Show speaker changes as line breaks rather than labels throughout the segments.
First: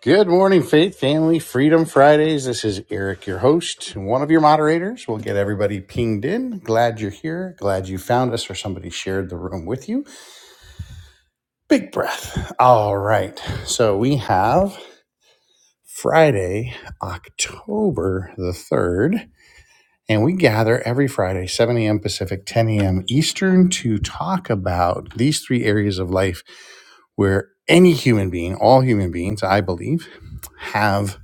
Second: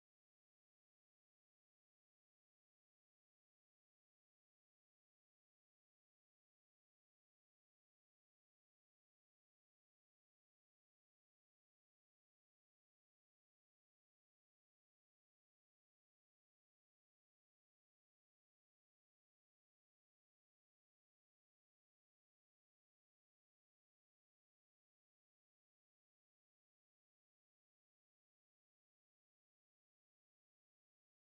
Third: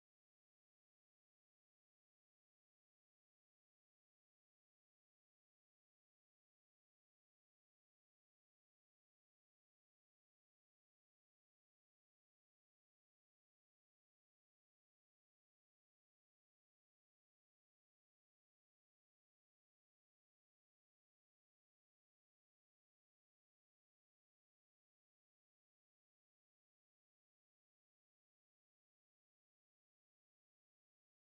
Good morning, Faith Family Freedom Fridays. This is Eric, your host, one of your moderators. We'll get everybody pinged in. Glad you're here. Glad you found us or somebody shared the room with you. Big breath. All right. So we have Friday, October the 3rd, and we gather every Friday, 7 a.m. Pacific, 10 a.m. Eastern, to talk about these three areas of life where any human being, all human beings, I believe, have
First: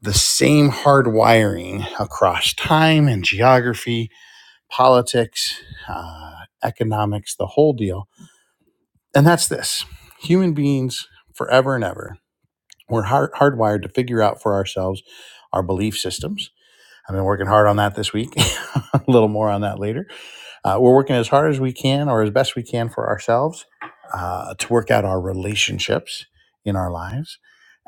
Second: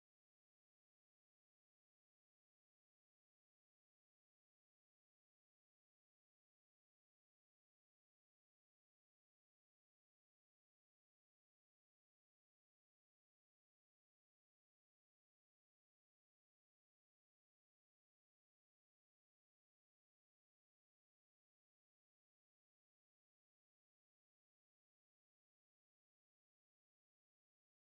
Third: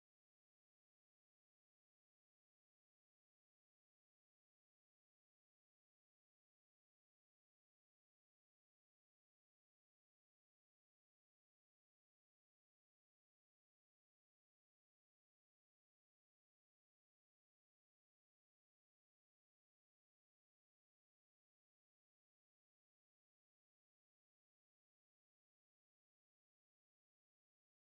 the same hard wiring across time and geography, politics, uh, economics, the whole deal. And that's this human beings forever and ever, we're hard- hardwired to figure out for ourselves our belief systems. I've been working hard on that this week, a little more on that later uh, we're working as hard as we can or as best we can for ourselves uh, to work out our relationships in our lives.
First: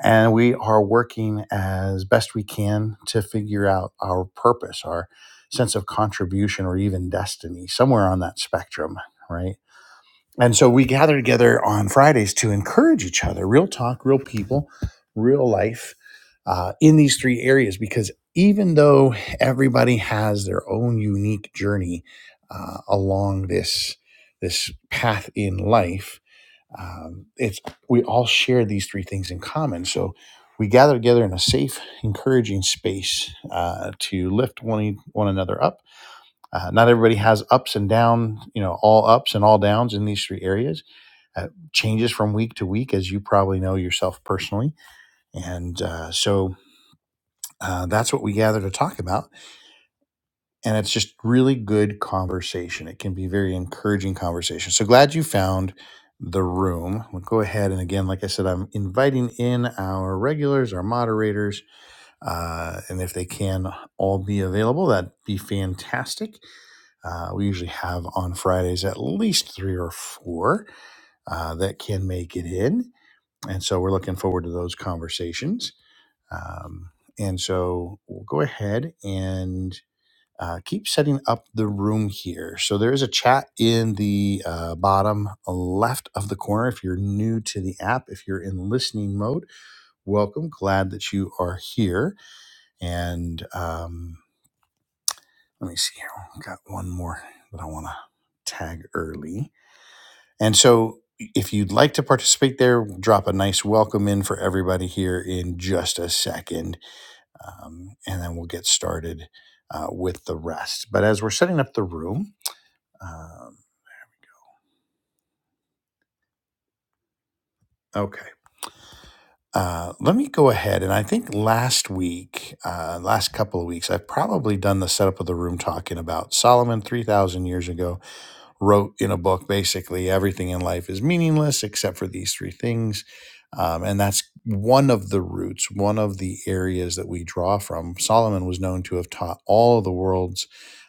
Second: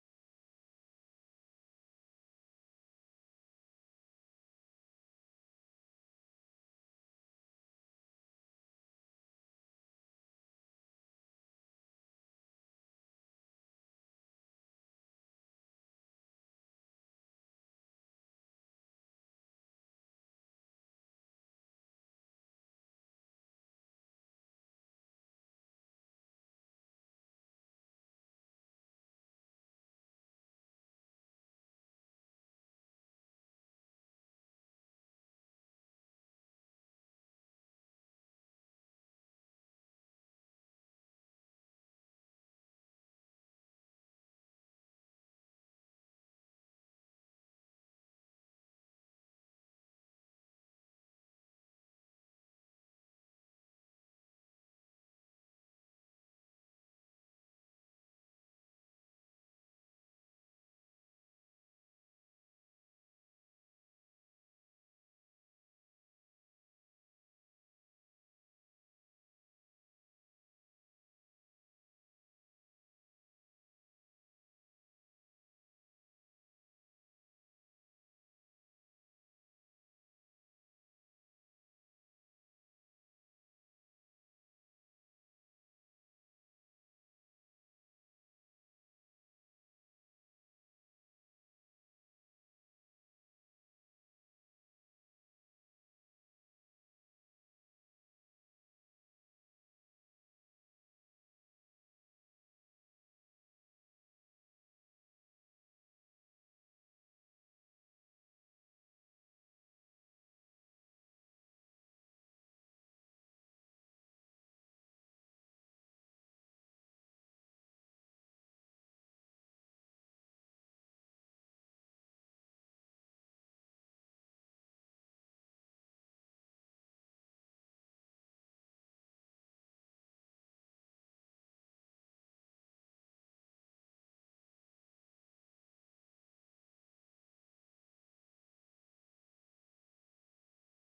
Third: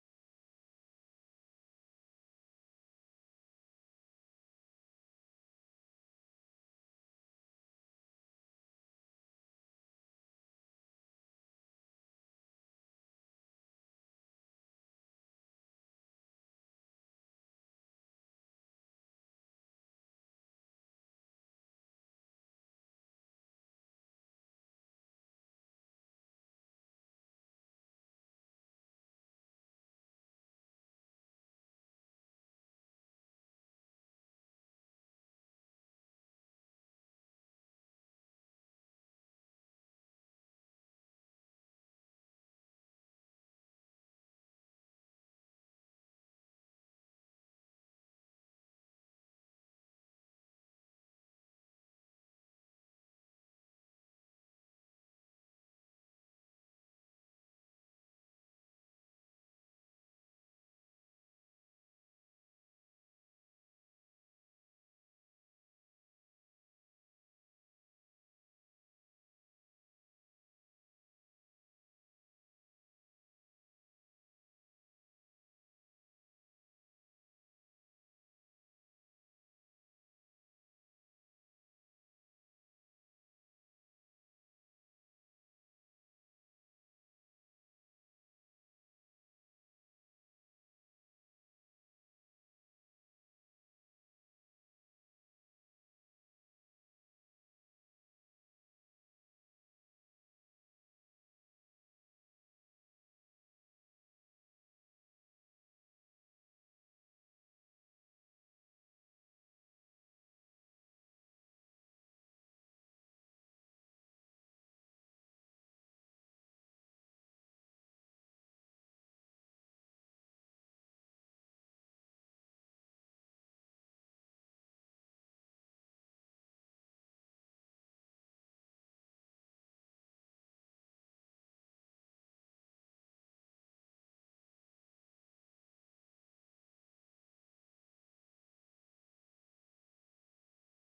And we are working as best we can to figure out our purpose, our sense of contribution, or even destiny, somewhere on that spectrum, right? And so we gather together on Fridays to encourage each other, real talk, real people, real life uh, in these three areas. Because even though everybody has their own unique journey uh, along this this path in life, um, it's we all share these three things in common. So we gather together in a safe, encouraging space uh, to lift one e, one another up. Uh, not everybody has ups and downs. you know, all ups and all downs in these three areas uh, changes from week to week, as you probably know yourself personally. And uh, so uh, that's what we gather to talk about. And it's just really good conversation. It can be very encouraging conversation. So glad you found the room. We'll go ahead and again, like I said, I'm inviting in our regulars, our moderators, uh, and if they can all be available, that'd be fantastic. Uh, we usually have on Fridays at least three or four uh, that can make it in. And so we're looking forward to those conversations. Um, and so we'll go ahead and uh, keep setting up the room here. So there is a chat in the uh, bottom left of the corner. If you're new to the app, if you're in listening mode, welcome. Glad that you are here. And um, let me see here. I've got one more that I want to tag early. And so, if you'd like to participate there, we'll drop a nice welcome in for everybody here in just a second, um, and then we'll get started uh, with the rest. But as we're setting up the room, um, okay. Uh, let me go ahead, and I think last week, uh, last couple of weeks, I've probably done the setup of the room talking about Solomon three thousand years ago, wrote in a book basically everything in life is meaningless except for these three things. Um, and that's one of the roots, one of the areas that we draw from. Solomon was known to have taught all of the world's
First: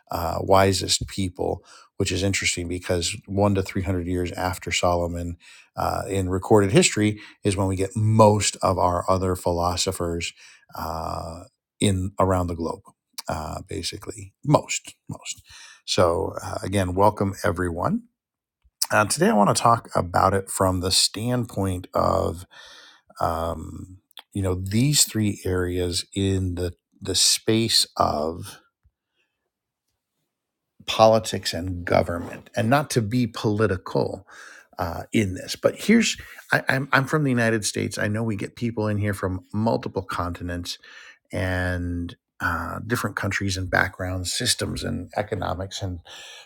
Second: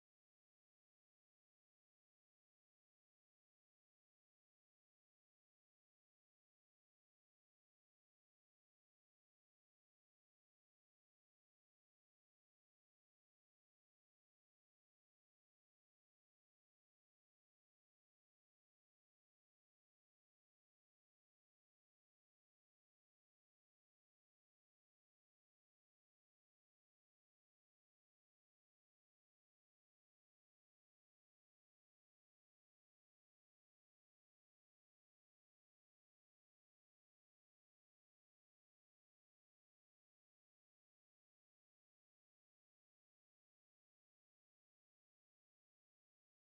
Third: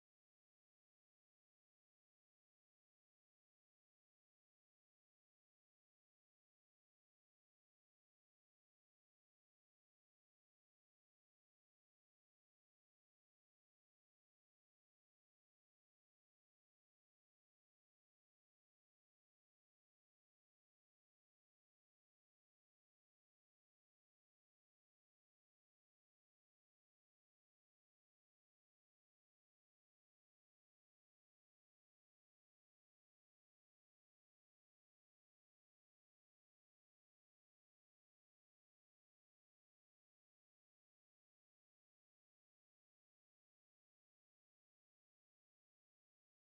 uh, wisest people, which is interesting because one to 300 years after Solomon uh, in recorded history is when we get most of our other philosophers uh, in around the globe, uh, basically. Most, most. So, uh, again, welcome everyone. Uh, today, I want to talk about it from the standpoint of, um, you know, these three areas in the the space of politics and government, and not to be political uh, in this. But here's, I, I'm I'm from the United States. I know we get people in here from multiple continents and uh, different countries and backgrounds, systems and economics and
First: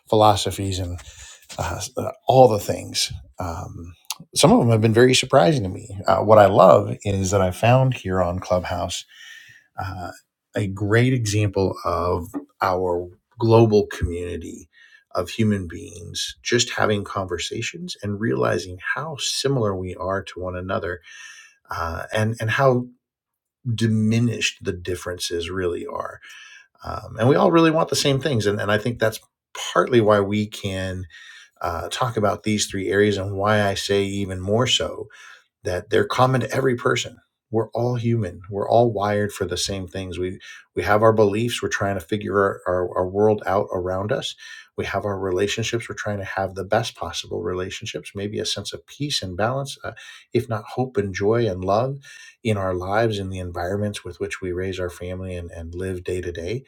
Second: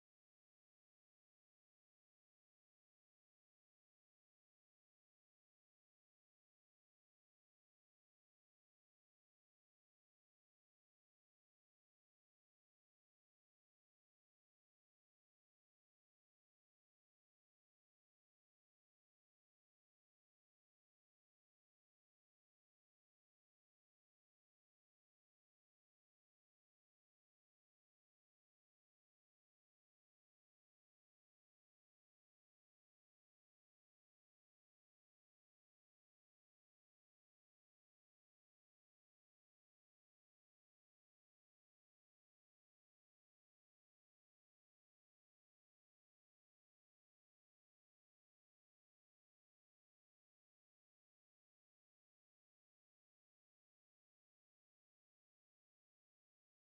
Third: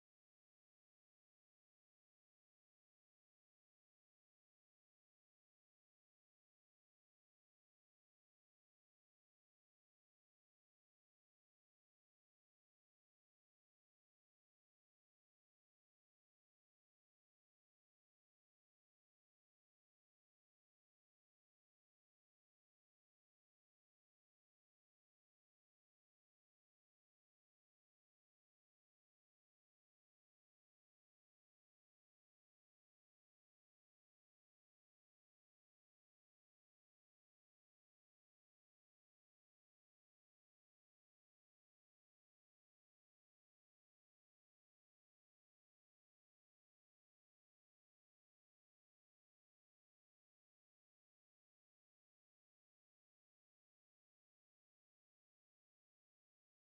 philosophies and. uh, uh, all the things. Um, some of them have been very surprising to me. Uh, what I love is that I found here on Clubhouse uh, a great example of our global community of human beings just having conversations and realizing how similar we are to one another uh, and, and how diminished the differences really are. Um, and we all really want the same things. And, and I think that's partly why we can uh, talk about these three areas and why I say even more so that they're common to every person. We're all human. We're all wired for the same things. We we have our beliefs. We're trying to figure our, our, our world out around us. We have our relationships. We're trying to have the best possible relationships, maybe a sense of peace and balance, uh, if not hope and joy and love in our lives, in the environments with which we raise our family and, and live day to day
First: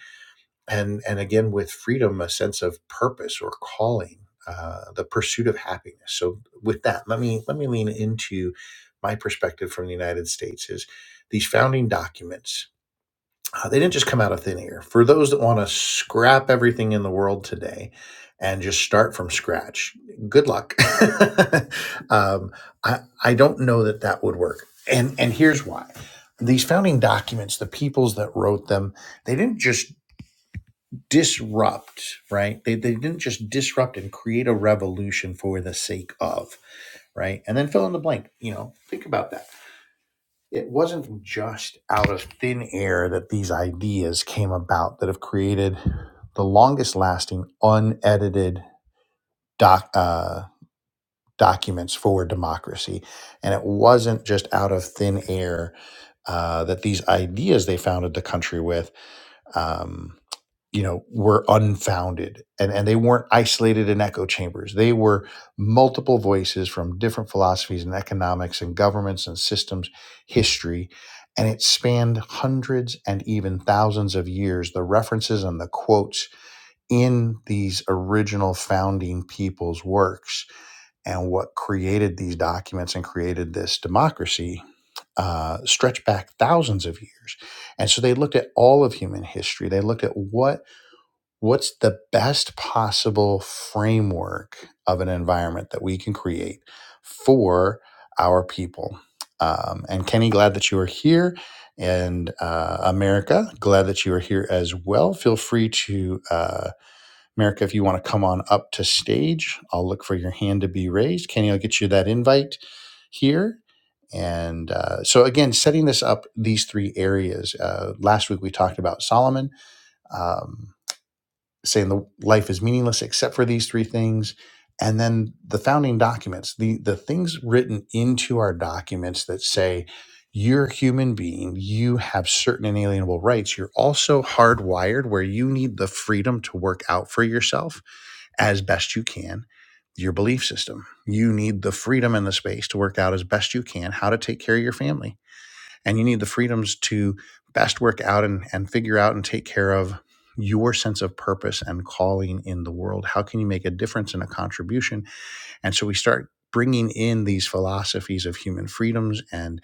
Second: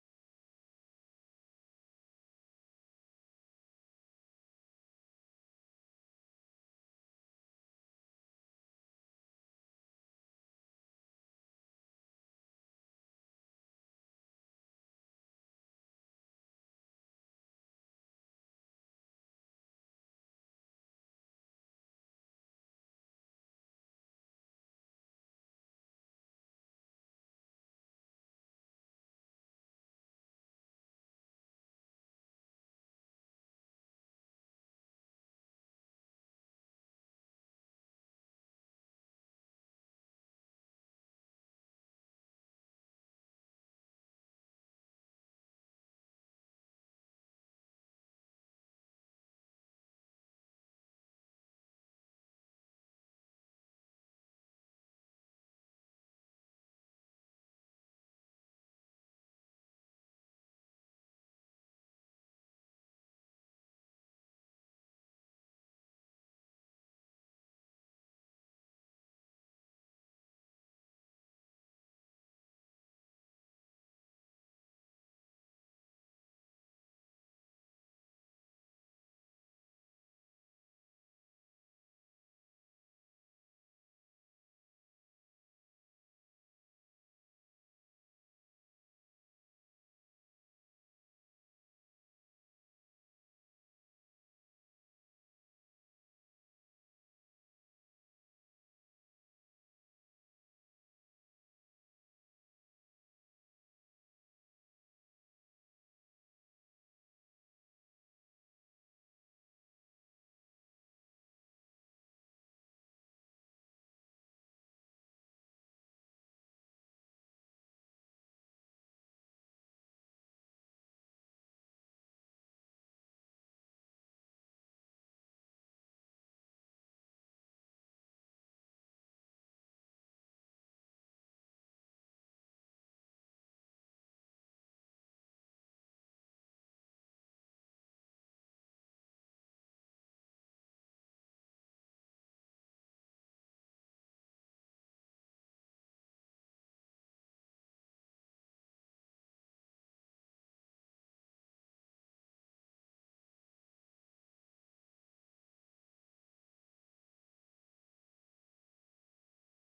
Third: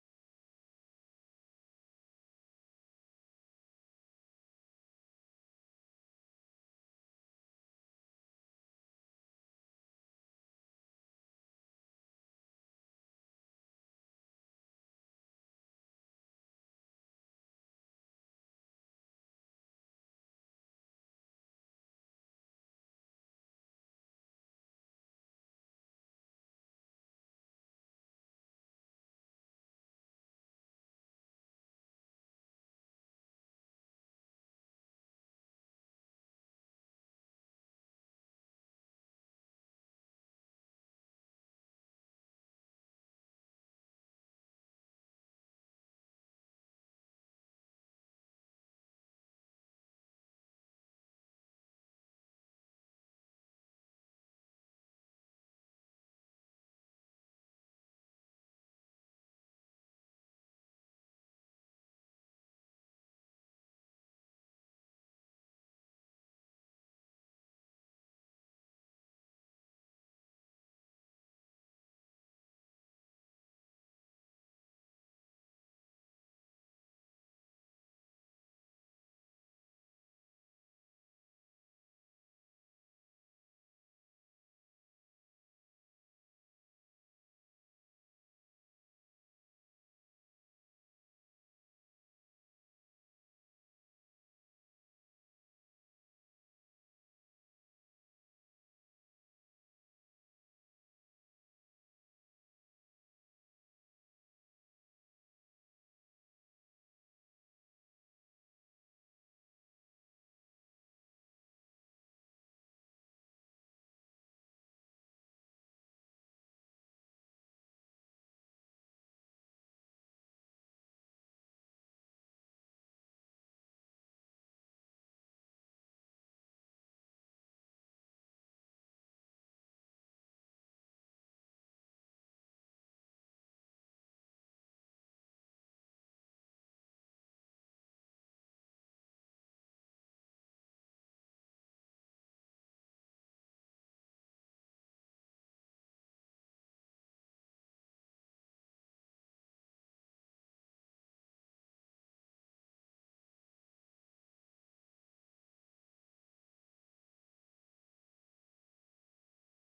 and and again with freedom a sense of purpose or calling uh, the pursuit of happiness so with that let me let me lean into my perspective from the united states is these founding documents uh, they didn't just come out of thin air for those that want to scrap everything in the world today and just start from scratch good luck um, I, I don't know that that would work and and here's why these founding documents the peoples that wrote them they didn't just disrupt, right? They, they didn't just disrupt and create a revolution for the sake of, right? And then fill in the blank, you know, think about that. It wasn't just out of thin air that these ideas came about that have created the longest lasting, unedited doc, uh, documents for democracy. And it wasn't just out of thin air uh, that these ideas they founded the country with. Um, you know were unfounded and and they weren't isolated in echo chambers they were multiple voices from different philosophies and economics and governments and systems history and it spanned hundreds and even thousands of years the references and the quotes in these original founding people's works and what created these documents and created this democracy uh, stretch back thousands of years. And so they looked at all of human history. They looked at what what's the best possible framework of an environment that we can create for our people um, and kenny glad that you are here and uh, america glad that you are here as well feel free to uh, america if you want to come on up to stage i'll look for your hand to be raised kenny i'll get you that invite here and uh, so again setting this up these three areas uh, last week we talked about solomon Um, saying the life is meaningless except for these three things and then the founding documents the the things written into our documents that say you're a human being you have certain inalienable rights you're also hardwired where you need the freedom to work out for yourself as best you can your belief system you need the freedom and the space to work out as best you can how to take care of your family and you need the freedoms to best work out and, and figure out and take care of your sense of purpose and calling in the world how can you make a difference and a contribution and so we start bringing in these philosophies of human freedoms and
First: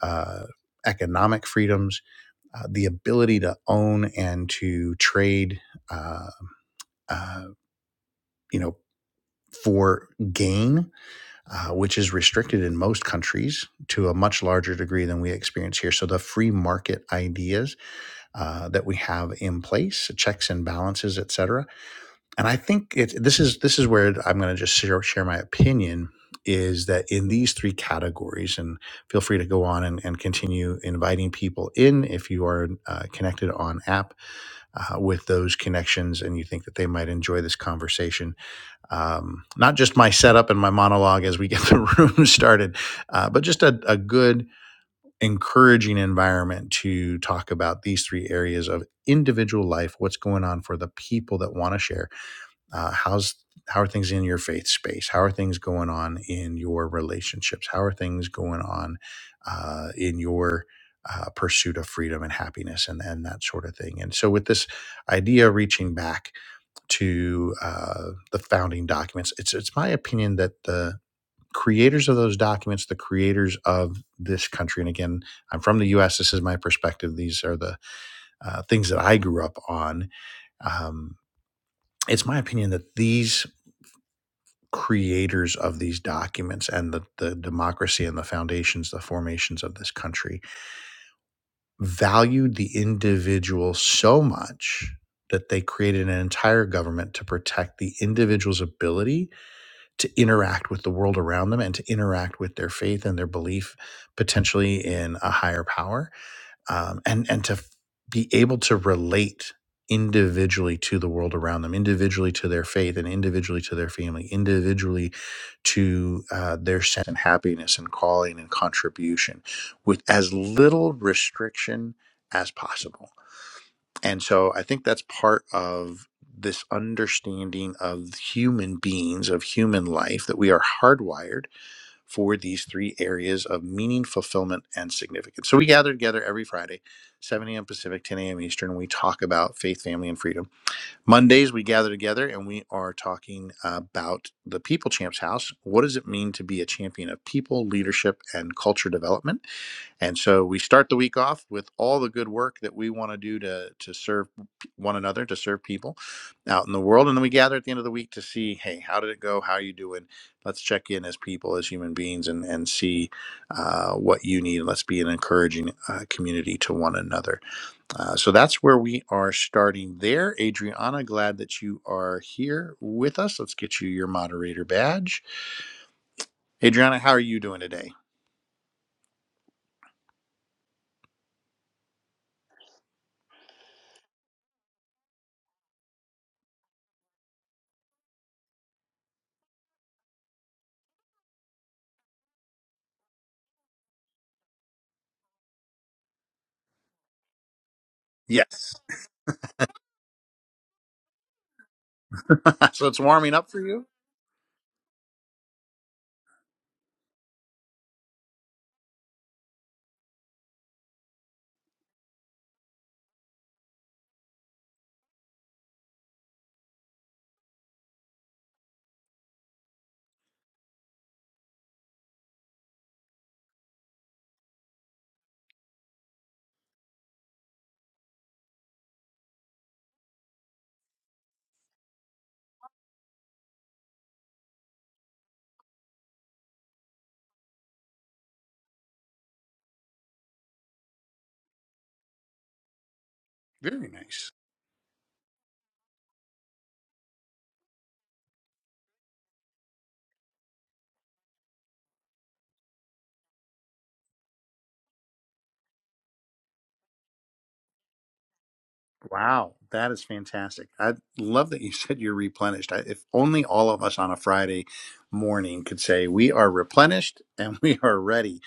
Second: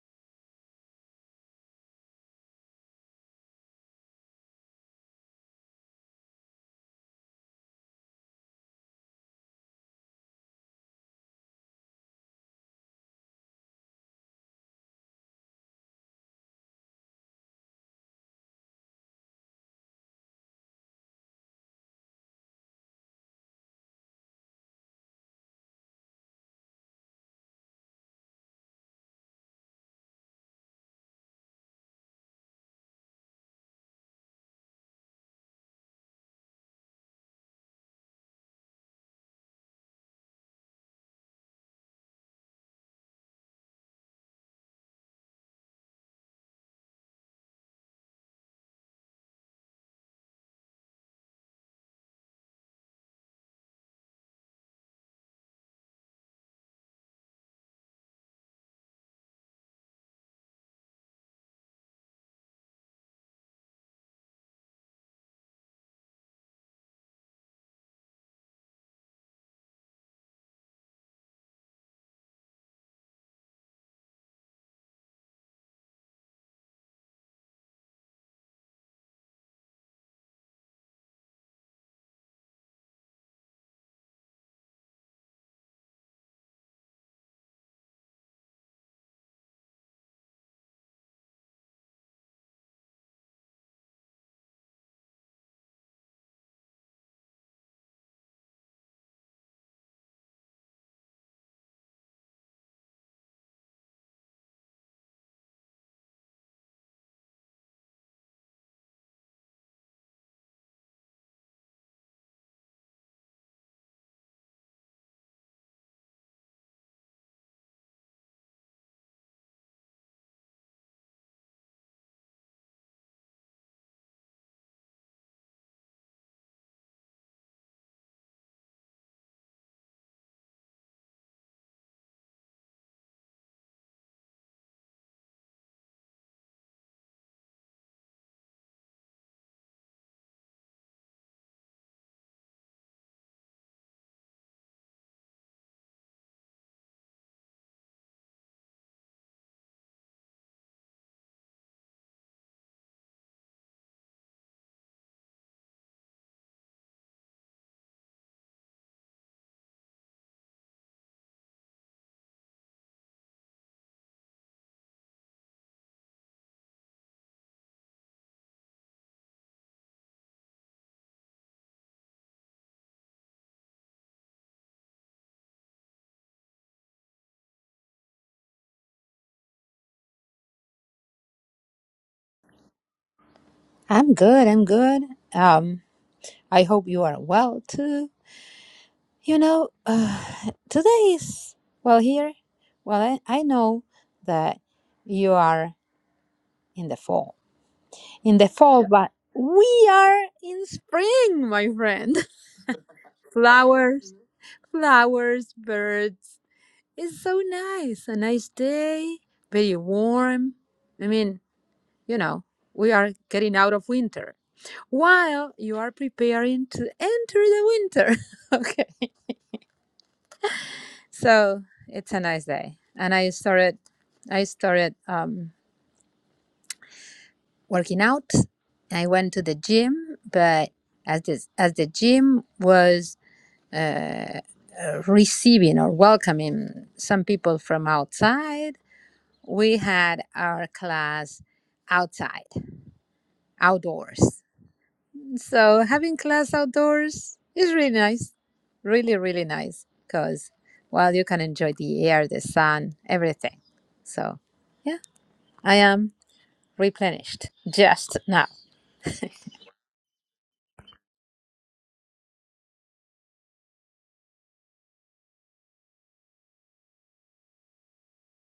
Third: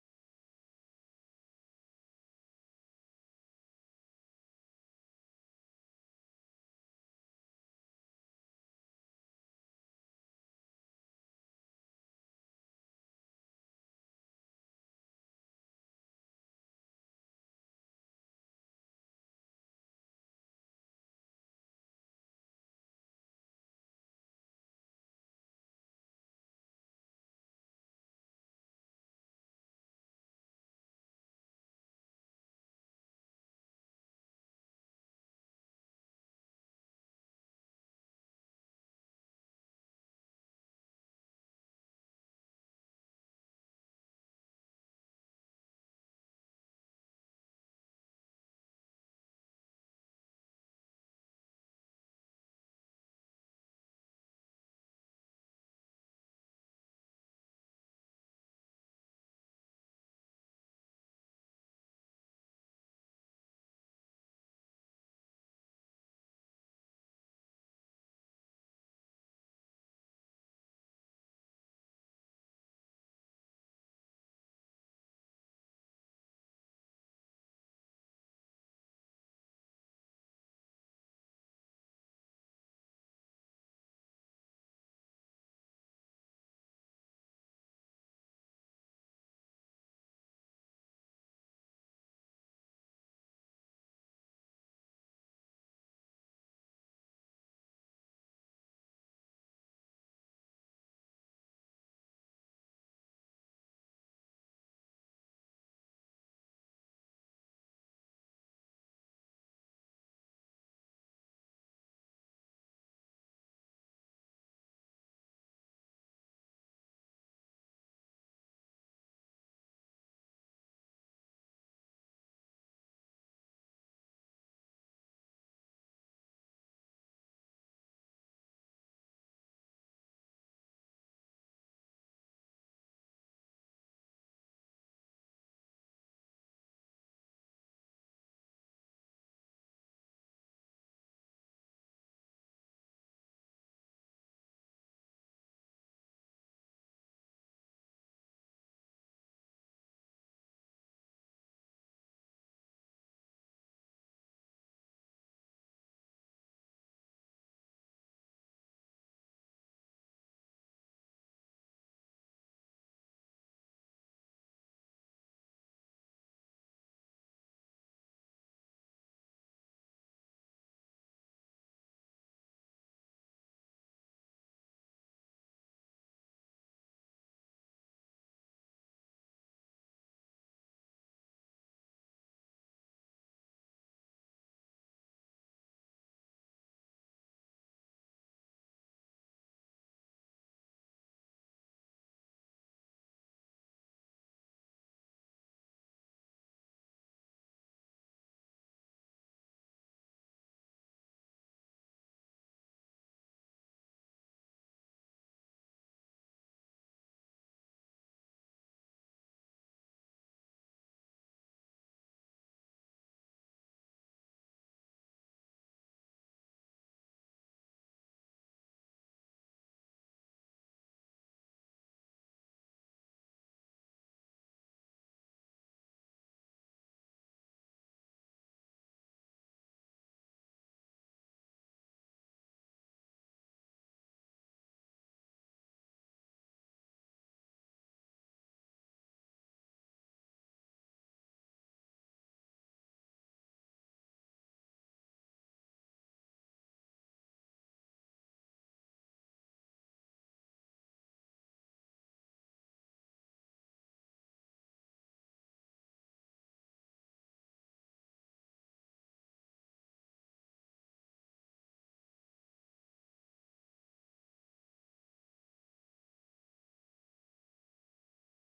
uh, economic freedoms uh, the ability to own and to trade uh, uh, you know for gain uh, which is restricted in most countries to a much larger degree than we experience here. So the free market ideas uh, that we have in place, checks and balances, et cetera. And I think it, this is this is where I'm going to just share, share my opinion is that in these three categories, and feel free to go on and, and continue inviting people in if you are uh, connected on app uh, with those connections and you think that they might enjoy this conversation. Um, not just my setup and my monologue as we get the room started, uh, but just a, a good encouraging environment to talk about these three areas of individual life what's going on for the people that want to share uh, how's how are things in your faith space how are things going on in your relationships how are things going on uh, in your uh, pursuit of freedom and happiness and, and that sort of thing and so with this idea reaching back to uh, the founding documents it's it's my opinion that the creators of those documents, the creators of this country. And again, I'm from the US. This is my perspective. These are the uh, things that I grew up on. Um, it's my opinion that these creators of these documents and the, the democracy and the foundations, the formations of this country valued the individual so much that they created an entire government to protect the individual's ability to interact with the world around them and to interact with their faith and their belief potentially in a higher power um, and and to f- be able to relate individually to the world around them individually to their faith and individually to their family individually to uh, their sense and happiness and calling and contribution with as little restriction as possible and so I think that's part of this understanding of human beings, of human life, that we are hardwired for these three areas of meaning, fulfillment, and significance. So we gather together every Friday, 7 a.m. Pacific, 10 a.m. Eastern. We talk about faith, family, and freedom. Mondays, we gather together and we are talking about the People Champs House. What does it mean to be a champion of people, leadership, and culture development? And so we start the week off with all the good work that we want to do to to serve p- one another, to serve people out in the world, and then we gather at the end of the week to see, hey, how did it go? How are you doing? Let's check in as people, as human beings, and and see uh, what you need. Let's be an encouraging uh, community to one another. Uh, so that's where we are starting there. Adriana, glad that you are here with us. Let's get you your moderator badge. Adriana, how are you doing today?
I'm good. I'm good. Um, I hope you are well too. You know, uh, today is well here. Well, I, I know that you are in the fall, in the
Yes.
fall, but we are in spring, my friend.
so it's warming up for you.
Flowers, flowers, birds. It's so nice. A nice day, very warm. I mean, you know, we are getting out of winter. while you are preparing to enter the winter. okay. So it's a nice day. And I started I started um, working out. I went to the gym, but as this as the gym was uh, uh, receiving or welcoming some people from outside, we had our class outside,
Very nice.
outdoors. So having class outdoors is really nice, really, really nice because, well, you can enjoy the air, the sun, everything. So, yeah, I am replenished just now.
Wow, that is fantastic. I love that you said you're replenished. I, if only all of us on a Friday morning could say we are replenished and we are ready.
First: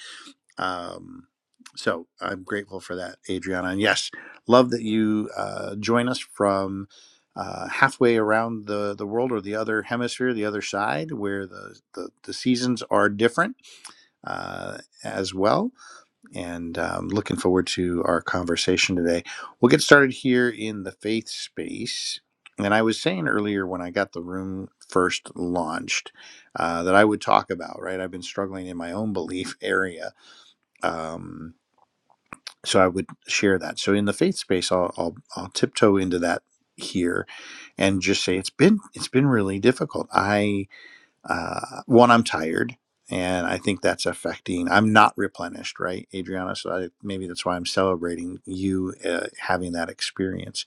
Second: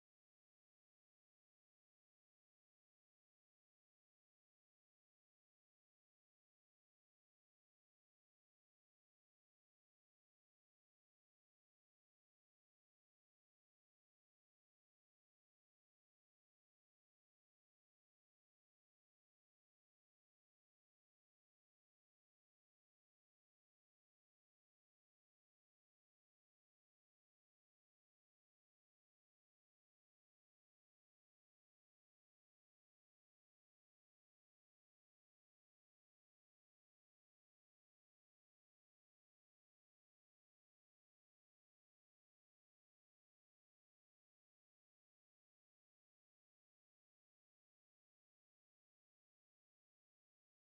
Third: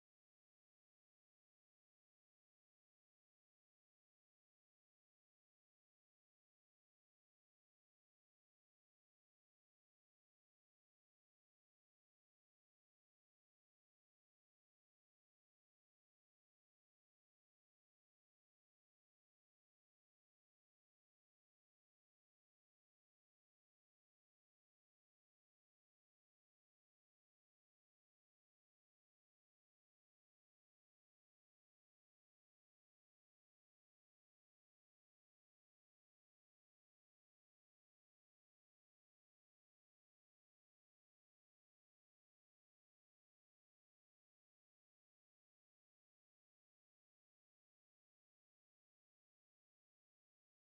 Um, so I'm grateful for that, Adriana. And yes, love that you uh, join us from uh, halfway around the, the world or the other hemisphere, the other side, where the, the, the seasons are different uh, as well. and um, looking forward to our conversation today. We'll get started here in the faith space. And I was saying earlier when I got the room first launched uh, that I would talk about, right? I've been struggling in my own belief area. Um, so I would share that. So in the faith space, I'll, I'll, I'll tiptoe into that here and just say it's been it's been really difficult. I. Uh, one, I'm tired, and I think that's affecting. I'm not replenished, right, Adriana? So I, maybe that's why I'm celebrating you uh, having that experience.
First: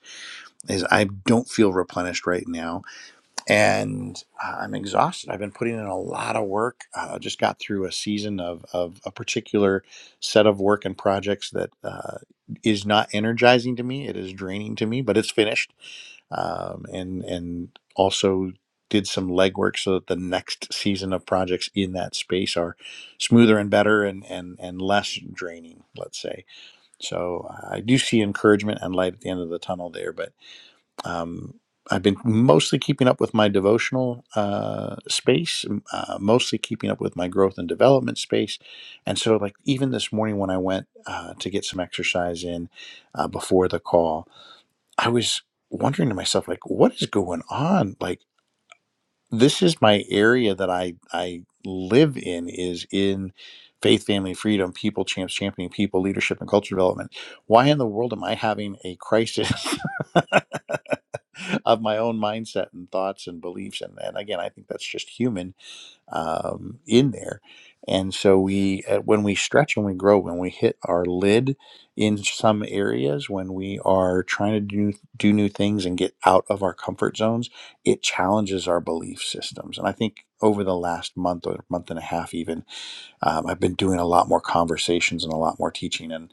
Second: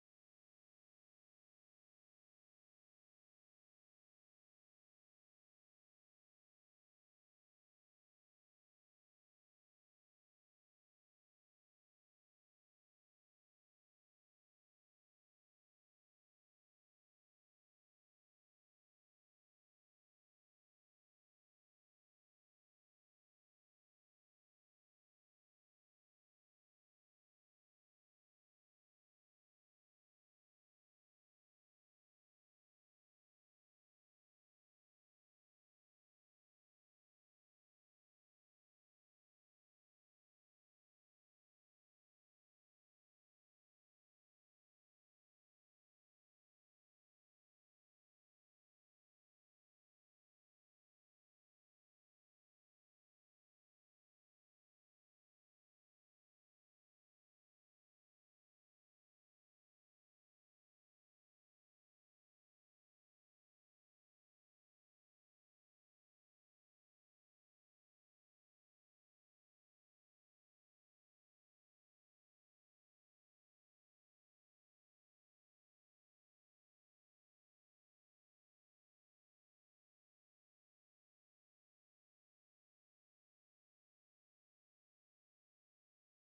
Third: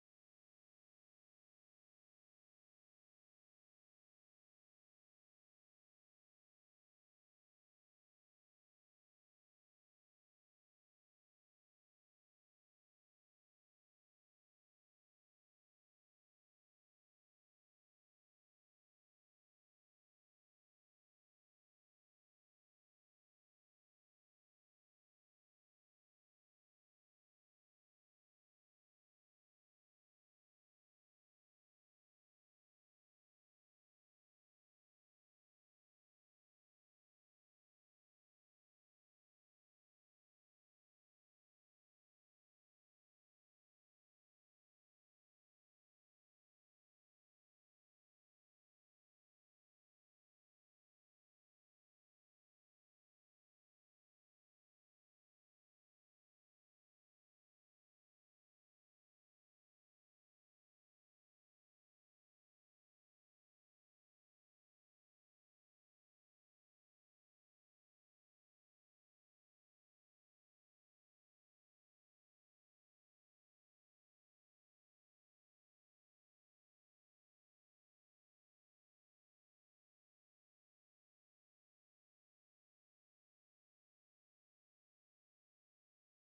Is I don't feel replenished right now, and uh, I'm exhausted. I've been putting in a lot of work. I uh, just got through a season of of a particular set of work and projects that uh, is not energizing to me. It is draining to me, but it's finished um, and and also did some legwork so that the next season of projects in that space are smoother and better and and and less draining. Let's say. So I do see encouragement and light at the end of the tunnel there, but. Um, I've been mostly keeping up with my devotional uh, space, uh, mostly keeping up with my growth and development space, and so like even this morning when I went uh, to get some exercise in uh, before the call, I was wondering to myself, like, what is going on? Like, this is my area that I I live in is in faith, family, freedom, people, champs, championing people, leadership, and culture development. Why in the world am I having a crisis of my own mindset and thoughts and beliefs? And and again, I think that's just human um, in there. And so we, uh, when we stretch and we grow, when we hit our lid in some areas, when we are trying to do do new things and get out of our comfort zones, it challenges our belief systems. And I think over the last month or month and a half, even, um, I've been doing a lot more conversations and a lot more teaching. and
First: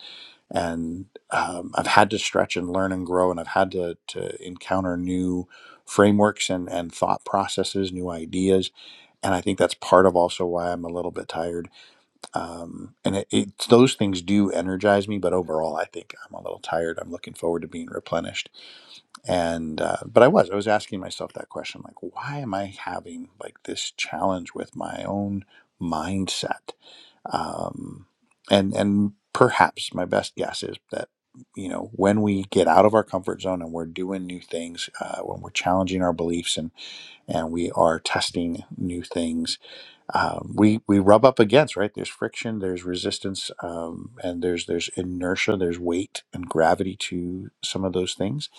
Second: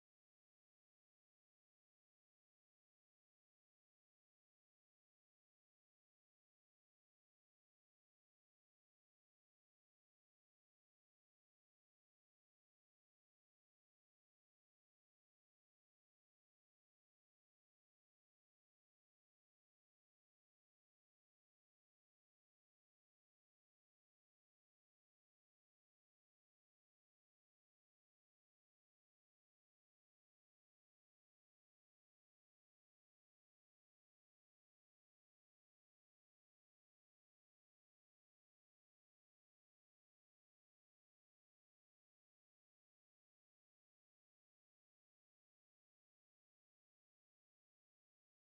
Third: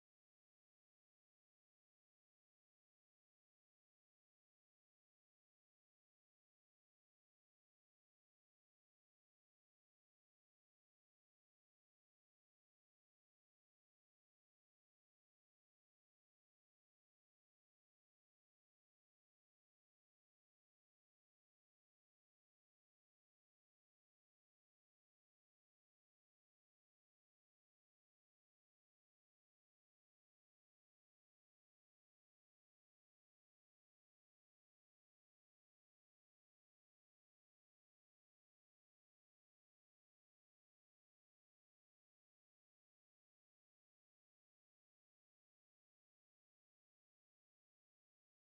and um, I've had to stretch and learn and grow, and I've had to to encounter new frameworks and and thought processes, new ideas, and I think that's part of also why I'm a little bit tired. Um, and it, it's those things do energize me, but overall, I think I'm a little tired. I'm looking forward to being replenished, and uh, but I was I was asking myself that question, like, why am I having like this challenge with my own mindset? um, and and perhaps my best guess is that you know when we get out of our comfort zone and we're doing new things uh, when we're challenging our beliefs and and we are testing new things um, we we rub up against right there's friction there's resistance um, and there's there's inertia there's weight and gravity to some of those things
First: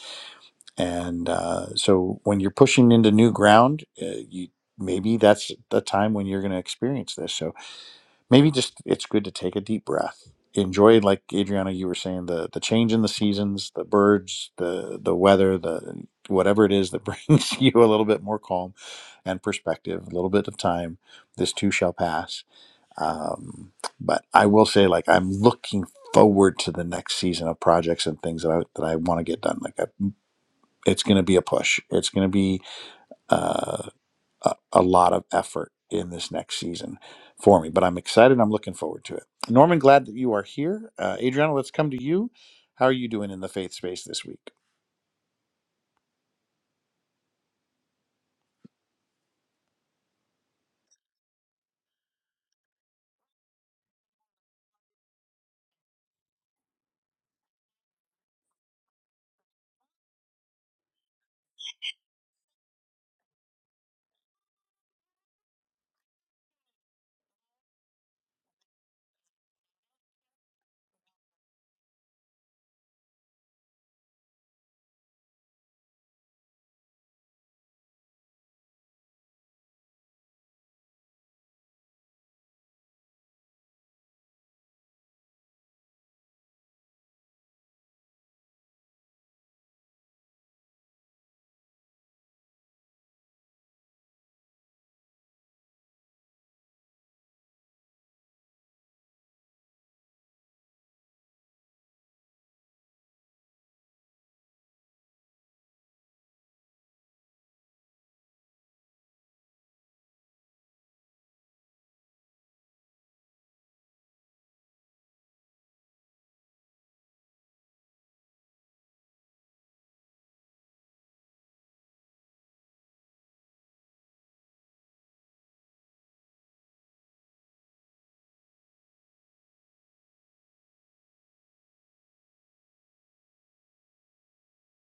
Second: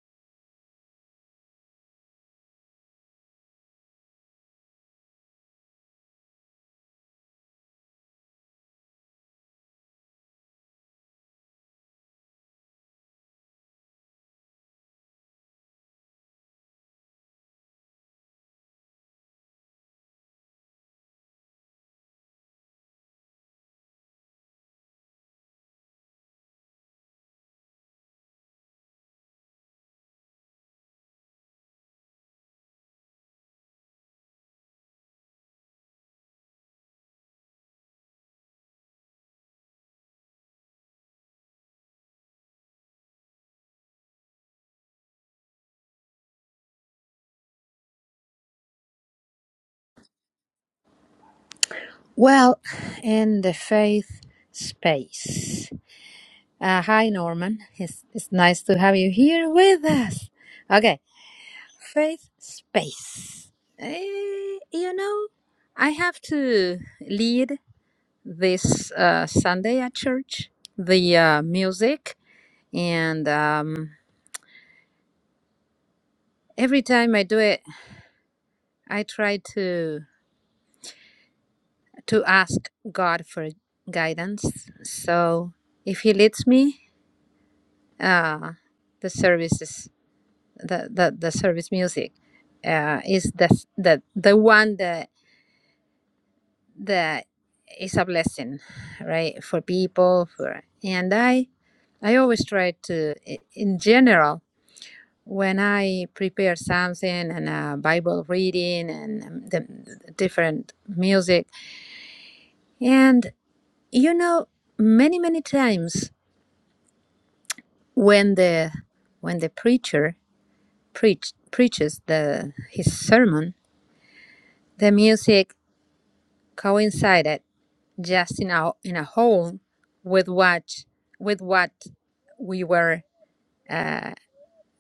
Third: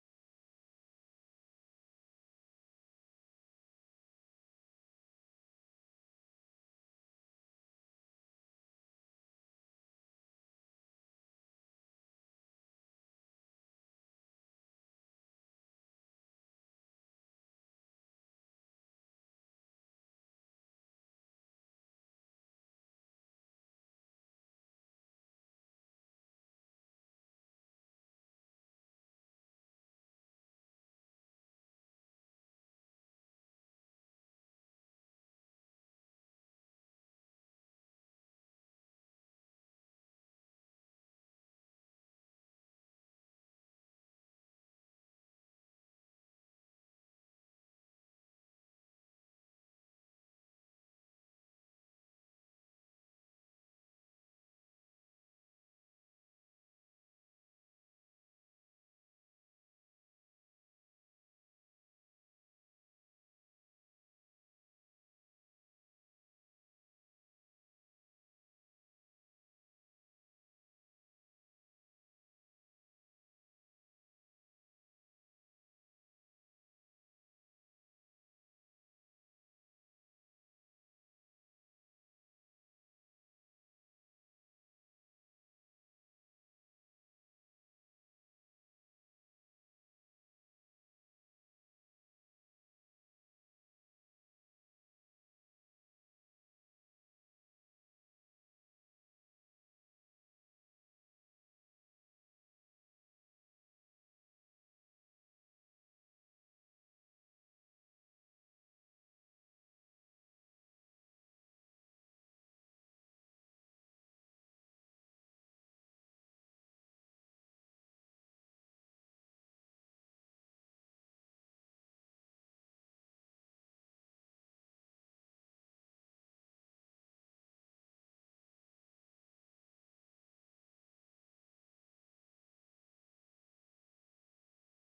and uh, so when you're pushing into new ground uh, you maybe that's the time when you're going to experience this So maybe just it's good to take a deep breath enjoy like adriana you were saying the the change in the seasons the birds the the weather the whatever it is that brings you a little bit more calm and perspective a little bit of time this too shall pass um, but i will say like i'm looking forward to the next season of projects and things that i that i want to get done like I, it's going to be a push it's going to be uh, a, a lot of effort in this next season for me. But I'm excited. I'm looking forward to it. Norman, glad that you are here. Uh, Adriana, let's come to you. How are you doing in the faith space this week?
Well, in the faith space. Uh, hi, Norman. It's, it's nice to have you here with us. Okay, faith space. Eh, you know, I have to lead this uh, Sunday at church, the uh, music, and um, every time I do it, I try to to ask God for guidance. So if He leads me, uh, the services, the the, the service music, uh, is the the the one that that is a blessing, right, for people. For and I, I always try to, i- in general When I prepare something and a Bible reading and um, the the different music, and you know, many many times when the when the preacher preach, preaches the his sermon, the music coincided just in a in a whole with what with what we were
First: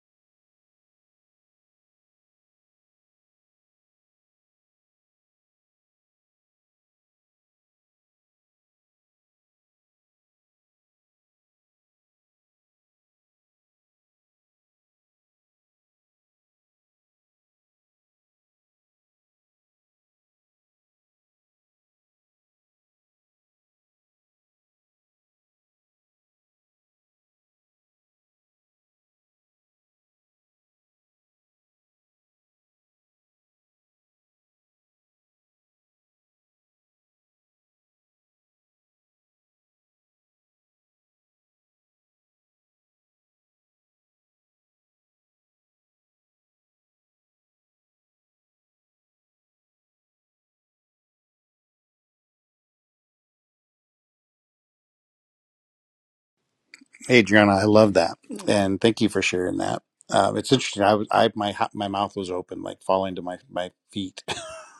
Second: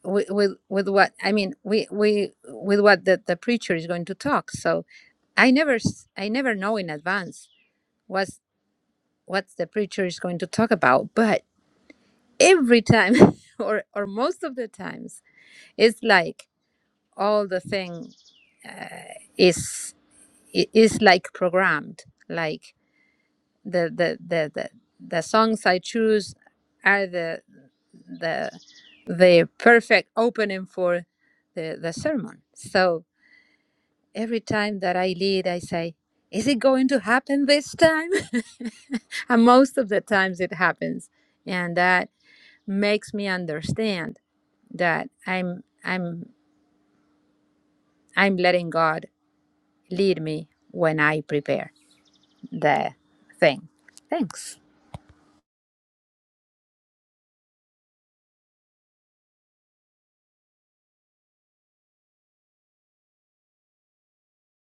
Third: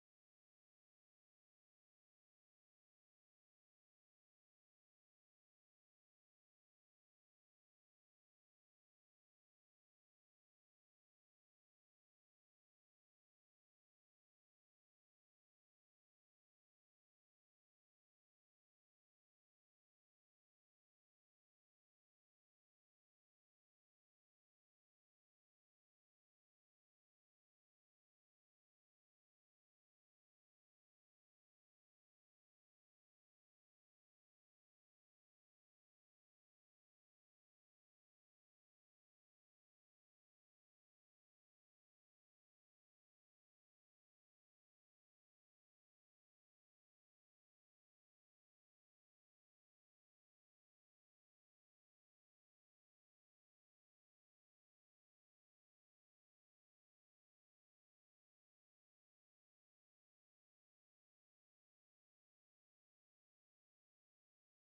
with with, with what I mean we we with what the, the preacher is going to talk. So I never s- I never know in advance what's what the preacher is going to talk about, but every time or or most of the times it's like all the thing is i- is like programmed like the the the the, the songs I choose are the the the perfect opening for the the sermon. So Every time that I lead, I say, Is it going to happen this time? and most of the times it happens. And that makes me understand that I'm I'm I'm letting God lead me when I prepare the thing. Thanks.
Hey, Adriana, I love that, and thank you for sharing that. Um, it's interesting. I, was- I my ha- my mouth was open, like falling to my my feet,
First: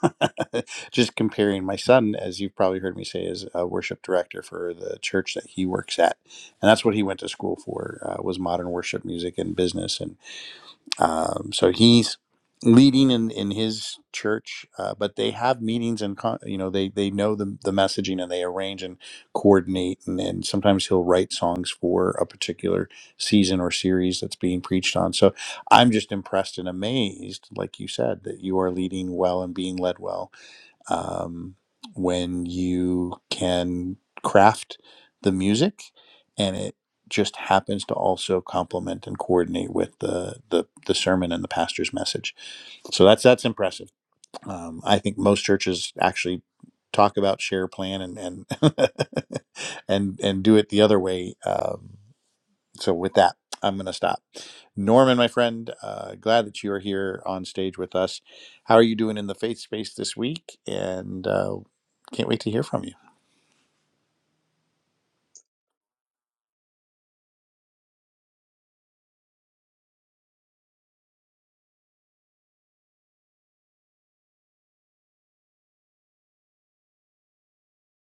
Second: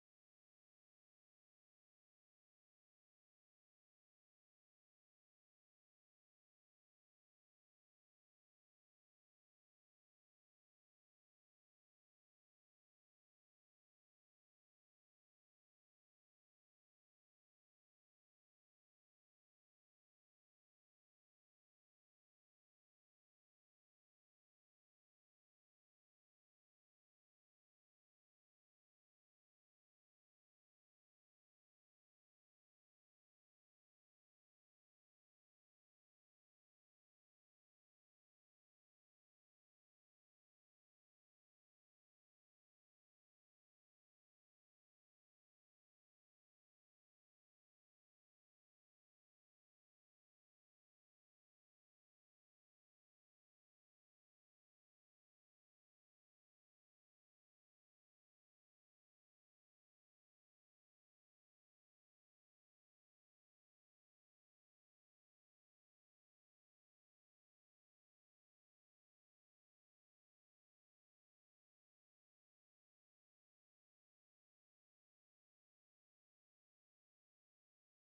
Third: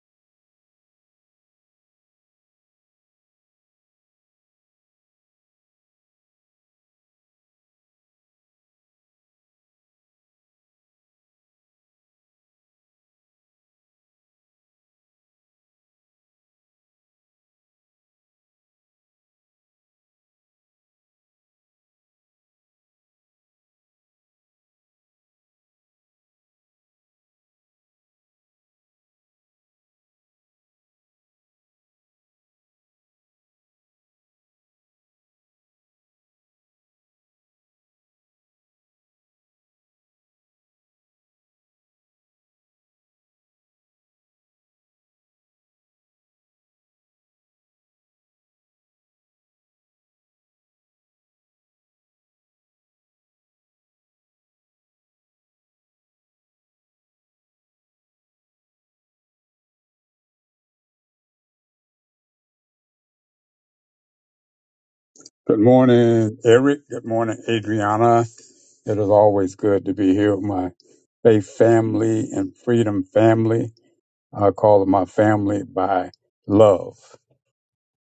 just comparing my son, as you've probably heard me say, is a worship director for the church that he works at, and that's what he went to school for uh, was modern worship music and business. and. Um, so he's leading in, in his church, uh, but they have meetings and con- you know they they know the the messaging and they arrange and coordinate and, and sometimes he'll write songs for a particular season or series that's being preached on. So I'm just impressed and amazed, like you said, that you are leading well and being led well um, when you can craft the music and it just happens to also complement and coordinate with the, the the sermon and the pastor's message. So that's that's impressive. Um, I think most churches actually talk about share plan and and and and do it the other way. um, so with that i'm going to stop norman my friend uh, glad that you are here on stage with us how are you doing in the faith space this week and uh, can't wait to hear from you
Good morning, Eric. Good morning, Adriana. It is always good to be here with my faith family and freedom family. I call it my family by love.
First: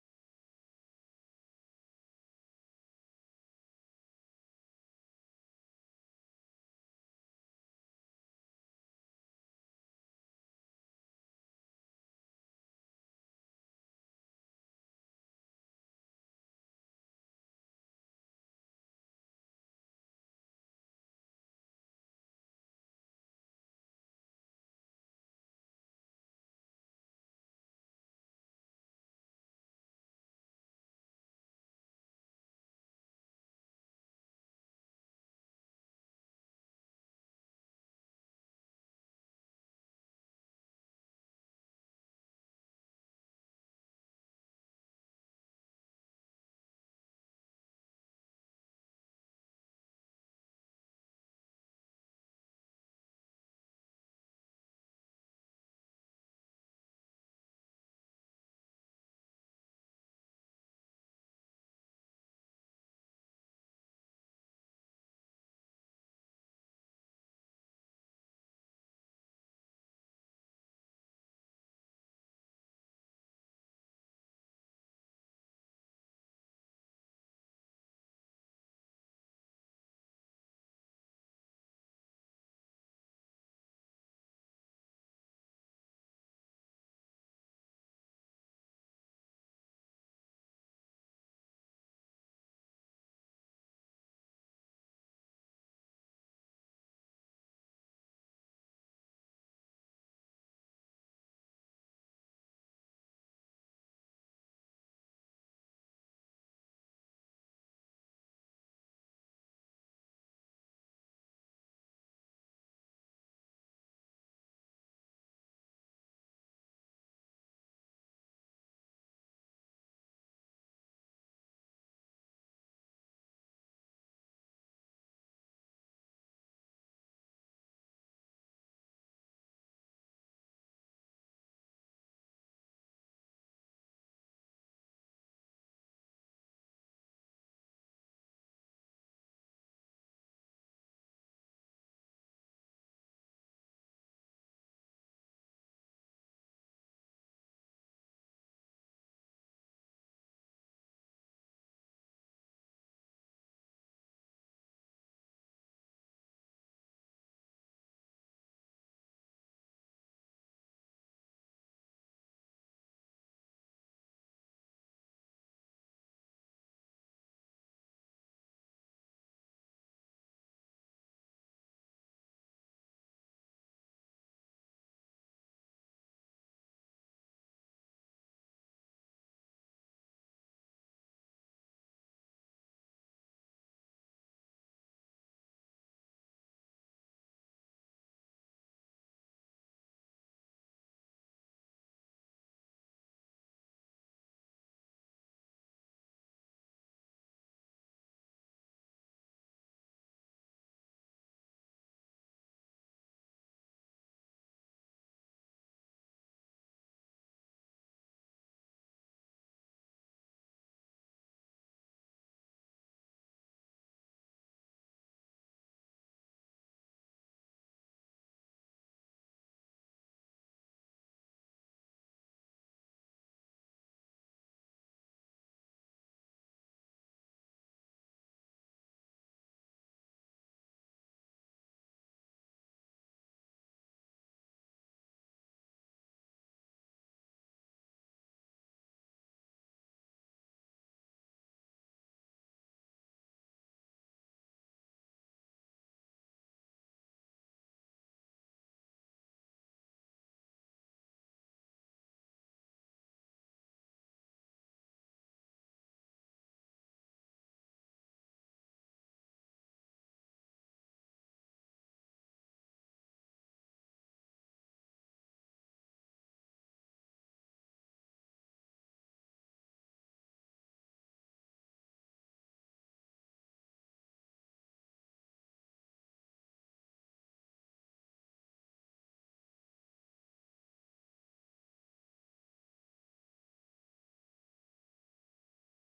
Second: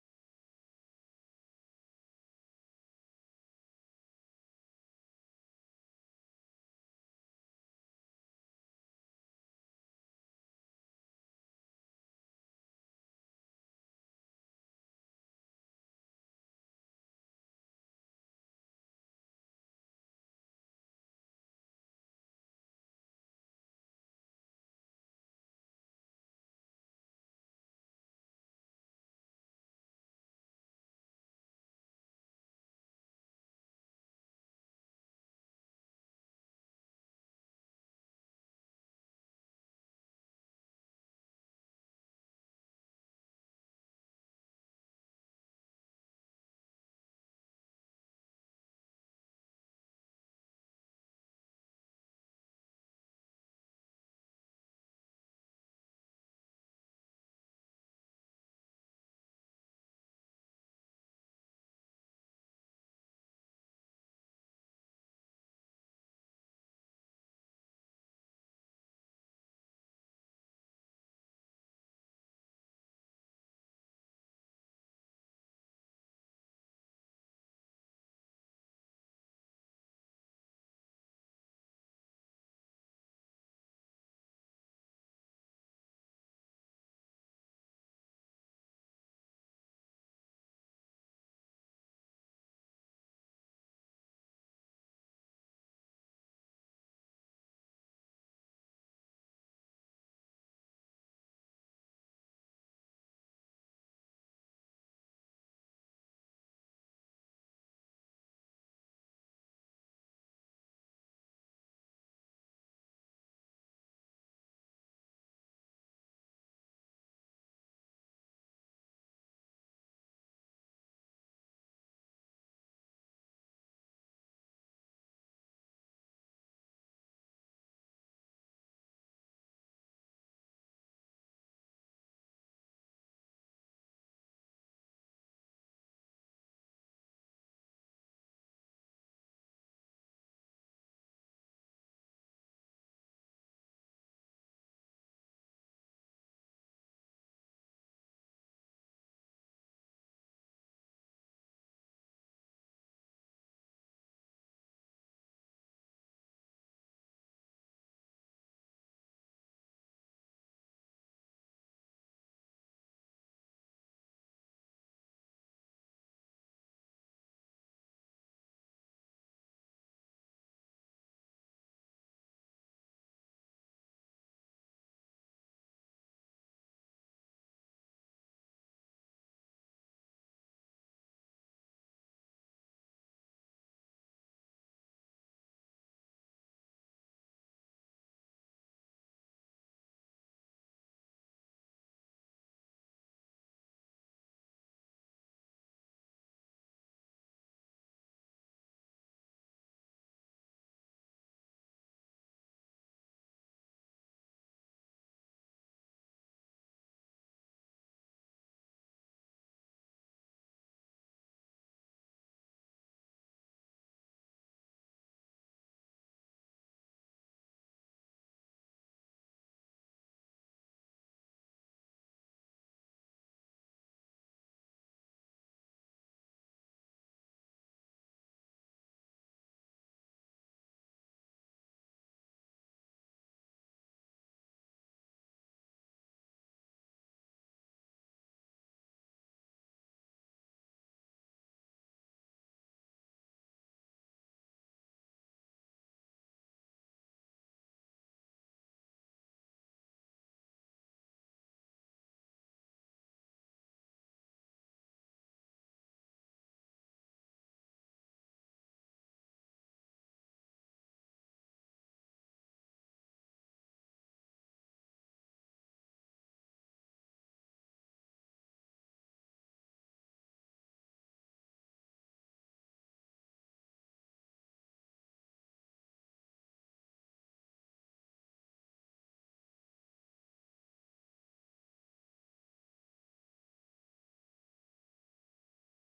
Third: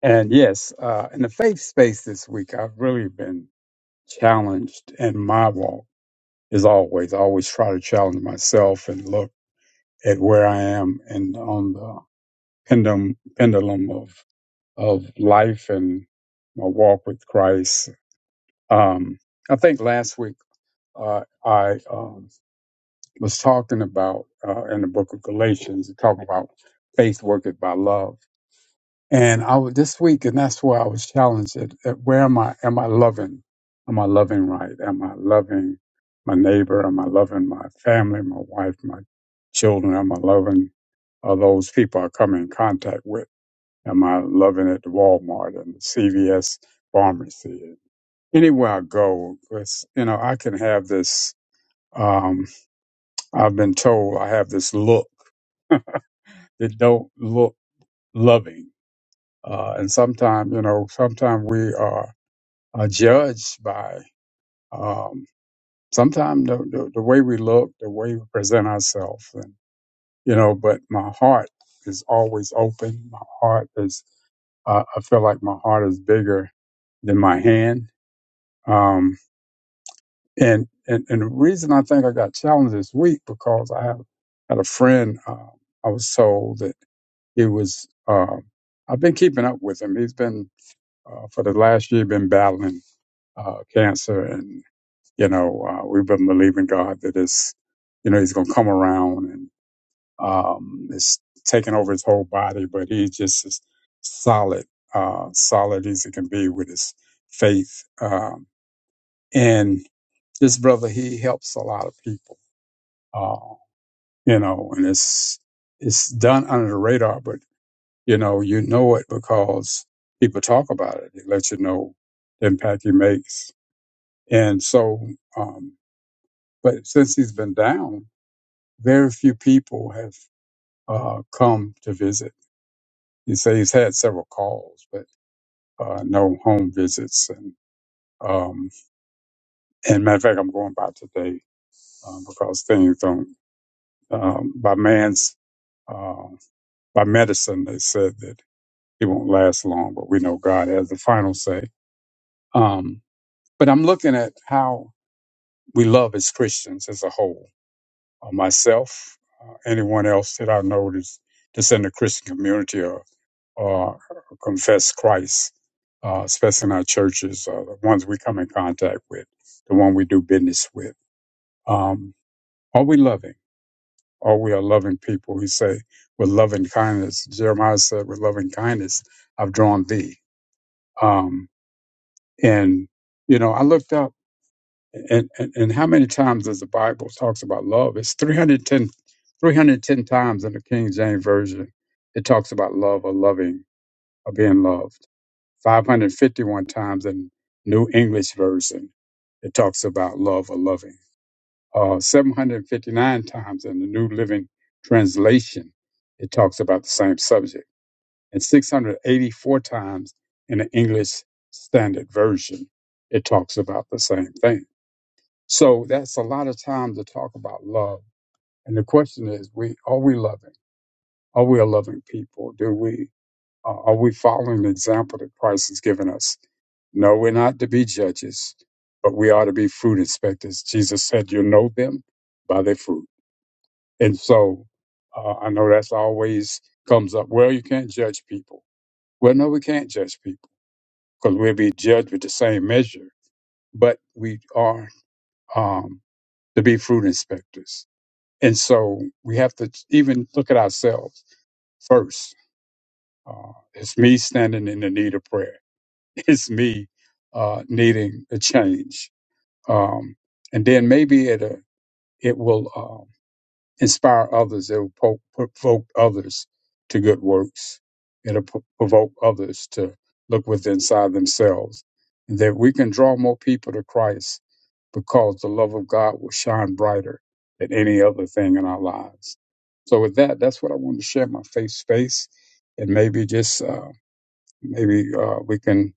And yes, uh, in the faith space this week, I've really been challenged in my walk, as always. I always try to challenge myself and look at where I am and on the pendulum, pendulum of, of life and my walk with Christ. Um, I think last week, uh, I um, was talking about uh, in the book of Galatians, talking about faith worketh by love. And I was this week, and that's where I was challenged at, at where am I? Am I loving? Am I loving right? Am I loving my neighbor? Am I loving my family, my wife, my children? Am I loving uh, those people I come in contact with? Am I loving at the Walmart and the CVS pharmacy? Anywhere I go, it's, you know, I can have this. Um, I've been told I have this look that don't look loving. Uh, and sometimes, you know, sometimes we are, are judged by um, sometimes the, the, the way we look, the way we present ourselves. And, you know, but my heart is always open. My heart is, uh, I feel like my heart is bigger than my hand. Um, and, and, and the reason I think I got challenged this week because I have had a friend, uh, I was told that He was. Uh, I've been keeping up with him. He's been uh, for the last year been battling uh, cancer, and you know uh, we've been believing God that it's you know he's going to come around and um, it's taking over his whole body, but he's just as solid, uh, solid as he can be with his faith. Um, and this brother, he helps a lot of people. Uh, you know, and it's it's done under the radar, but You know, you know it because people talk about it. It lets you know the impact he makes. And so, um, but since he's been down, very few people have uh, come to visit. He say he's had several calls, but uh, no home visits. And um, and matter of fact, I'm going by today um, because things don't um, by man's uh, by medicine. They said that it won't last long, but we know God has the final say. Um, But I'm looking at how we love as Christians as a whole. Uh, myself, uh, anyone else that I know that's, that's in the Christian community or, or confess Christ, uh, especially in our churches, uh, the ones we come in contact with, the one we do business with. Um, are we loving? Are we a loving people? He say, with loving kindness. Jeremiah said, with loving kindness, I've drawn thee. Um, and, you know, I looked up And, and and how many times does the Bible talks about love? It's 310, 310 times in the King James version. It talks about love or loving or being loved. Five hundred fifty one times in New English version. It talks about love or loving. Uh, Seven hundred fifty nine times in the New Living Translation. It talks about the same subject, and six hundred eighty four times in the English Standard Version. It talks about the same thing. So that's a lot of time to talk about love. And the question is, we are we loving? Are we a loving people? Do we uh, are we following the example that Christ has given us? No, we're not to be judges, but we are to be fruit inspectors. Jesus said, "You know them by their fruit." And so, uh, I know that's always comes up. Well, you can't judge people. Well, no, we can't judge people because we'll be judged with the same measure. But we are um, to be fruit inspectors And so we have to even look at ourselves first. Uh, it's me standing in the need of prayer. It's me uh, needing a change. Um, and then maybe it, uh, it will um inspire others. It will po- provoke others to good works. It'll p- provoke others to look within inside themselves. and That we can draw more people to Christ because the love of God will shine brighter than any other thing in our lives. So with that, that's what I wanted to share my faith space, and maybe just uh, maybe uh, we can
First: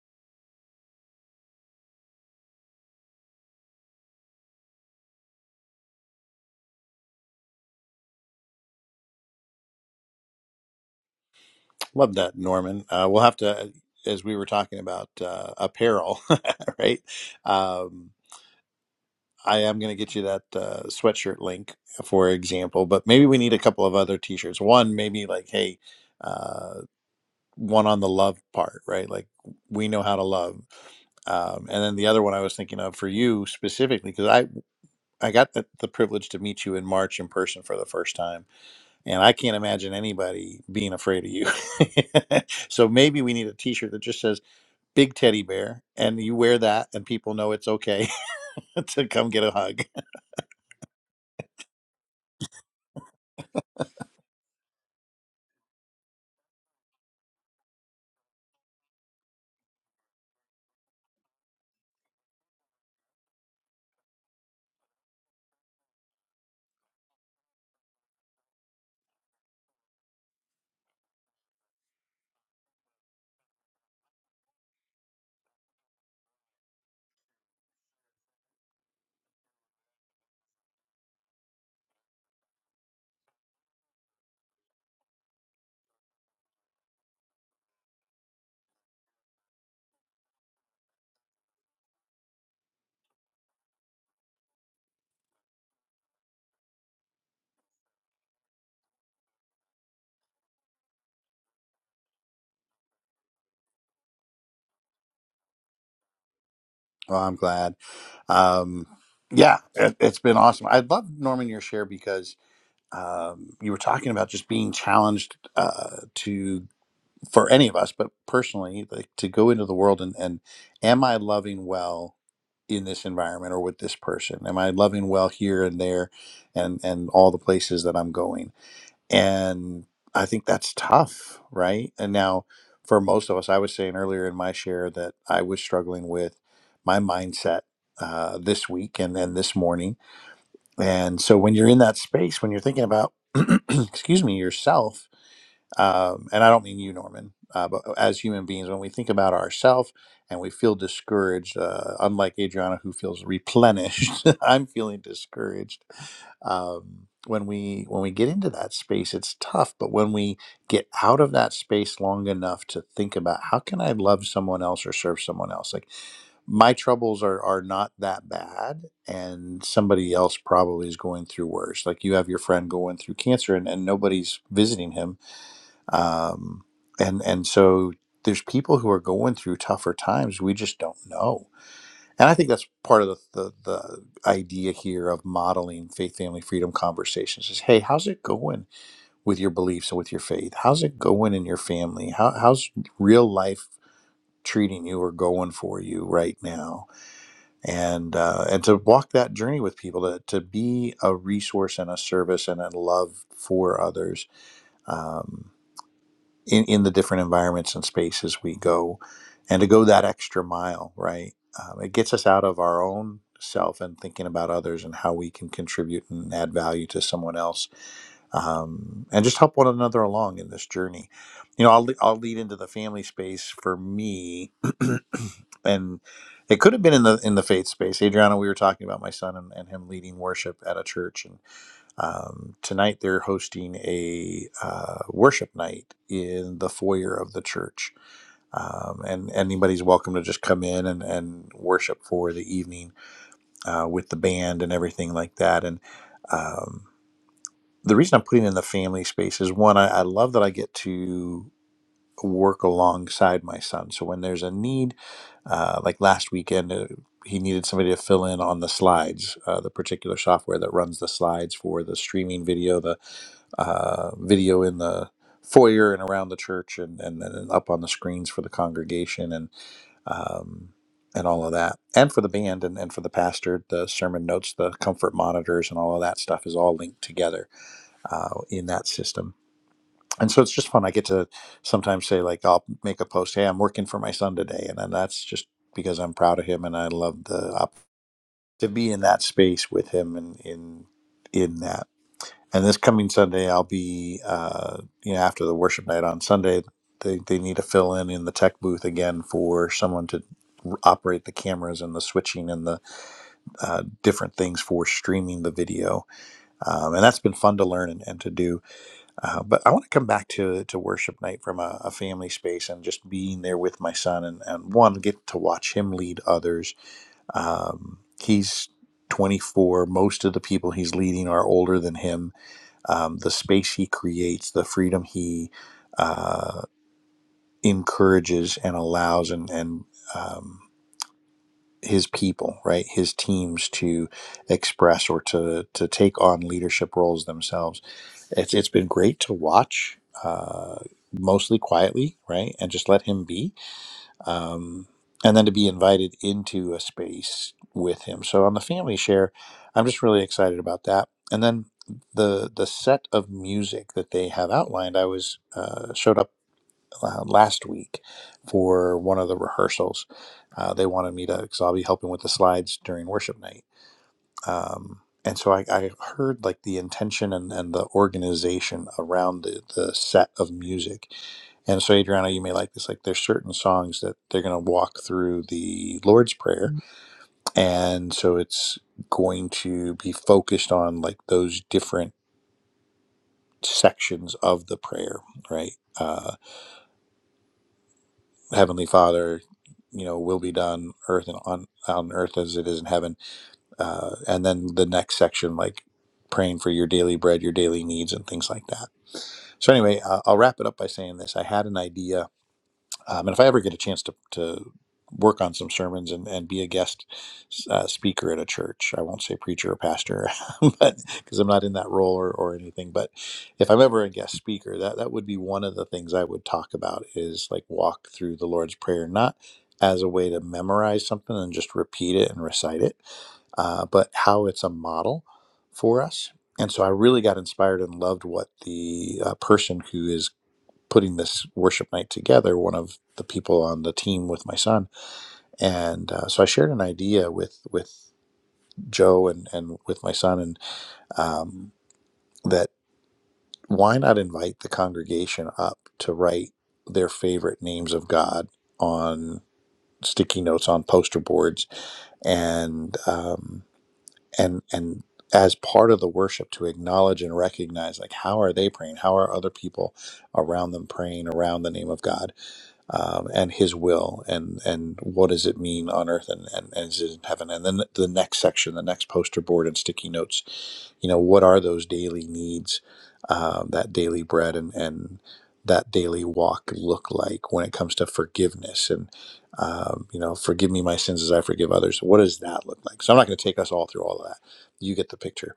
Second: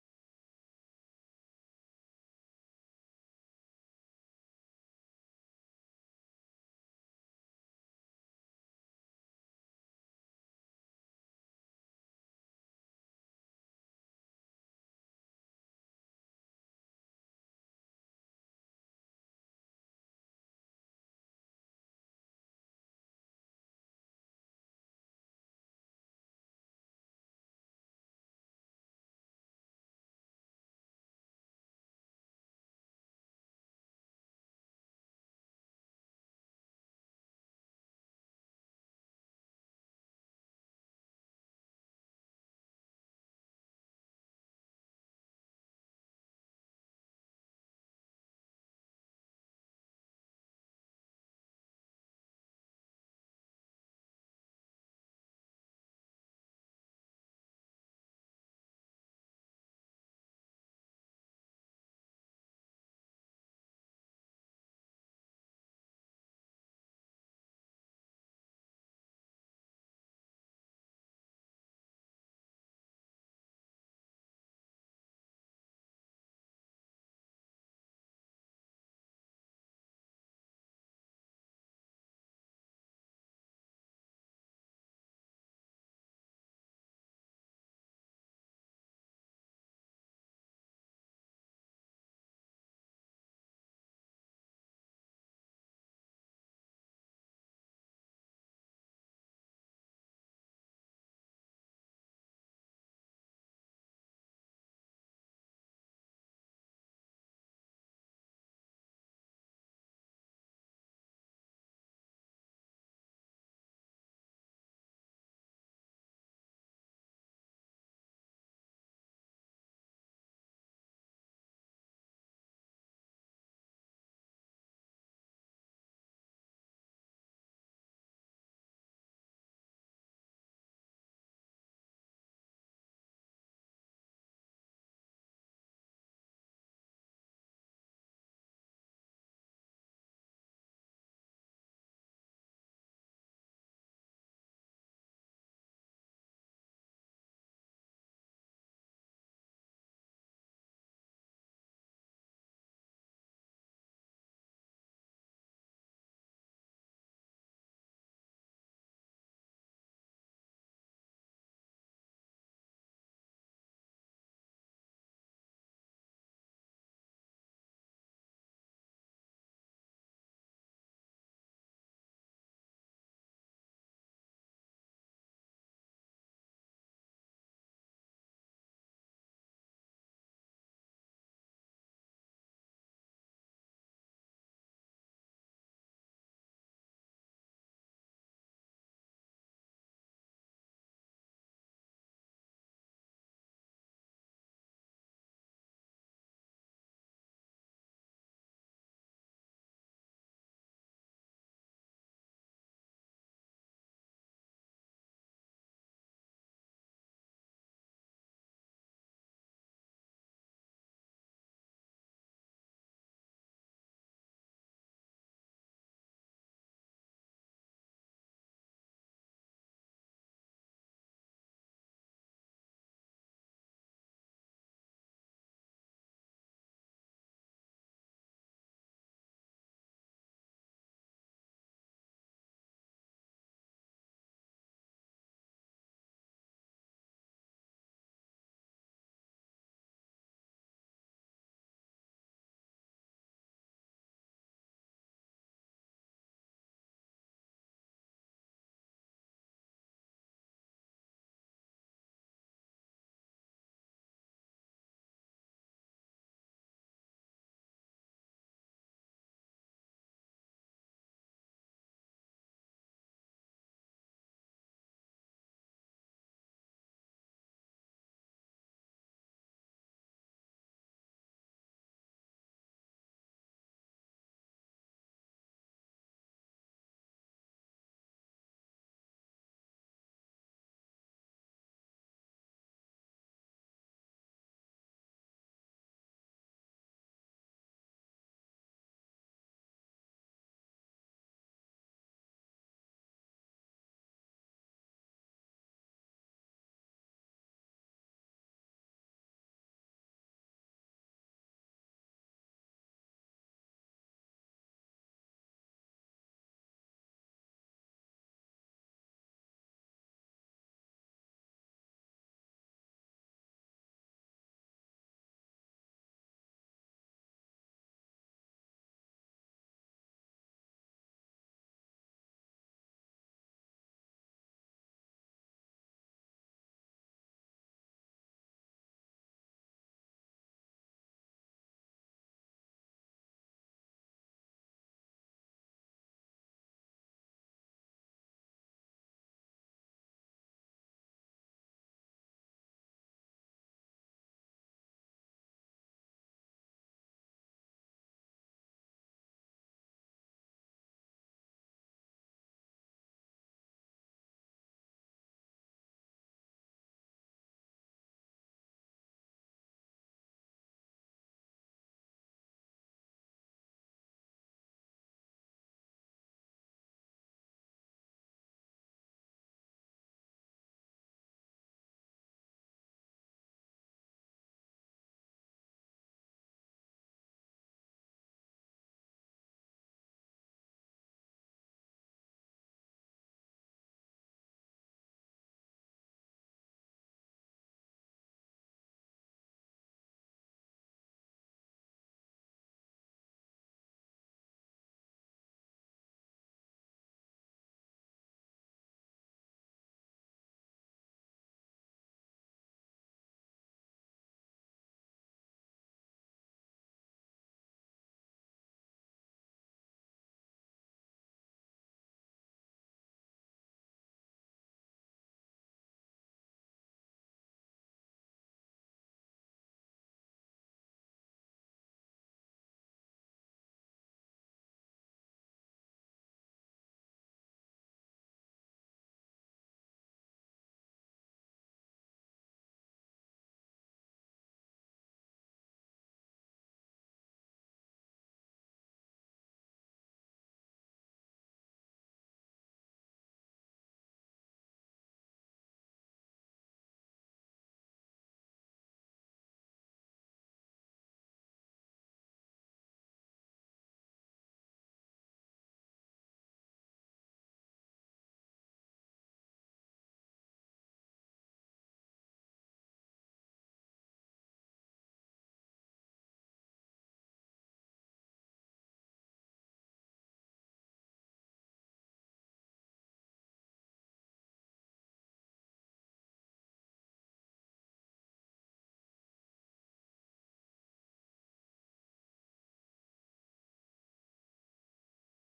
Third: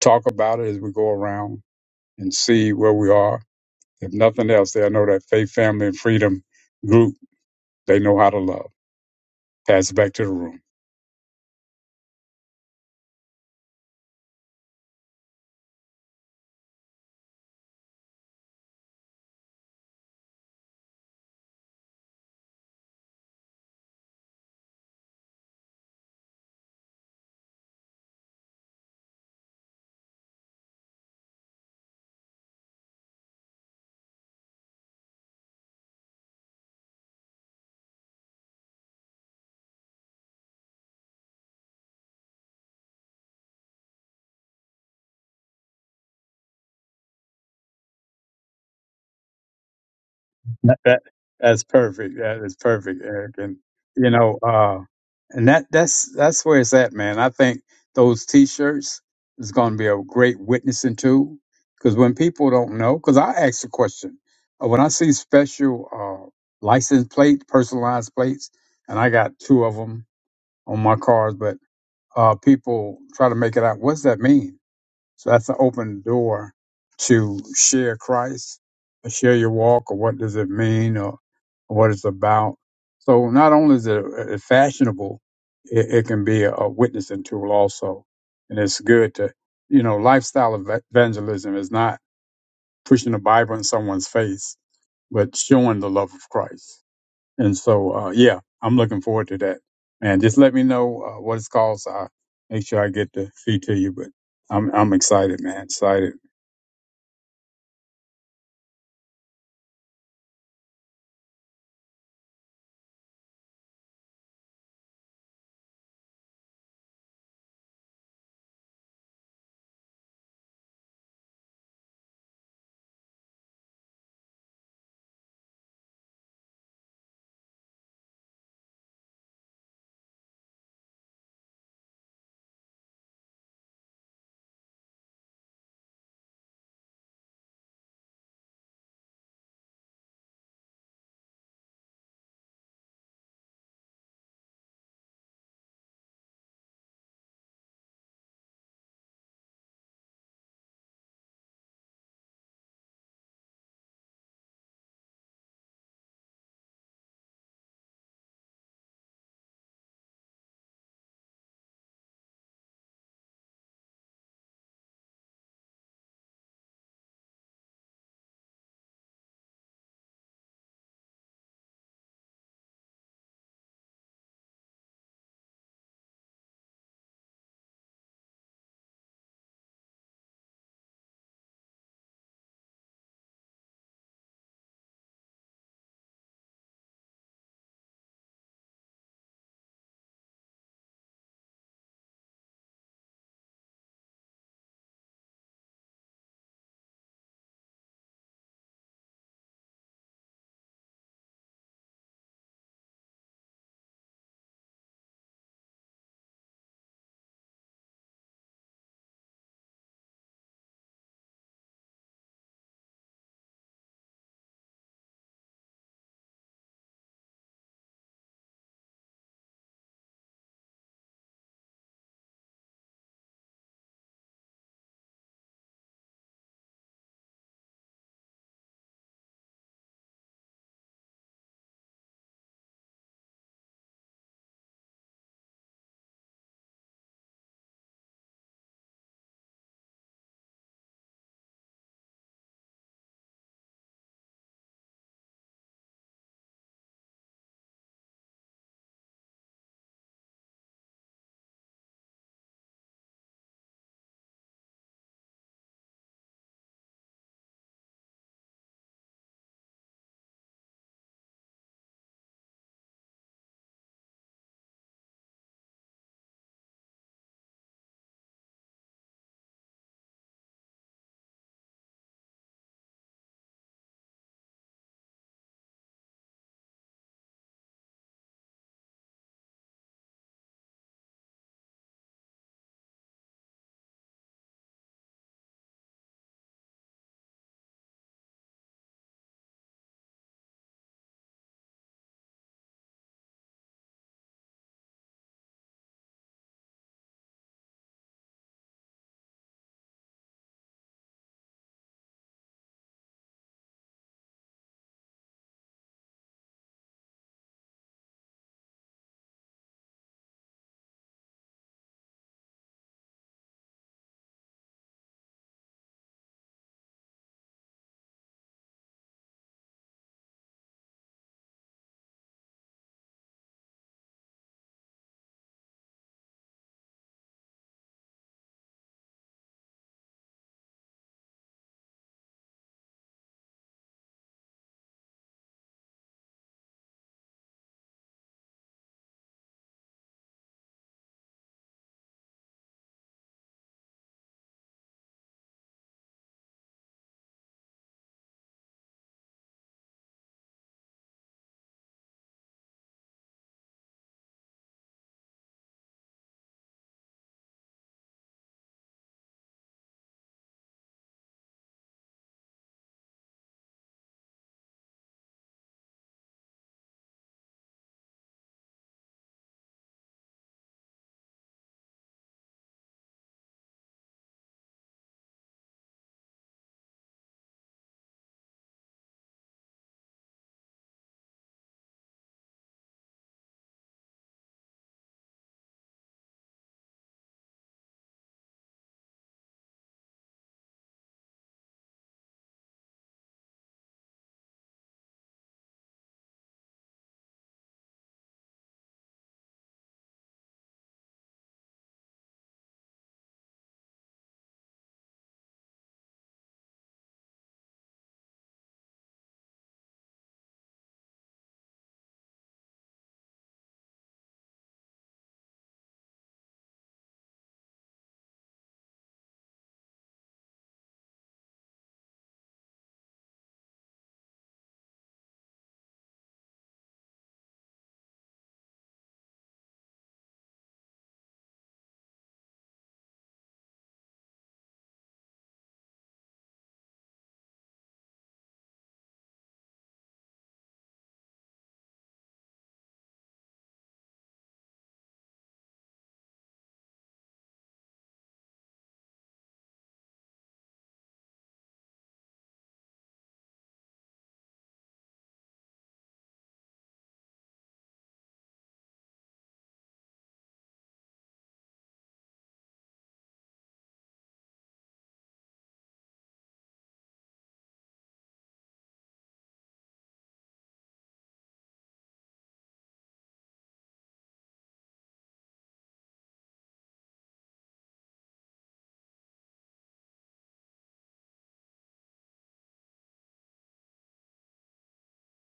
talk about it as we go around and see where we are. If nothing else, they know that faith, family, and freedom group they know how to love. Pass it back to the room.
love that norman uh, we'll have to uh, as we were talking about uh, apparel right um, i am going to get you that uh, sweatshirt link for example but maybe we need a couple of other t-shirts one maybe like hey uh, one on the love part right like we know how to love Um, and then the other one I was thinking of for you specifically, because I, I got the, the privilege to meet you in March in person for the first time. And I can't imagine anybody being afraid of you. so maybe we need a t shirt that just says Big Teddy Bear, and you wear that, and people know it's okay to come get a hug.
That, that- that's perfect. That is perfect, Eric. And you know, uh, and that that's that's where it's at, man. I think those T-shirts is going to be a great witnessing tool because when people don't know, because I ask the question uh, when I see special uh, license plate, personalized plates, and I got two of them on my cars, but uh, people try to make it out. What's that mean? So that's an open door to share Christ, to share your walk, or what does it mean, or what it's about. So not only is it uh, fashionable, it, it can be a, a witnessing tool also, and it's good to you know lifestyle eva- evangelism is not pushing the Bible in someone's face, but showing the love of Christ. And so uh, yeah, I'm looking forward to that. And just let me know uh, what it's called. So I make sure I get the fee to you, but. I'm I'm excited, man. Excited.
Well, I'm glad. Um, yeah, it, it's been awesome. I love Norman your share because um, you were talking about just being challenged uh, to. for any of us, but personally, like to go into the world and, and am I loving well in this environment or with this person? Am I loving well here and there and and all the places that I'm going? And I think that's tough, right? And now for most of us, I was saying earlier in my share that I was struggling with my mindset uh, this week and then this morning. And so when you're in that space, when you're thinking about excuse me, yourself um, and I don't mean you, Norman, uh, but uh, as human beings, when we think about ourselves and we feel discouraged, uh, unlike Adriana, who feels replenished, I'm feeling discouraged. Um, when we when we get into that space, it's tough. But when we get out of that space long enough to think about how can I love someone else or serve someone else, like my troubles are are not that bad, and somebody else probably is going through worse. Like you have your friend going through cancer, and, and nobody's visiting him um, and and so there's people who are going through tougher times we just don't know and i think that's part of the, the the idea here of modeling faith family freedom conversations is hey how's it going with your beliefs and with your faith how's it going in your family How, how's real life treating you or going for you right now and uh, and to walk that journey with people to, to be a resource and a service and a love for others Um, in, in the different environments and spaces we go and to go that extra mile right um, it gets us out of our own self and thinking about others and how we can contribute and add value to someone else um, and just help one another along in this journey you know i'll, le- I'll lead into the family space for me and it could have been in the in the faith space adriana we were talking about my son and, and him leading worship at a church and. Um, tonight they're hosting a uh, worship night in the foyer of the church, um, and anybody's welcome to just come in and, and worship for the evening uh, with the band and everything like that. And um, the reason I'm putting in the family space is one, I, I love that I get to work alongside my son. So when there's a need, uh, like last weekend. Uh, he needed somebody to fill in on the slides, uh, the particular software that runs the slides for the streaming video, the uh, video in the foyer and around the church and, and, and up on the screens for the congregation and um, and all of that and for the band and, and for the pastor the sermon notes the comfort monitors and all of that stuff is all linked together uh, in that system and so it's just fun i get to sometimes say like i'll make a post hey i'm working for my son today and then that's just because i'm proud of him and i love the op- to be in that space with him and in in that and this coming Sunday, I'll be, uh, you know, after the worship night on Sunday, they, they need to fill in in the tech booth again for someone to r- operate the cameras and the switching and the uh, different things for streaming the video. Um, and that's been fun to learn and, and to do. Uh, but I want to come back to, to worship night from a, a family space and just being there with my son and, and one, get to watch him lead others. Um, he's 24. Most of the people he's leading are older than him um, the space he creates, the freedom he uh, encourages and allows, and and um, his people, right, his teams to express or to to take on leadership roles themselves. It's it's been great to watch, uh, mostly quietly, right, and just let him be um, and then to be invited into a space with him. So on the family share, I'm just really excited about that. And then the the set of music that they have outlined, I was uh, showed up uh, last week for one of the rehearsals. Uh, they wanted me to because I'll be helping with the slides during worship night um, and so I, I heard like the intention and, and the organization around the, the set of music and so adriana you may like this like there's certain songs that they're going to walk through the lord's prayer and so it's going to be focused on like those different sections of the prayer right uh, heavenly father you know will be done earth and on, on earth as it is in heaven uh, and then the next section like praying for your daily bread your daily needs and things like that so anyway uh, i'll wrap it up by saying this i had an idea um, and if i ever get a chance to, to work on some sermons and, and be a guest uh, speaker at a church i won't say preacher or pastor but because i'm not in that role or, or anything but if i'm ever a guest speaker that, that would be one of the things i would talk about is like walk through the lord's prayer not as a way to memorize something and just repeat it and recite it uh, but how it's a model for us. And so I really got inspired and loved what the uh, person who is putting this worship night together, one of the people on the team with my son, and uh, so I shared an idea with with Joe and and with my son, and um, that why not invite the congregation up to write their favorite names of God on sticky notes on poster boards and um, and and as part of the worship to acknowledge and recognize like how are they praying how are other people around them praying around the name of god um, and his will and and what does it mean on earth and, and, and is it in heaven and then the next section the next poster board and sticky notes you know what are those daily needs um, that daily bread and and that daily walk look like when it comes to forgiveness and um, you know forgive me my sins as i forgive others what does that look like so i'm not going to take us all through all of that you get the picture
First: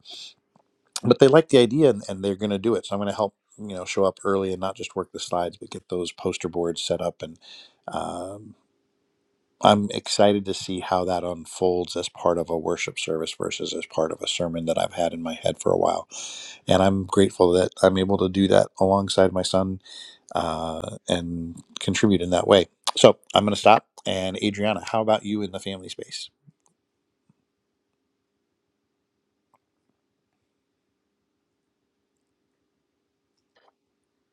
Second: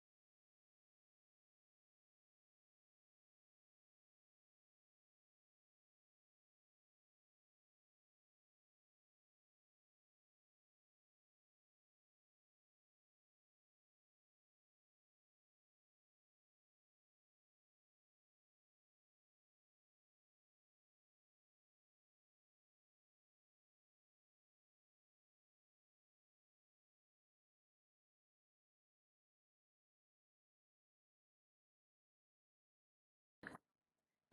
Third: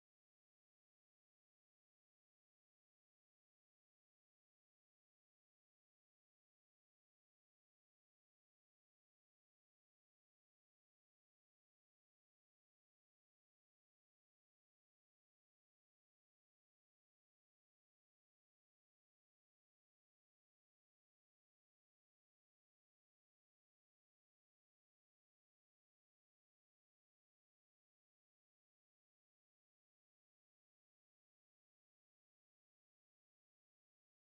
but they like the idea and, and they're going to do it. So I'm going to help you know show up early and not just work the slides, but get those poster boards set up. And um, I'm excited to see how that unfolds as part of a worship service versus as part of a sermon that I've had in my head for a while. And I'm grateful that I'm able to do that alongside my son uh, and contribute in that way. So I'm going to stop. And Adriana, how about you in the family space?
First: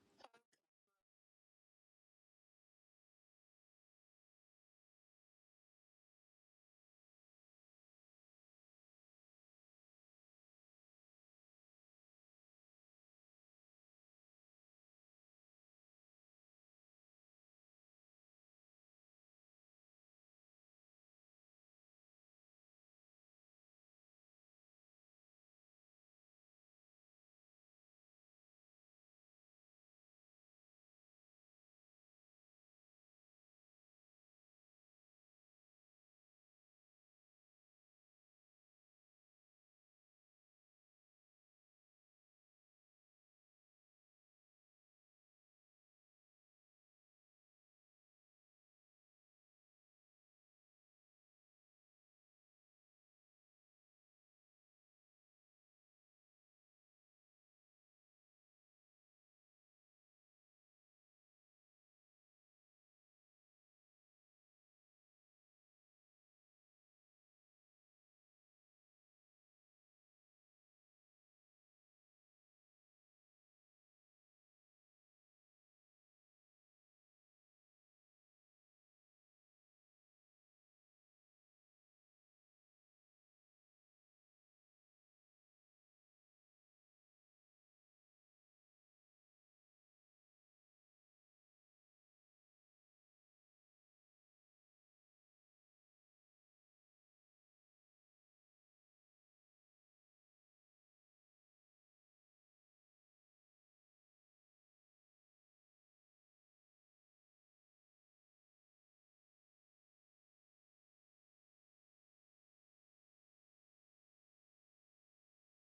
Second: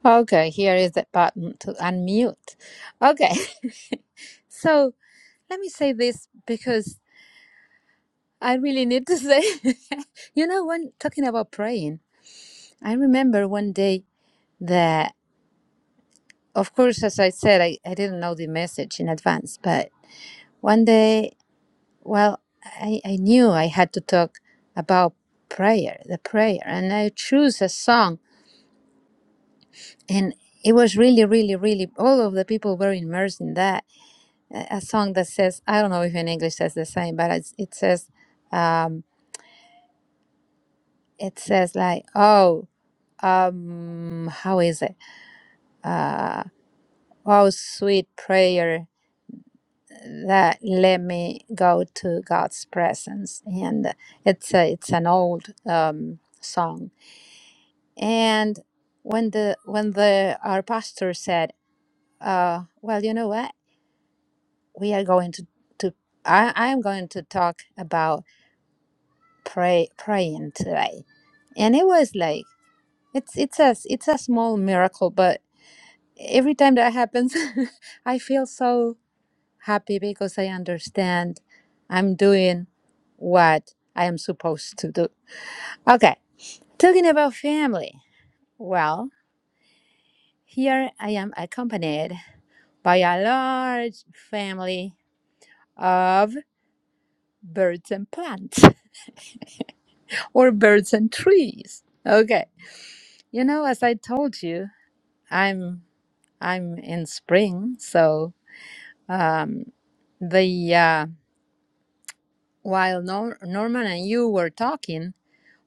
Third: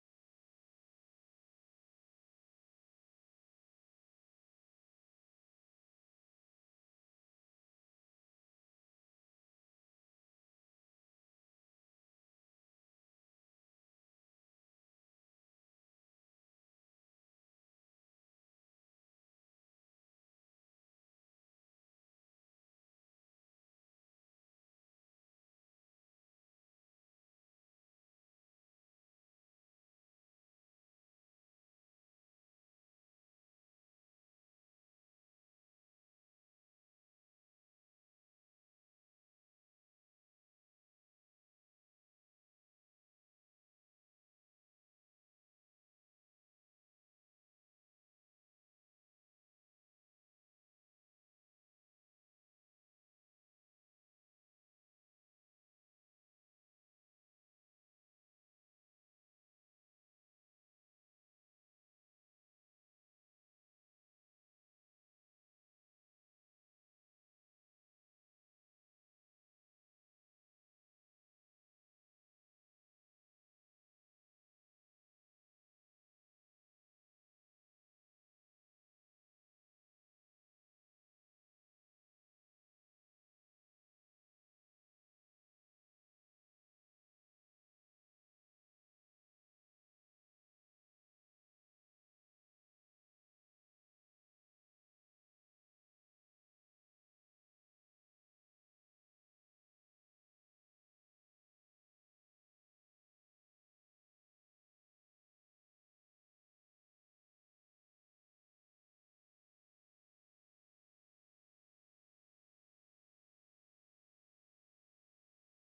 Okay, here is the button to unmute. Okay. so let me say this because I really need to say you know when talking about praying, I remember one day that. Of course, as I said, I, I didn't know the message in advance, but one day, well, I, I knew I had to talk about prayer, the prayer, and I chose a song, and it was really, really, really, all of the people were immersed in that. A a song that says, I don't know if in English says the same, but it's, it says, um, it says like, oh, um, how is it? Uh, oh, sweet prayer that let me go to God's presence. And it's a, it's an old um, song. And when the when the our pastor said, uh, "Well, you know what? We are going to to I I am going to talk about pray praying today," and it was like it's it's a it's a small miracle, but every time that happens, I feel so. happy because I understand I'm doing what I am supposed to do. Okay, talking about family. Well, here I am accompanied by a large family of birds and plants or birds and trees. Okay. You know, as I told you, I'm I'm in spring, so um the uh while Nor- Norman and you were talking,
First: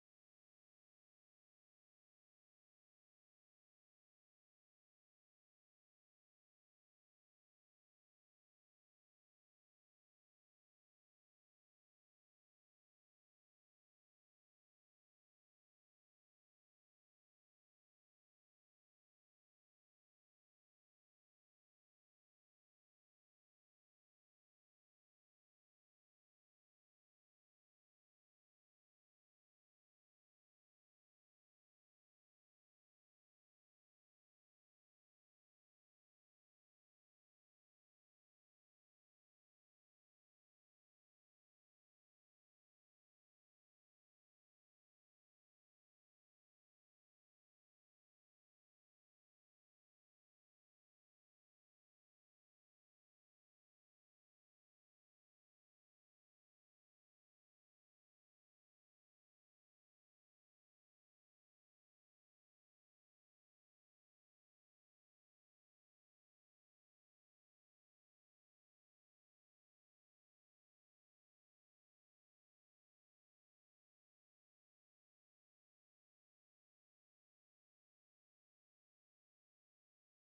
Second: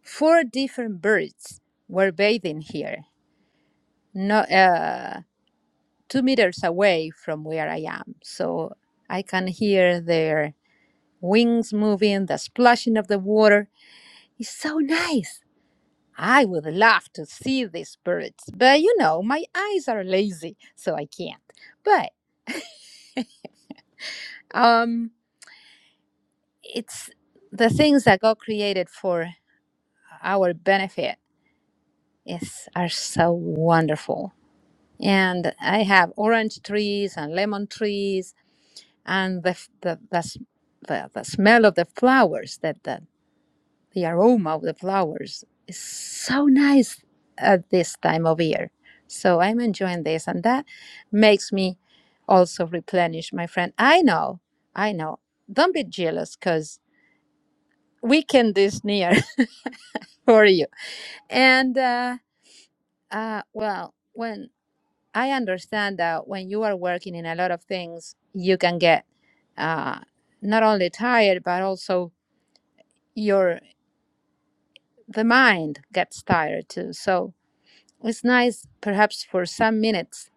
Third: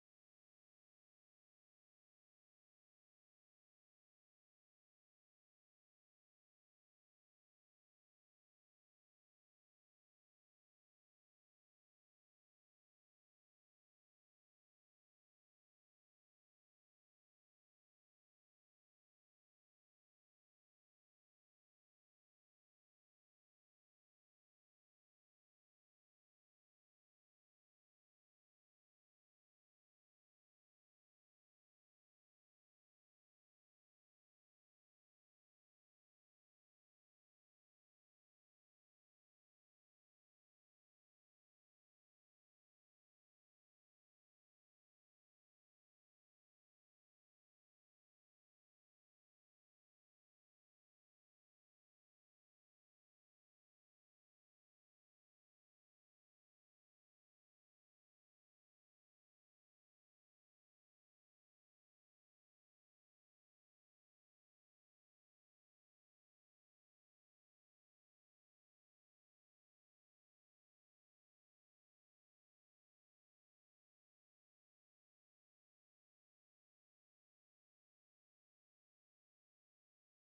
Four different birds were bathing here, no, uh, two meters away from where I am. So I can hear their wings moving, the splashing of the water. It's so nice. I would love to see these birds, but you know, my eyes are lazy, so I can't. But um, it's the things that God created for our benefit is are so wonderful. and I have orange trees and lemon trees, and the the the, the, the smell of the flowers that the, the aroma of the flowers is so nice at this time of year. So I'm enjoying this, and that makes me also replenish my friend. I know, I know. Don't be jealous, cause weekend is near for you. And uh, uh, well, when I understand that when you are working in a lot of things, you can get uh, not only tired, but also your the mind gets tired too. So it's nice, perhaps for some minutes,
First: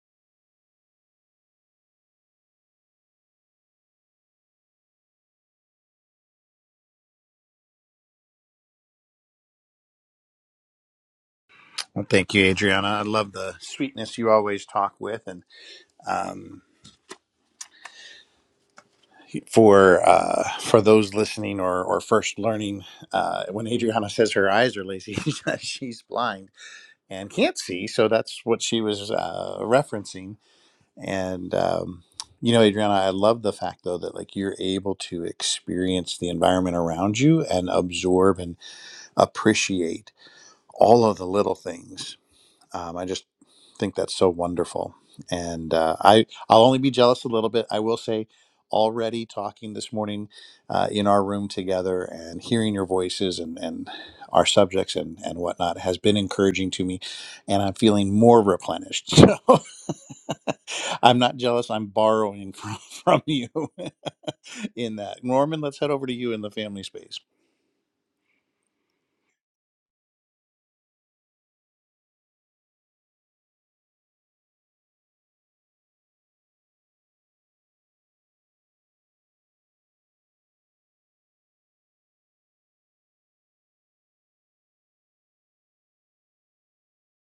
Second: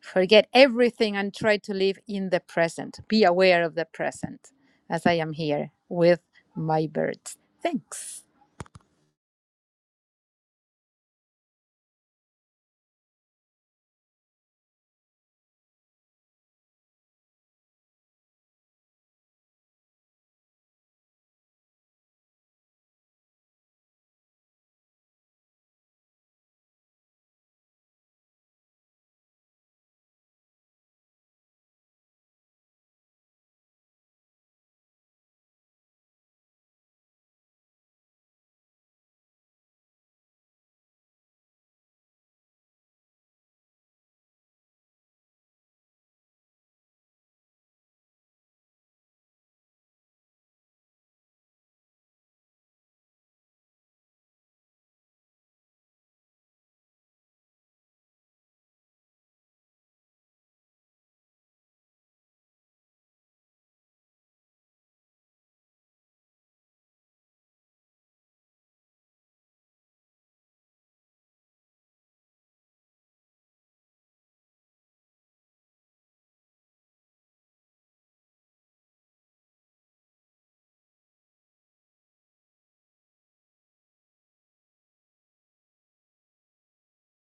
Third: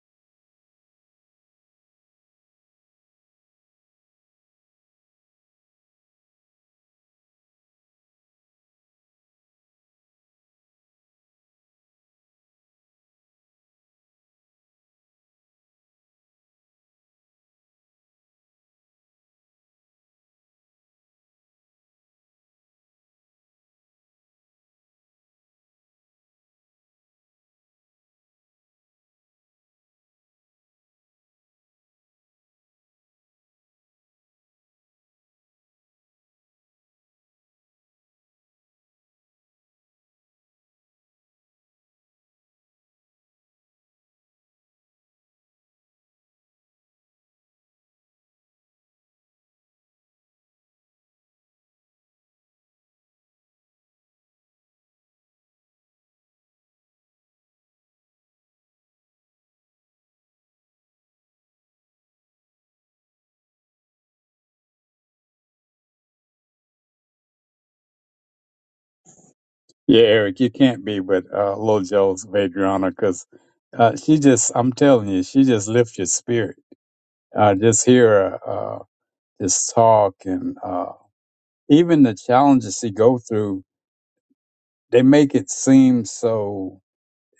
forget everything and try to live in the present. Be aware of the present, as I am here with my birds. Thanks.
Well, thank you, Adriana. I love the sweetness you always talk with, and um, for uh, for those listening or, or first learning, uh, when Adriana says her eyes are lazy, she's blind and can't see. So that's what she was uh, referencing. And um, you know, Adriana, I love the fact though that like you're able to experience the environment around you and absorb and appreciate all of the little things. Um, I just think that's so wonderful. And uh, I, I'll only be jealous a little bit. I will say, already talking this morning uh, in our room together and hearing your voices and, and our subjects and, and whatnot has been encouraging to me. And I'm feeling more replenished. So I'm not jealous. I'm borrowing from, from you in that. Norman, let's head over to you in the family space.
Yeah, Eric, you can't be with uh, Lil Joe's Adriana because uh, she just, I'm telling you, she just lifts your spirit. Uh, just hear her uh, just talk and uh, even the challenges she go through, they make it seem so,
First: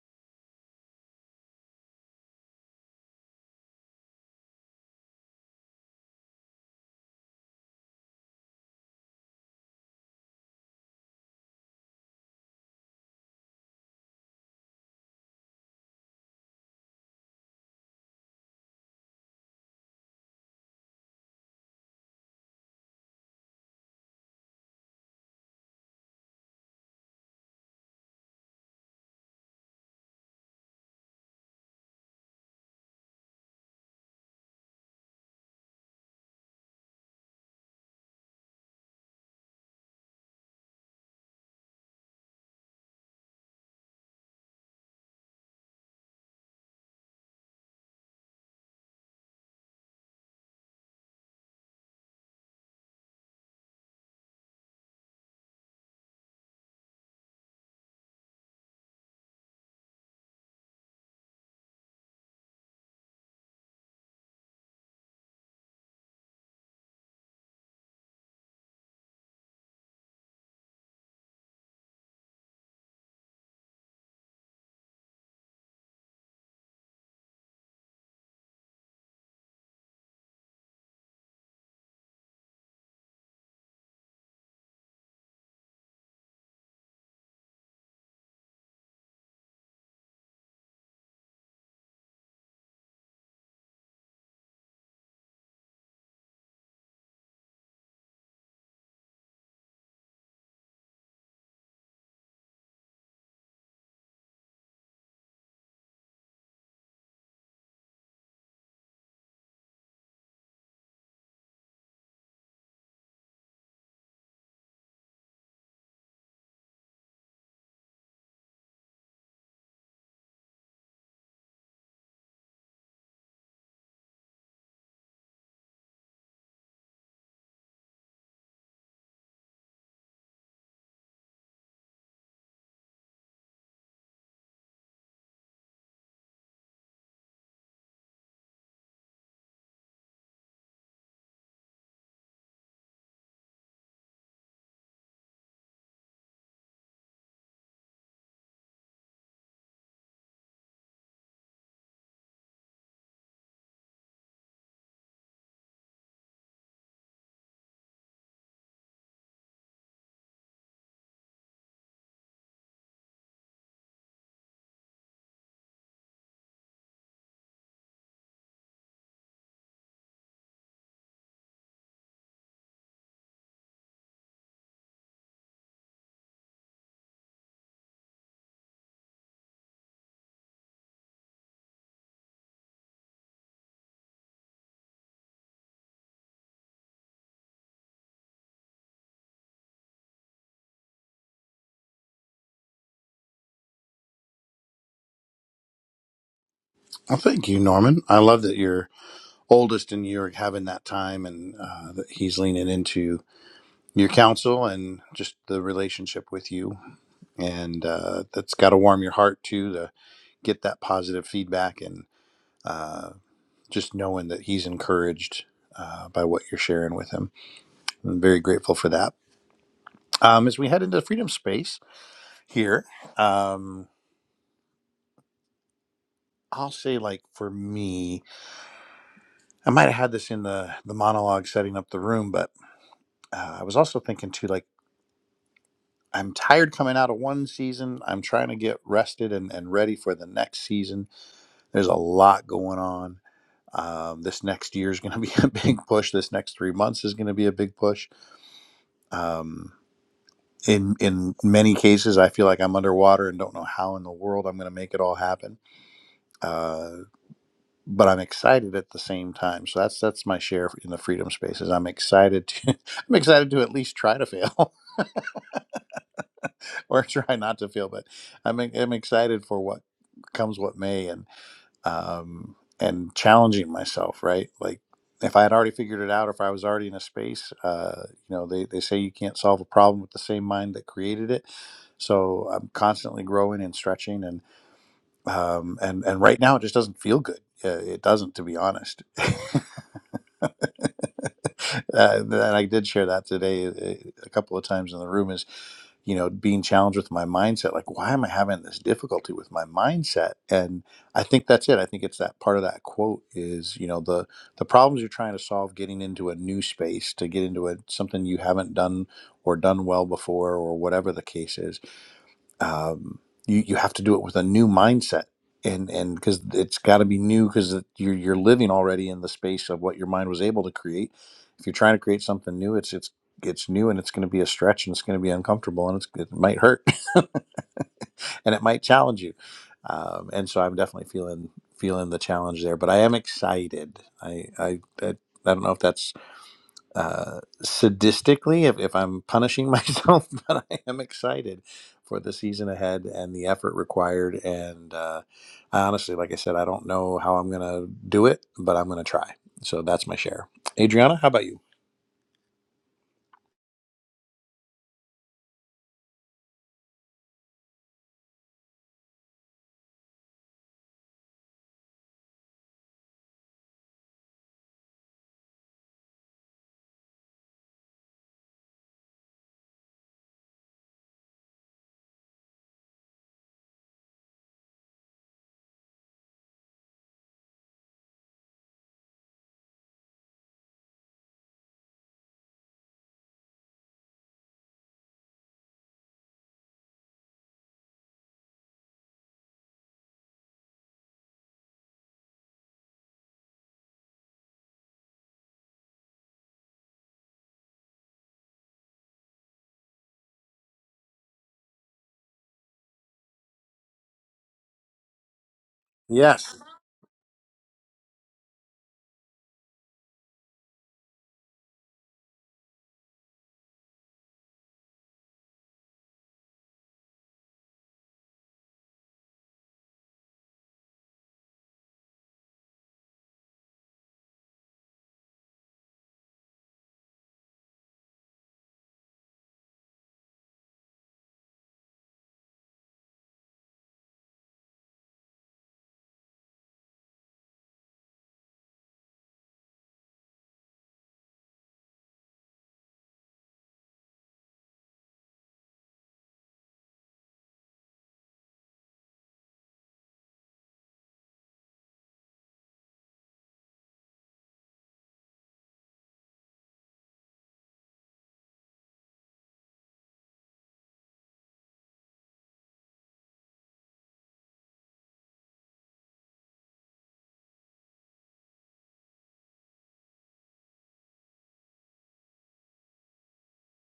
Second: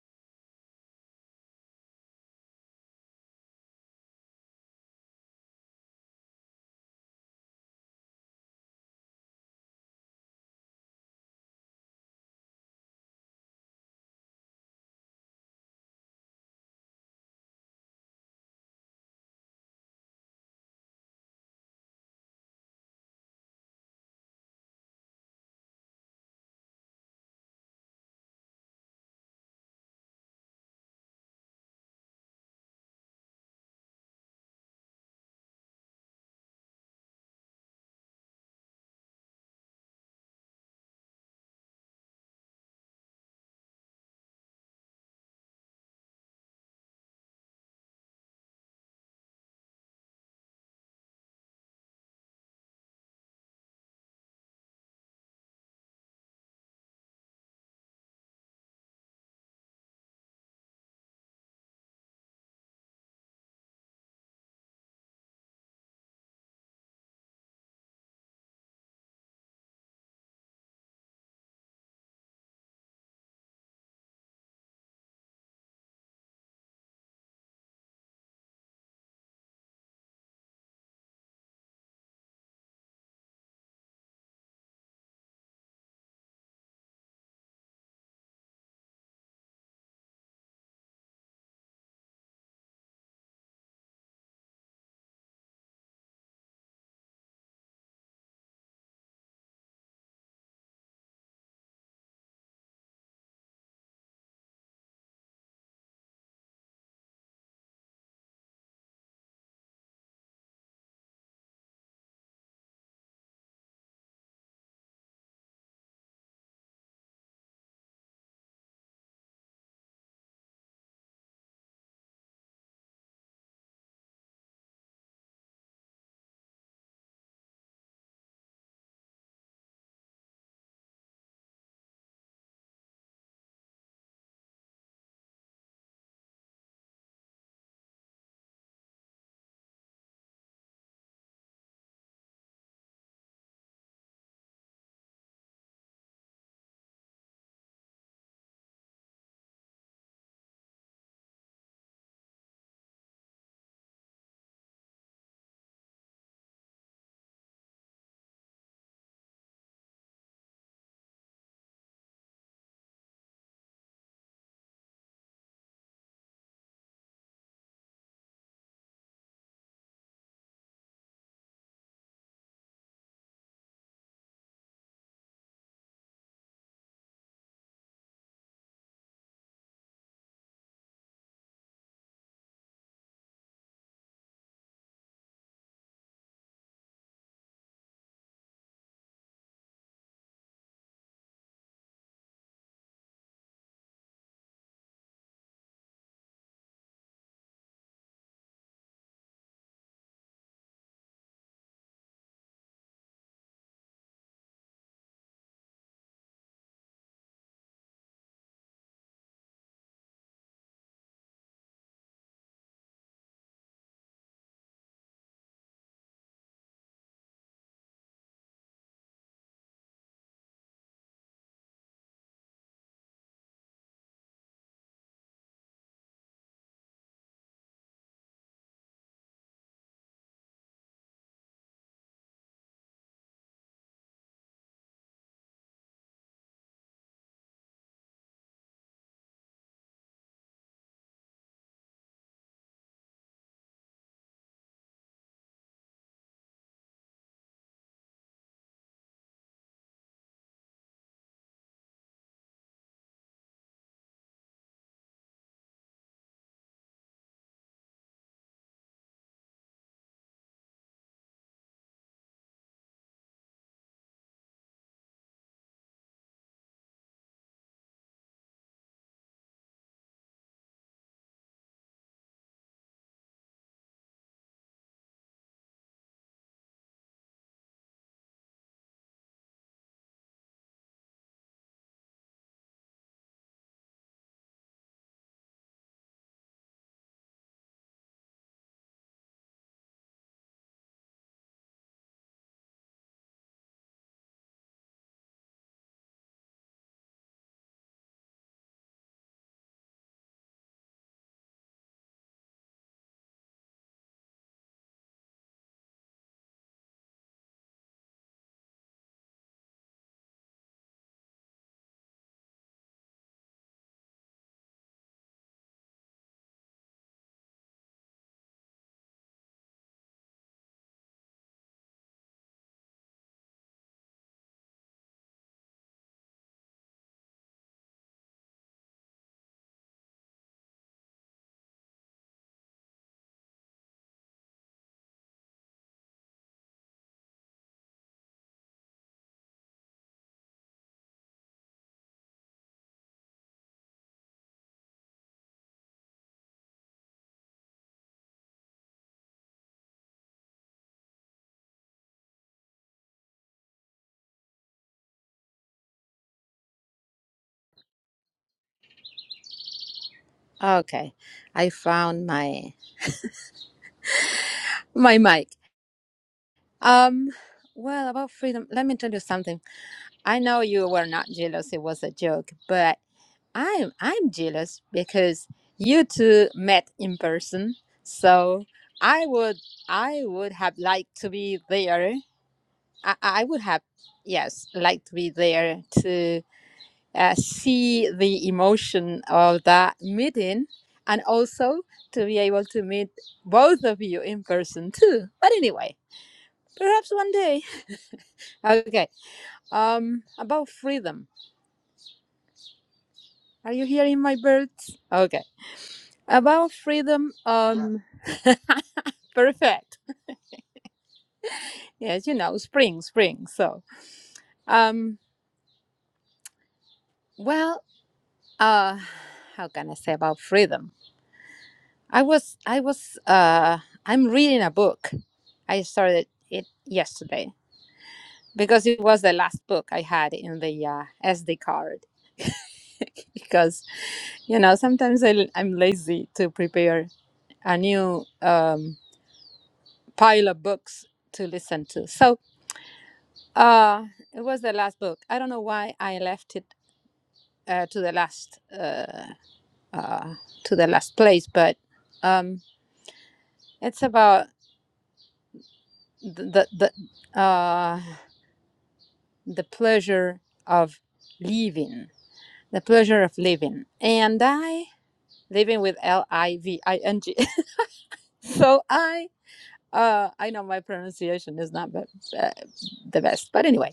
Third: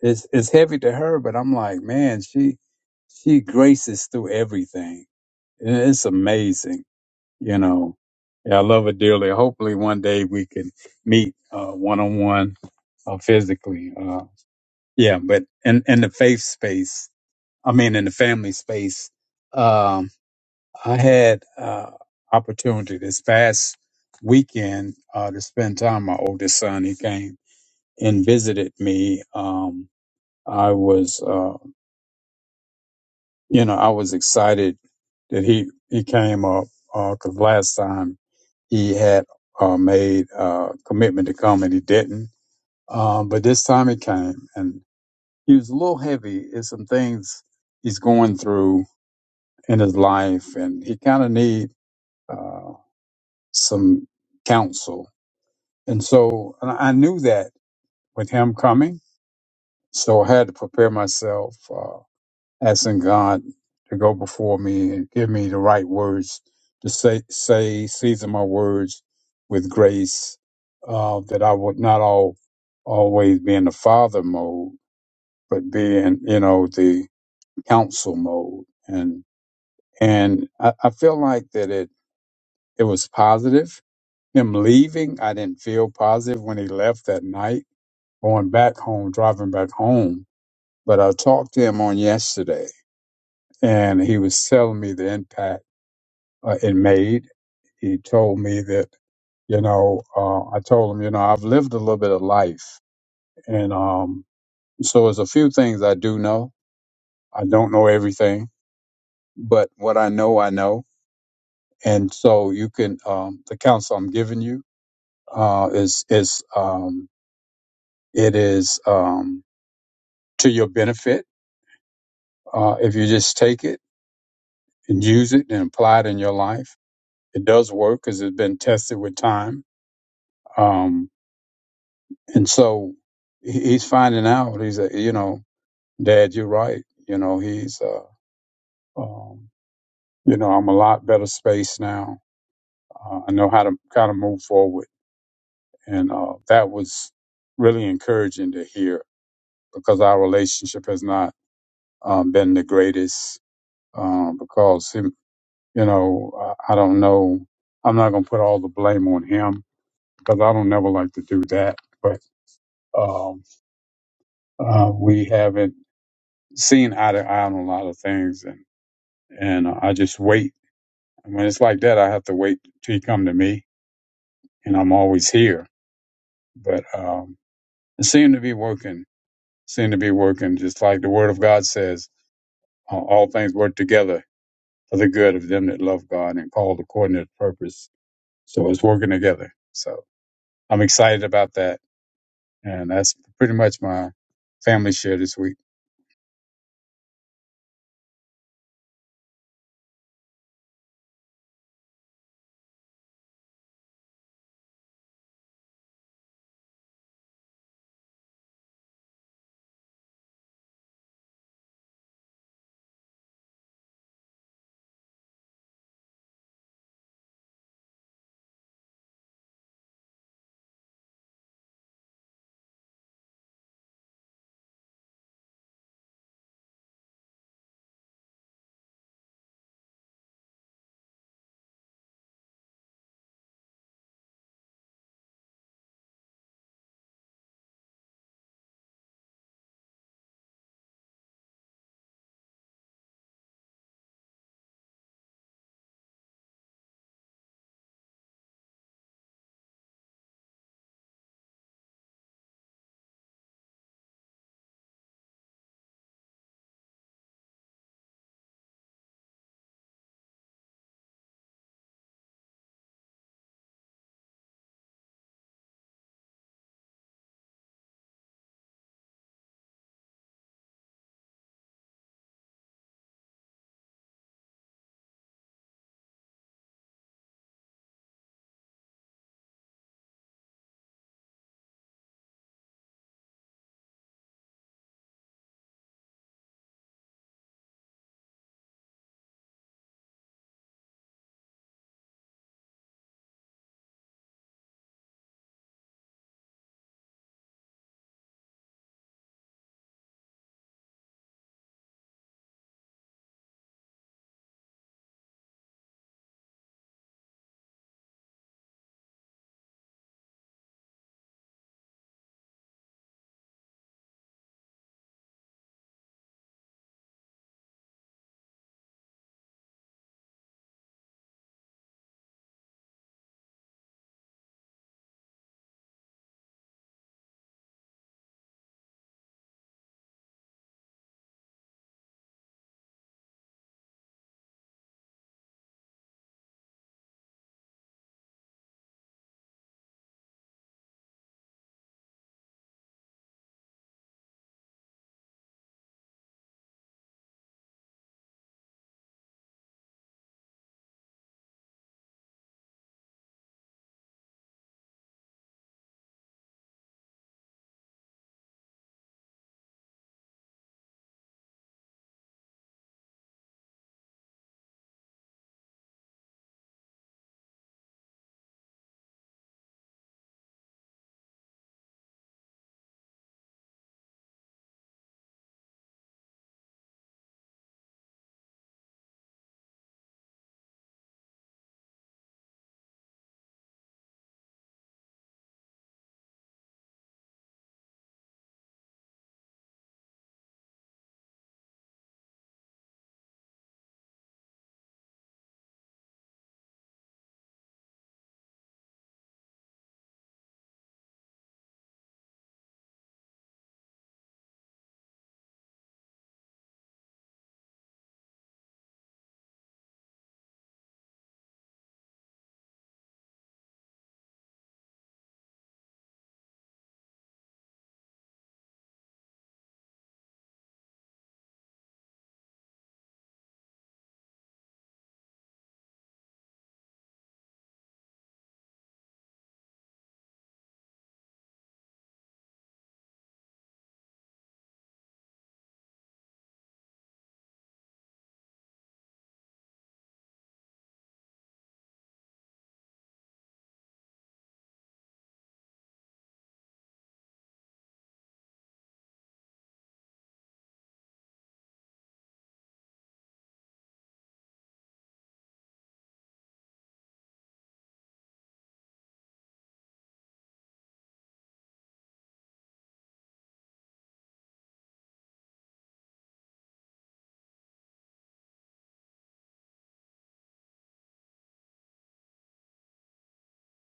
it's, it's heavy to her, but I'm like, man, she, she graces through everything. And It's amazing, you know. Yeah, I love her dearly. Hopefully one day we can meet uh, one-on-one uh, physically. uh, Yeah, but in in the faith space, I mean, in the family space, um, I had uh, opportunity this past weekend uh, to spend time with my oldest son. He came and visited me. Um, I was, uh, you know, I was excited that he he came up because last time he had uh, made a commitment to come and he didn't. Um, but this time he came, and. he was a little heavy in some things he's going through in his life, and he kind of need uh, some counsel. And so and I knew that with him coming, so I had to prepare myself, uh, asking God to go before me and give me the right words to say, say season my words with grace, uh, that I would not all always be in the father mode, but be in you know the counsel mode and And I, I feel like that it, it was positive. Him leaving, I didn't feel positive when he left that night, going back home, driving back home. But I talked to him on yesterday and he was telling me the impact uh, it made. He told me that, you know, uh, I told him, you know, I've lived a little bit of life. And um, so there's a few things I do know. I don't know everything, but what I know, I know. And so you can, um, the counsel I'm giving you, uh, is is um, it is um, to your benefit uh, if you just take it and use it and apply it in your life. It does work because it's been tested with time, um, and so he- he's finding out. He's a, you know, Dad, you're right. You know, he's uh, um, you know, I'm a lot better space now. Uh, I know how to kind of move forward, and uh, that was really encouraging to hear because our relationship has not um, been the greatest um, because him, you know, I, I don't know. I'm not gonna put all the blame on him because I don't never like to do that. But um, uh, we haven't seen eye to eye on a lot of things, and and uh, I just wait. And when it's like that, I have to wait till he come to me, and I'm always here. But um, it seemed to be working. Seemed to be working, just like the Word of God says, uh, all things work together for the good of them that love God and called according to His purpose. So it's working together. So. I'm excited about that, and that's pretty much my family share this week.
Well, thank you, Norman. I love that your oldest and you are having that time and uh, that he's leaning into. your counsel and just the relationship with you. And uh, that's got to warm your heart too to get that positive feedback and uh, just knowing that he's encouraged uh, by what you're sharing with him. I'm very grateful for that. Um, as we head into the freedom space here, um, I'll say like for me, I might have had this in the the monologue setting up the room, but uh, I was also thinking too like. I'm tired coming out of one season. I'm trying to get rested and, and ready for the next season There's a lot going on. Um, this next year is going to be a big push. This next three months is going to be a big push. Um, in in many cases, I feel like I'm underwater and don't know how in the world I'm going to make it all happen. Uh, but I'm excited at the same time. So that's that's my share in the freedom spaces. I'm excited to I'm excited to at least try to fail or try not to fail. But I'm I'm excited for what comes what may and. um, and challenging myself, right? Like if I had already figured it out, or if I was already in a space, uh, you know, they, they say you can't solve a problem with the same mind that created it. So I'm constantly growing and stretching and, um, and, and right now it just doesn't feel good. Uh, It doesn't, to be honest. uh, and I did share that today uh, a couple of times in the room is, you know, being challenged with my mindset. Like, why am I having this difficulty with my mindset? And I think that's it. I think it's that part of that quote is, you know, the the problems you're trying to solve, getting into a new space, to get into a, something you haven't done or done well before, or whatever the case is um, you you have to do it with a new mindset and and because it's got to be new because you're you're living already in the space of what your mind was able to create if you're trying to create something new it's it's it's new and it's going to be a stretch and it's going to be uncomfortable and it's, it might hurt and it might challenge you um, and so i'm definitely feeling feeling the challenge there but i am excited i i i, I don't know if that's uh, sadistically if, if I'm punishing myself, but I am excited for the season ahead and the effort required. And uh, I honestly, like I said, I don't know how I'm going to do it, but I'm going to try. So that's my share. Adriana, how about you?
Okay, I found my my mic. Um, well, about freedom, let me tell you something. I know you were not jealous. It was a joke, but I'm I'm jealous because you two met in person. So I would I would have liked to be there. I, I would have yes liked to be there to uh, see the emotion of that meeting and also to be able to meet both of you in person too. But anyway, perhaps one day. Okay. Um, about freedom. Are you hearing my birds? Okay.
Yes.
About freedom, um, perfect. Yes, you know, spring, spring. So, um, well, uh, how can I say about freedom? I was, I was, uh, I'm reading a book. I started it yesterday because it was the last book I had in the uh, SD card. because, you know, sometimes I, I'm lazy to prepare a new um, pile of books to listen to. So Uh, it was the last book. I don't know why I left it uh, to the last uh, uh, to the last place, but um, it's about the the the, uh, the pleasure of living, the pleasure of living, and I living with L I V I N G. So I uh, I know my pronunciation is not be- uh, the best, but anyway,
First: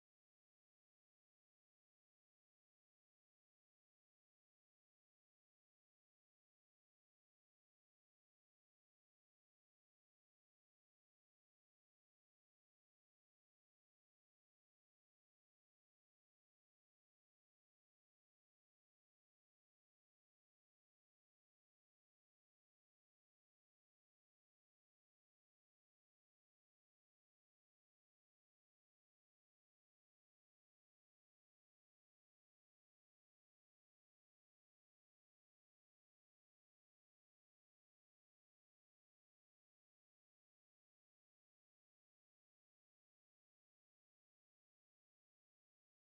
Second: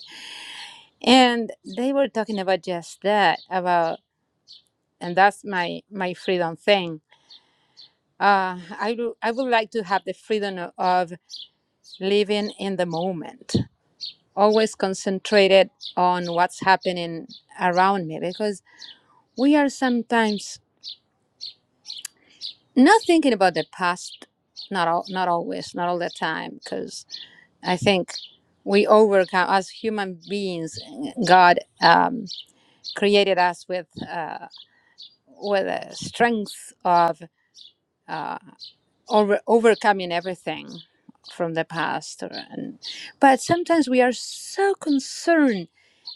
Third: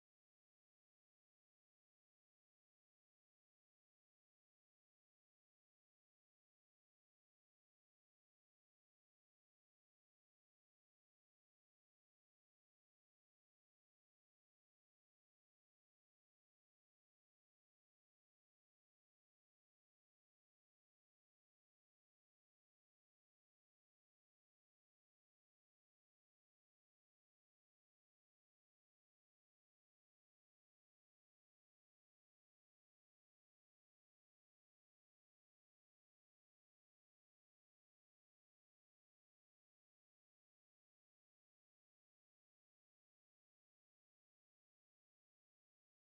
and they were talking about just that about, and that's my my freedom thing Uh, I, do, I would like to have the freedom o- of living in the moment, always concentrated on what's happening around me because we are sometimes not thinking about the past, not, all, not always, not all the time, because I think we overcome, as human beings, God um, created us with, uh, with a strength of. uh, over, overcoming everything from the past or, and but sometimes we are so concerned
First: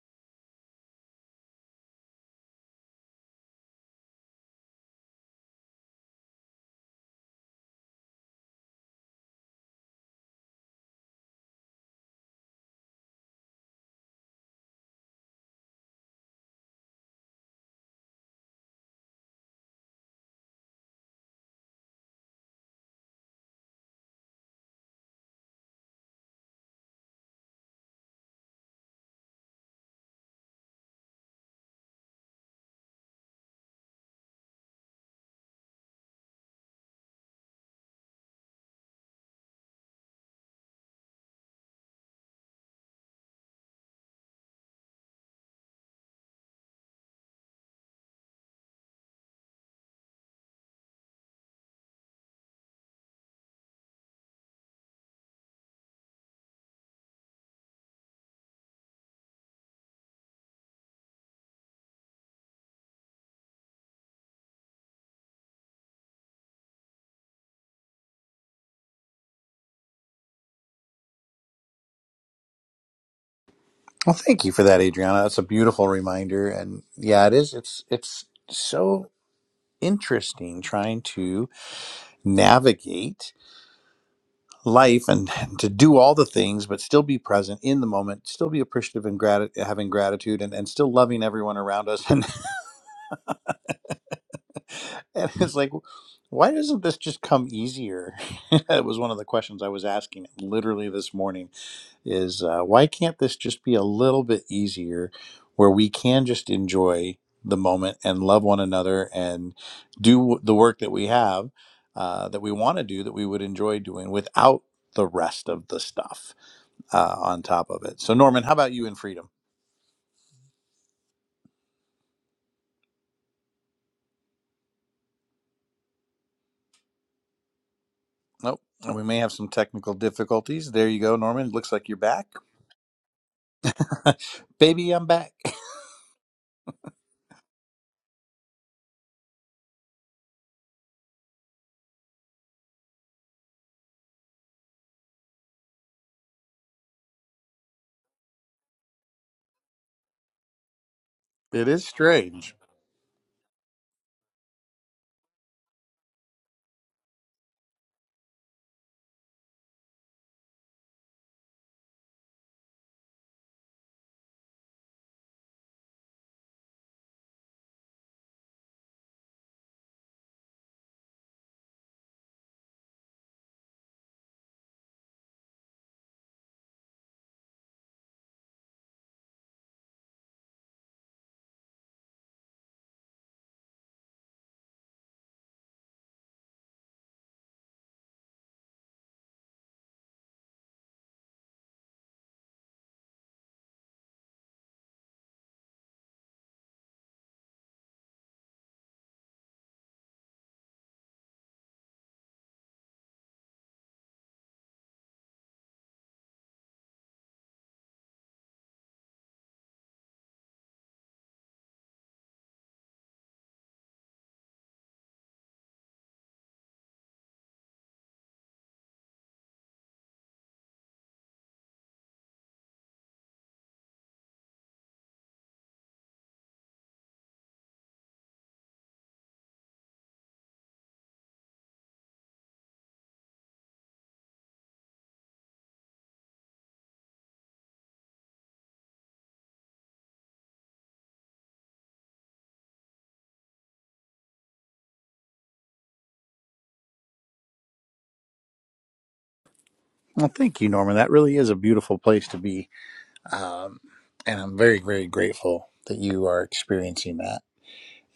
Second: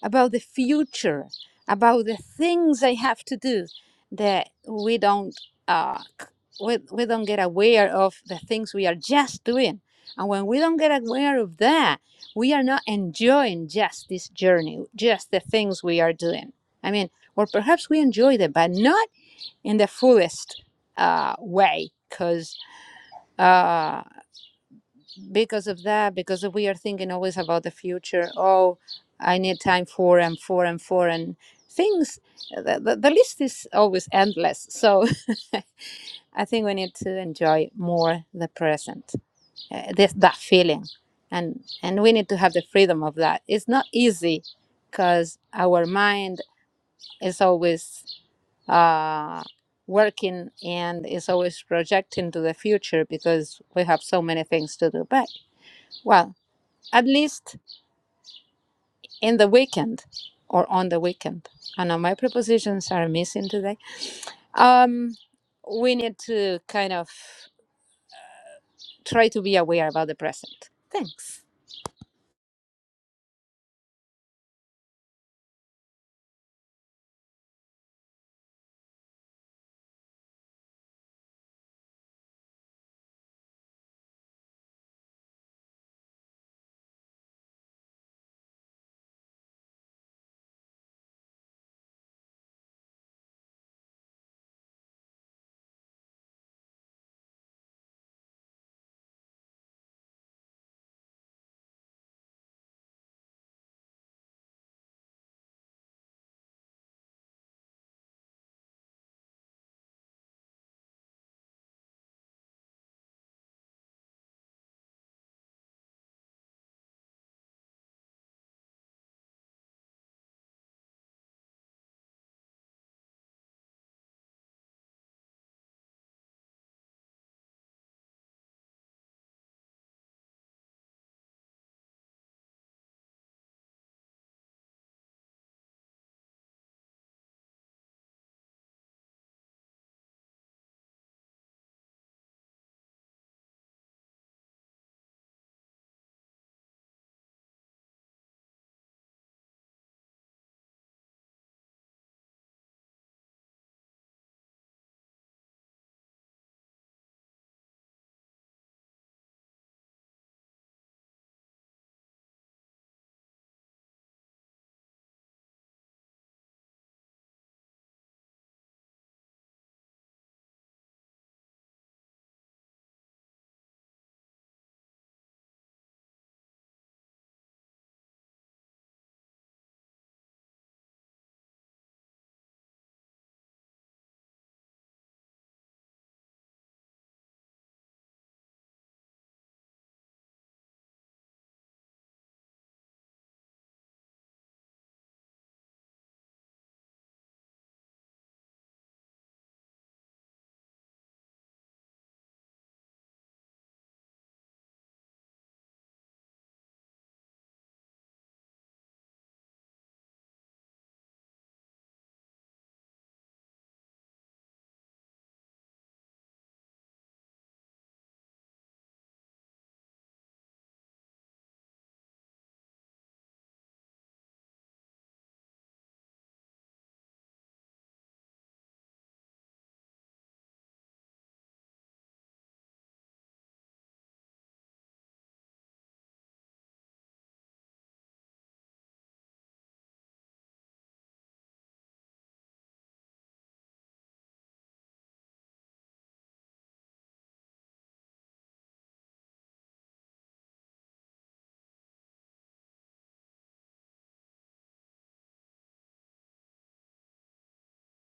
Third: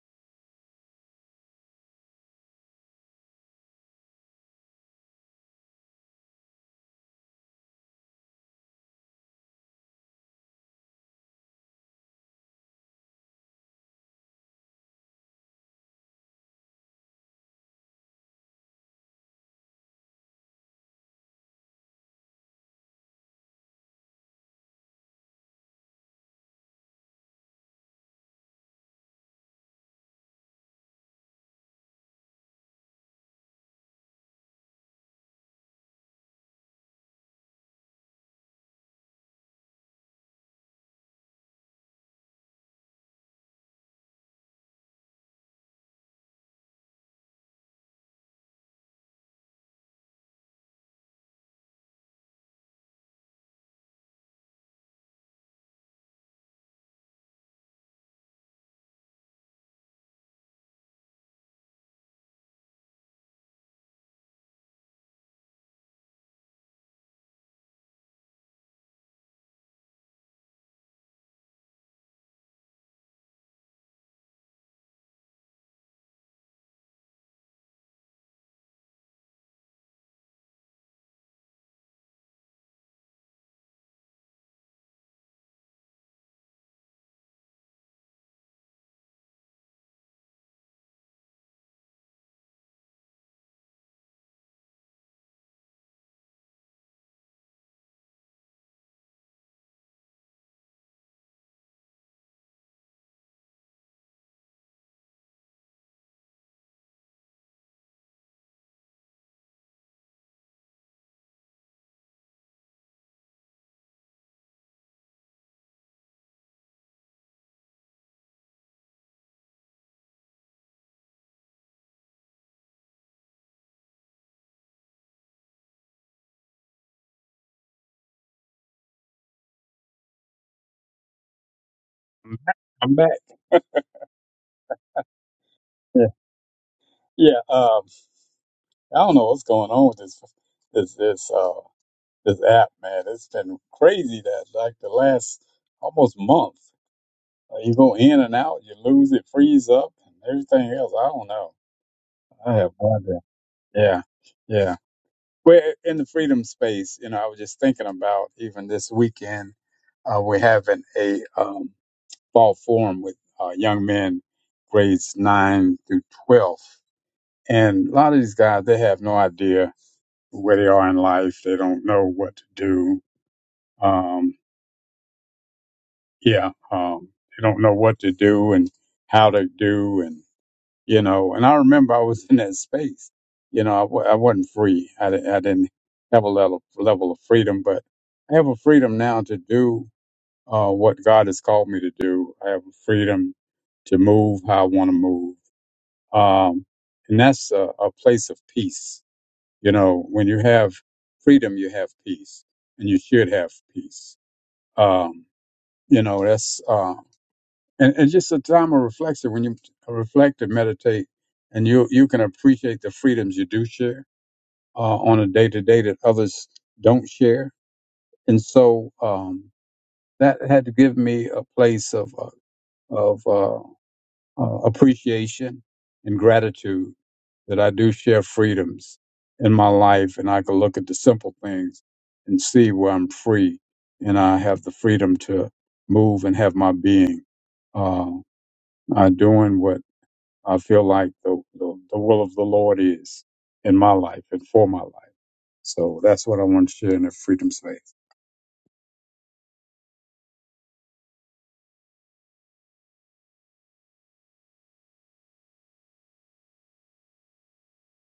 about the future about the things i have to do that we don't uh, c- we, we don't get aware of the things we are just doing and when we don't get aware of that we are not enjoying just this journey just the things we are doing i mean or perhaps we enjoy them but not in the fullest uh, way because uh, because of that, because we are thinking always about the future. Oh, I need time for and for and for and things. uh, The, the, the list is always endless. So I think we need to enjoy more the present, uh, this, that feeling, and and we need to have the freedom of that. It's not easy because our mind is always uh, working and is always projecting to the future because we have so many things to do. But Well, at least in the weekend or on the weekend. I know my prepositions are missing today. Um, we need to kind of try to be aware about the present. Thanks.
Well, thank you for that, Adriana. That's a beautiful reminder. And yeah, it is. It's it's so interesting trying to navigate life and to do all the things but still be present in the moment still be appreciative and grat- having gratitude and, and still loving everyone around us and and it's like why doesn't this just come easier it was one of the questions i was asking literally this morning is uh, why can't this just be a little bit easier where we can just enjoy the moment and love one another and do the work that we have uh, that we want to do that we would enjoy doing without the rest of the stuff uh, on top of it. So, Norman, how about you in freedom? Nope. We may have some technical difficulties. There you go, Norman. Looks like you're back.
I'm back. I'm back.
Baby, I'm back.
Yeah, yeah. Um, I don't know what's going on with this this this uh this app, man. It's been crazy that like the last almost month, uh, you go in and out, you lose it, freeze up, and everything else. I don't know.
It is
I
strange.
have no idea. Yeah, yeah. We're in the freedom space. You know, I was just thinking about even this weekend. Uh, we're having a um, fall forum with uh, young men grades 9 through 12 and a lot of these guys they have no idea where they are in life they don't know what to do um, yeah um, they don't know what to do and how to do and you know and i remember i was in that space you know i, w- I wasn't free I, di- I didn't have a level, level of freedom but i have a freedom now to do uh, what god has called me to do i have a freedom to move how i want to move um, and that's a, a place of peace. You know, when you have freedom, you have peace, and you should have peace. Um, you know, that's uh, and, and just a time of reflection when you reflect and meditate, and you you can appreciate the freedoms you do share uh, on a day to day that others don't share, and so um, that had to give me a place of uh, of uh, uh, appreciation and gratitude that I do share freedoms in my life and I can look at the simple things and see where I'm free and I have the freedom to move and have my being. Uh, i doing what I feel like the, the, the will of the Lord is in my life and for my life. So that's what I want to share in the freedom space.
Well, thank you, Norman. That really is a beautiful place to be. Um, and I'm very, very grateful that you are experiencing that.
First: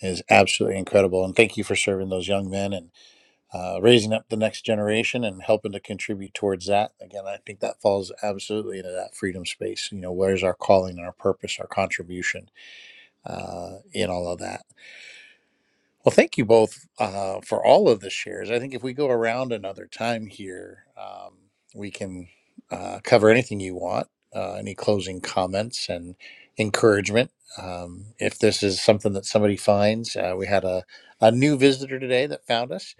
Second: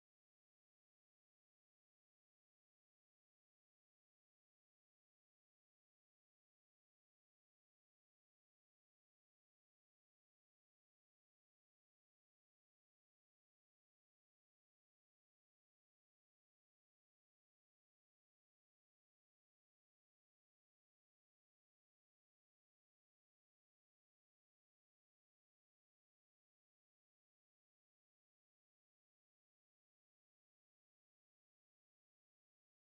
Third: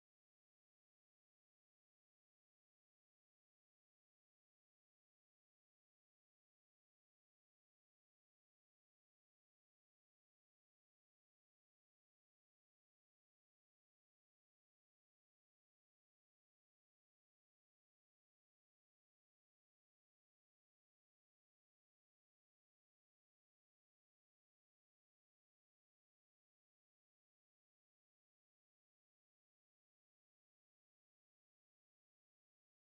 It is absolutely incredible. And thank you for serving those young men and uh, raising up the next generation and helping to contribute towards that. Again, I think that falls absolutely into that freedom space. You know, where's our calling, our purpose, our contribution? uh, in all of that. Well, thank you both uh, for all of the shares. I think if we go around another time here, um, we can uh, cover anything you want, uh, any closing comments and encouragement. Um, if this is something that somebody finds, uh, we had a, a new visitor today that found us.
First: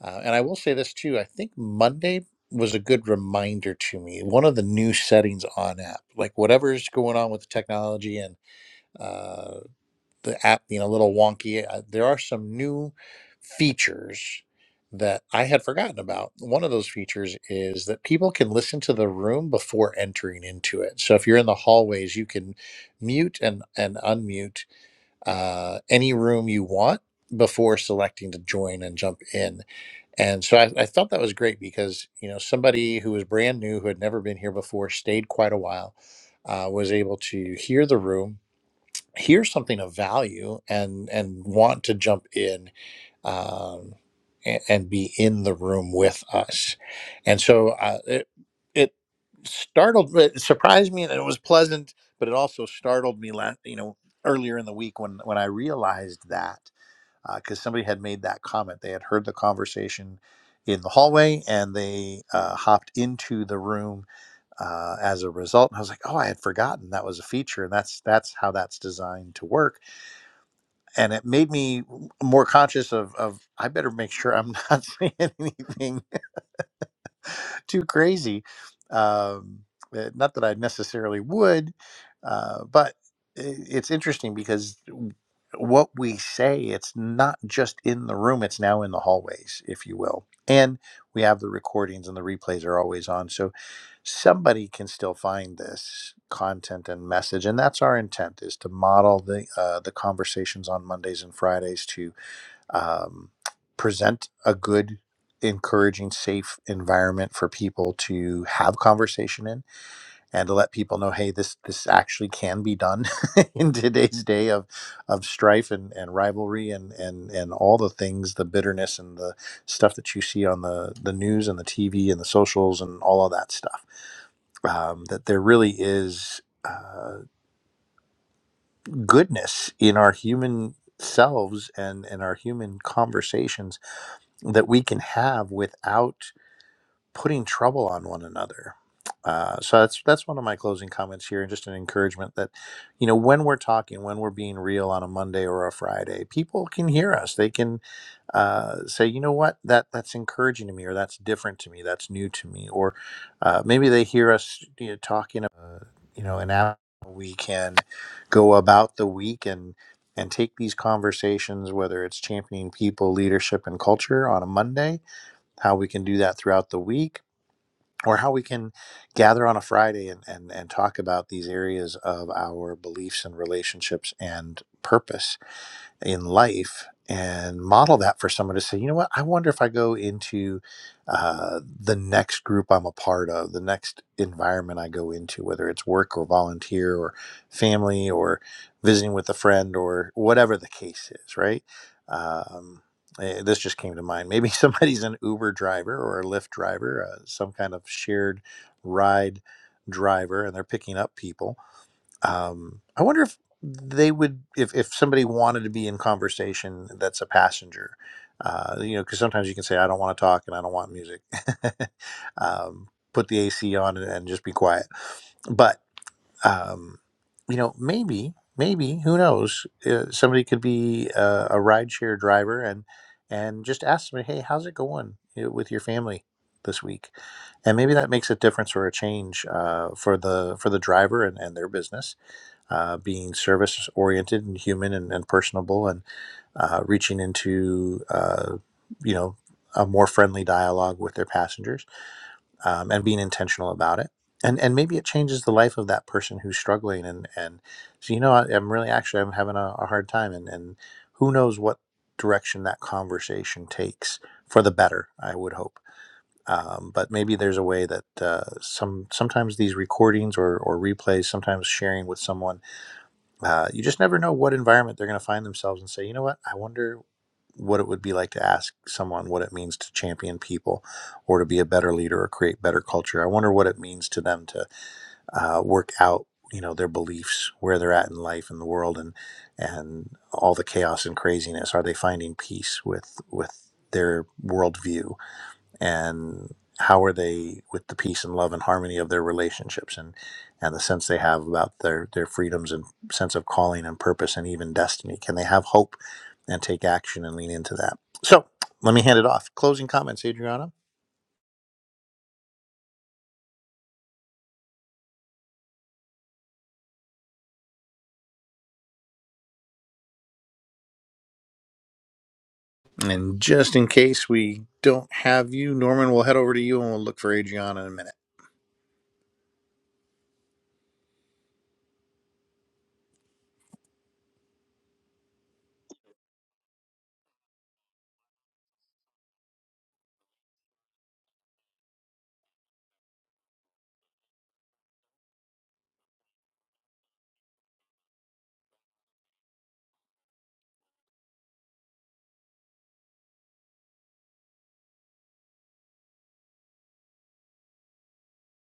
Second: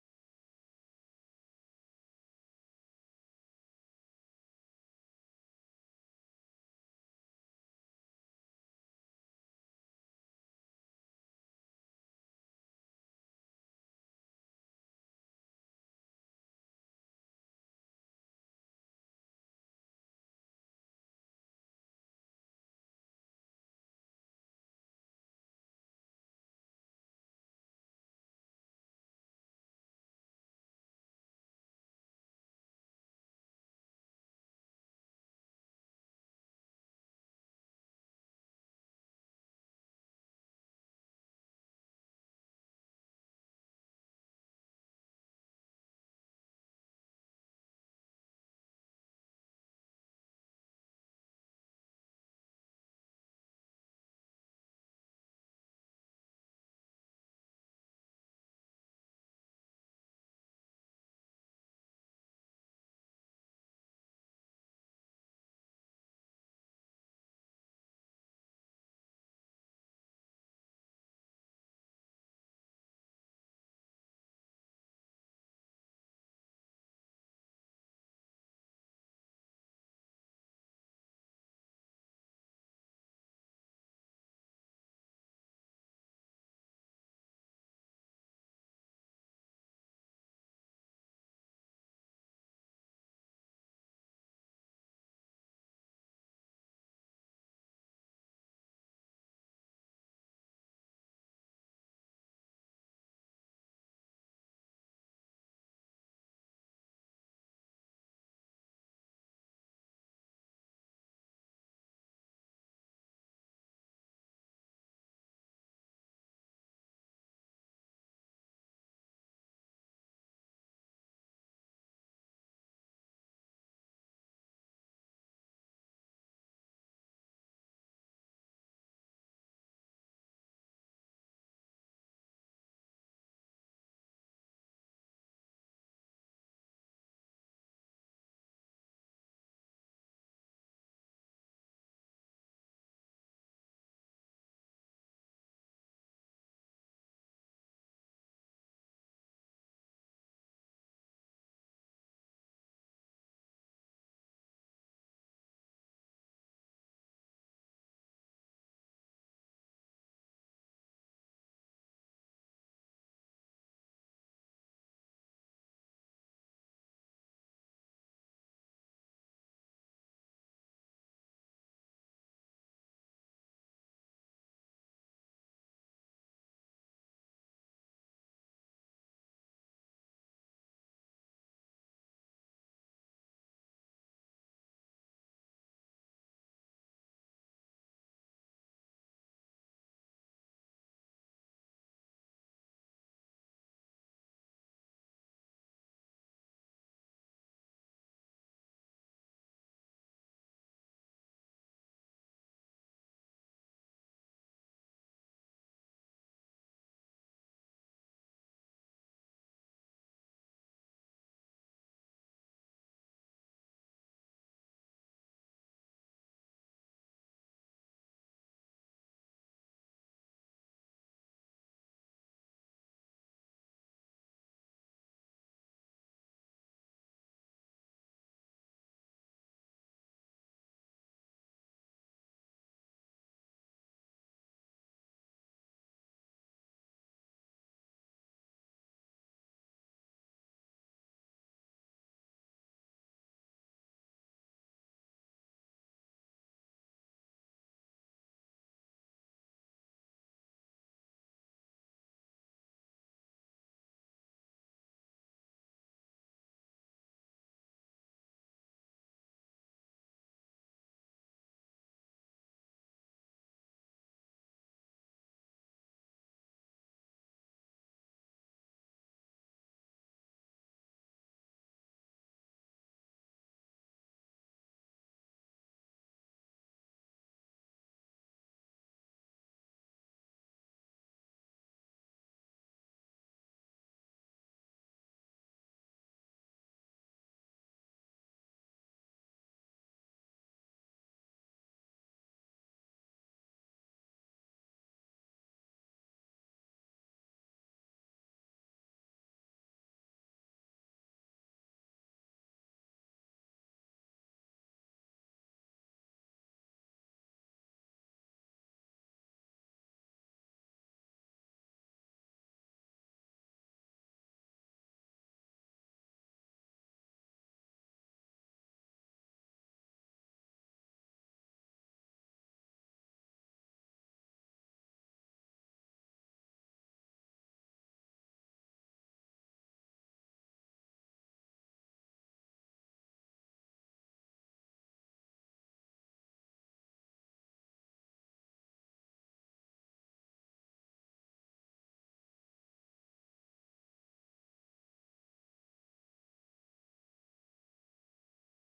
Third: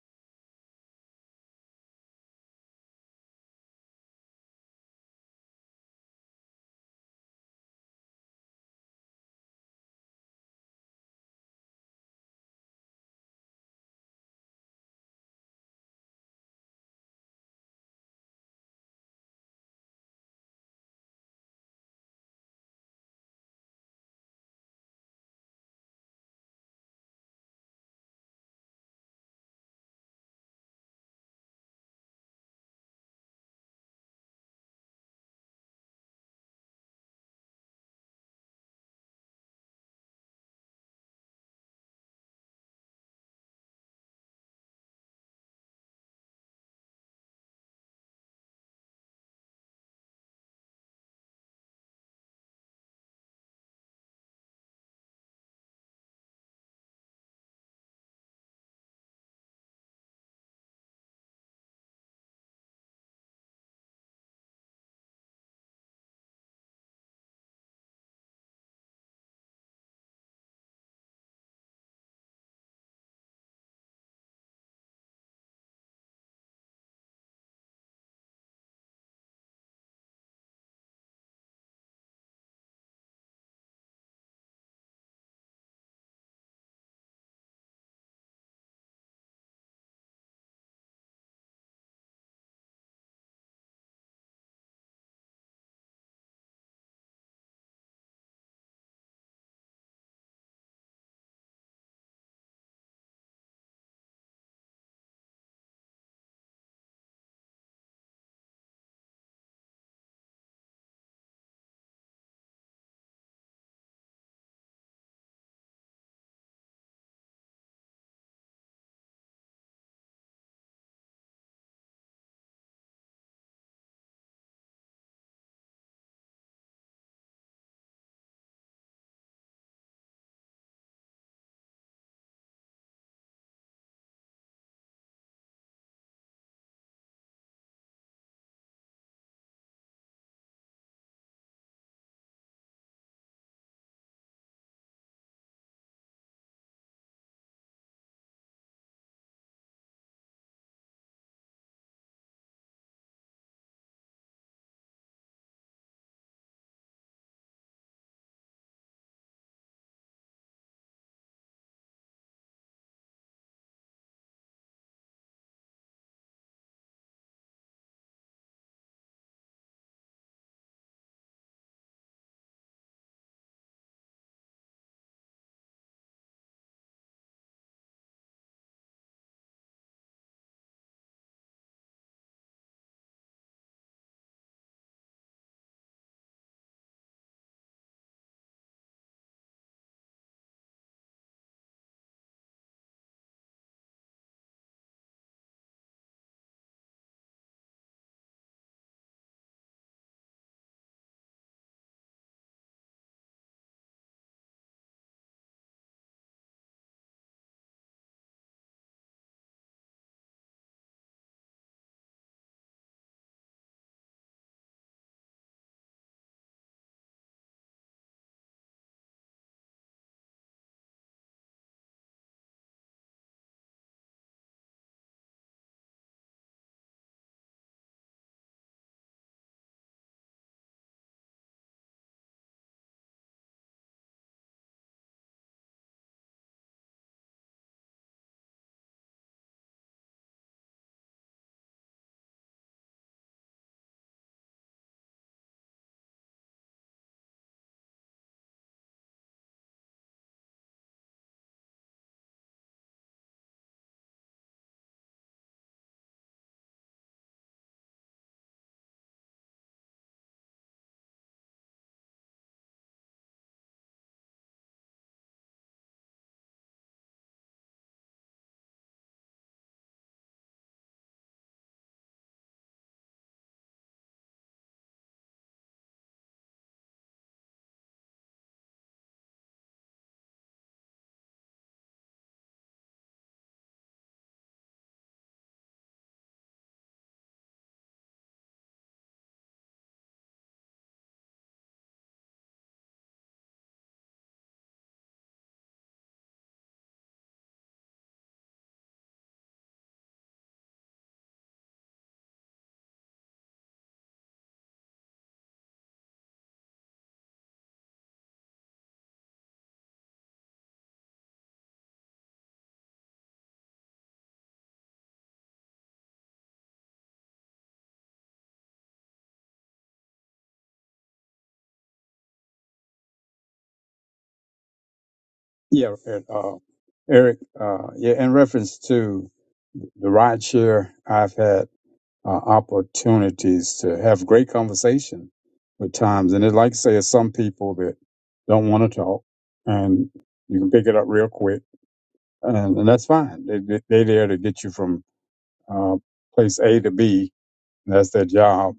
Uh, and I will say this too I think Monday was a good reminder to me. One of the new settings on app, like whatever's going on with the technology and uh, the app being a little wonky, uh, there are some new features that I had forgotten about. One of those features is that people can listen to the room before entering into it. So if you're in the hallways, you can mute and, and unmute uh, any room you want before selecting to join and jump in. And so I, I thought that was great because, you know, somebody who was brand new, who had never been here before, stayed quite a while, uh, was able to hear the room hear something of value and and want to jump in um, and, and be in the room with us and so uh, it it startled it surprised me and it was pleasant but it also startled me last you know earlier in the week when when i realized that because somebody had made that comment they had heard the conversation in the hallway and they uh, hopped into the room uh, as a result and i was like oh i had forgotten that was a feature and that's that's how that's designed to work and it made me more conscious of of I better make sure I'm not saying anything too crazy. Um, eh, not that I necessarily would, uh, but i- it's interesting because what we say it's not just in the room; it's now in the hallways, if you will. And we have the recordings, and the replays are always on, so somebody can still find this content and message. And that's our intent: is to model the uh, the conversations on Mondays and Fridays to um, present a good encouraging safe environment for people to have conversation in and to let people know hey this this actually can be done in today's day of of strife and, and rivalry and and and all the things the bitterness and the stuff that you see on the the news and the tv and the socials and all of that stuff um, that there really is uh, goodness in our human selves and in our human conversations that we can have without putting trouble on one another. Uh, so that's that's one of my closing comments here, and just an encouragement that, you know, when we're talking, when we're being real on a Monday or a Friday, people can hear us. They can uh, say, you know what, that that's encouraging to me, or that's different to me, that's new to me, or uh, maybe they hear us you know, talking, uh, you know, and how we can go about the week and and take these conversations, whether it's championing people, leadership, and culture on a Monday, how we can do that throughout the week or how we can gather on a Friday and, and, and talk about these areas of our beliefs and relationships and purpose in life and model that for someone to say, you know what, I wonder if I go into uh, the next group I'm a part of, the next environment I go into, whether it's work or volunteer or family or visiting with a friend or whatever the case is, right? Um, eh, this just came to mind. Maybe somebody's an Uber driver or a Lyft driver, uh, some kind of shared ride driver, and they're picking up people um, I wonder if they would, if, if somebody wanted to be in conversation that's a passenger, uh, you know, because sometimes you can say, I don't want to talk and I don't want music. um, put the AC on and, and just be quiet. But, um, you know, maybe, maybe, who knows, uh, somebody could be uh, a rideshare driver and, and just ask somebody, hey, how's it going you know, with your family? this week and maybe that makes a difference or a change uh, for the for the driver and, and their business uh, being service oriented and human and, and personable and uh, reaching into uh, you know a more friendly dialogue with their passengers um, and being intentional about it and and maybe it changes the life of that person who's struggling and and so you know I, i'm really actually i'm having a, a hard time and and who knows what direction that conversation takes for the better i would hope um, but maybe there's a way that uh, some sometimes these recordings or, or replays sometimes sharing with someone uh, you just never know what environment they're going to find themselves and say, you know what, I wonder what it would be like to ask someone what it means to champion people or to be a better leader or create better culture. I wonder what it means to them to uh, work out you know their beliefs where they're at in life and the world and and all the chaos and craziness are they finding peace with with their worldview and how are they with the peace and love and harmony of their relationships and and the sense they have about their their freedoms and sense of calling and purpose and even destiny can they have hope and take action and lean into that so let me hand it off closing comments adriana and just in case we don't have you norman we'll head over to you and we'll look for adriana in a minute
Yeah, and, uh, Eric, uh, yeah, in reference to the ride share, I've had uh, opportunities to have great conversation with times. And it, like I say, it's some people that don't want to talk and you can pick it up real quick and, and that's fine. They, they, they're there to get you from, uh, place A to B. And that's their job.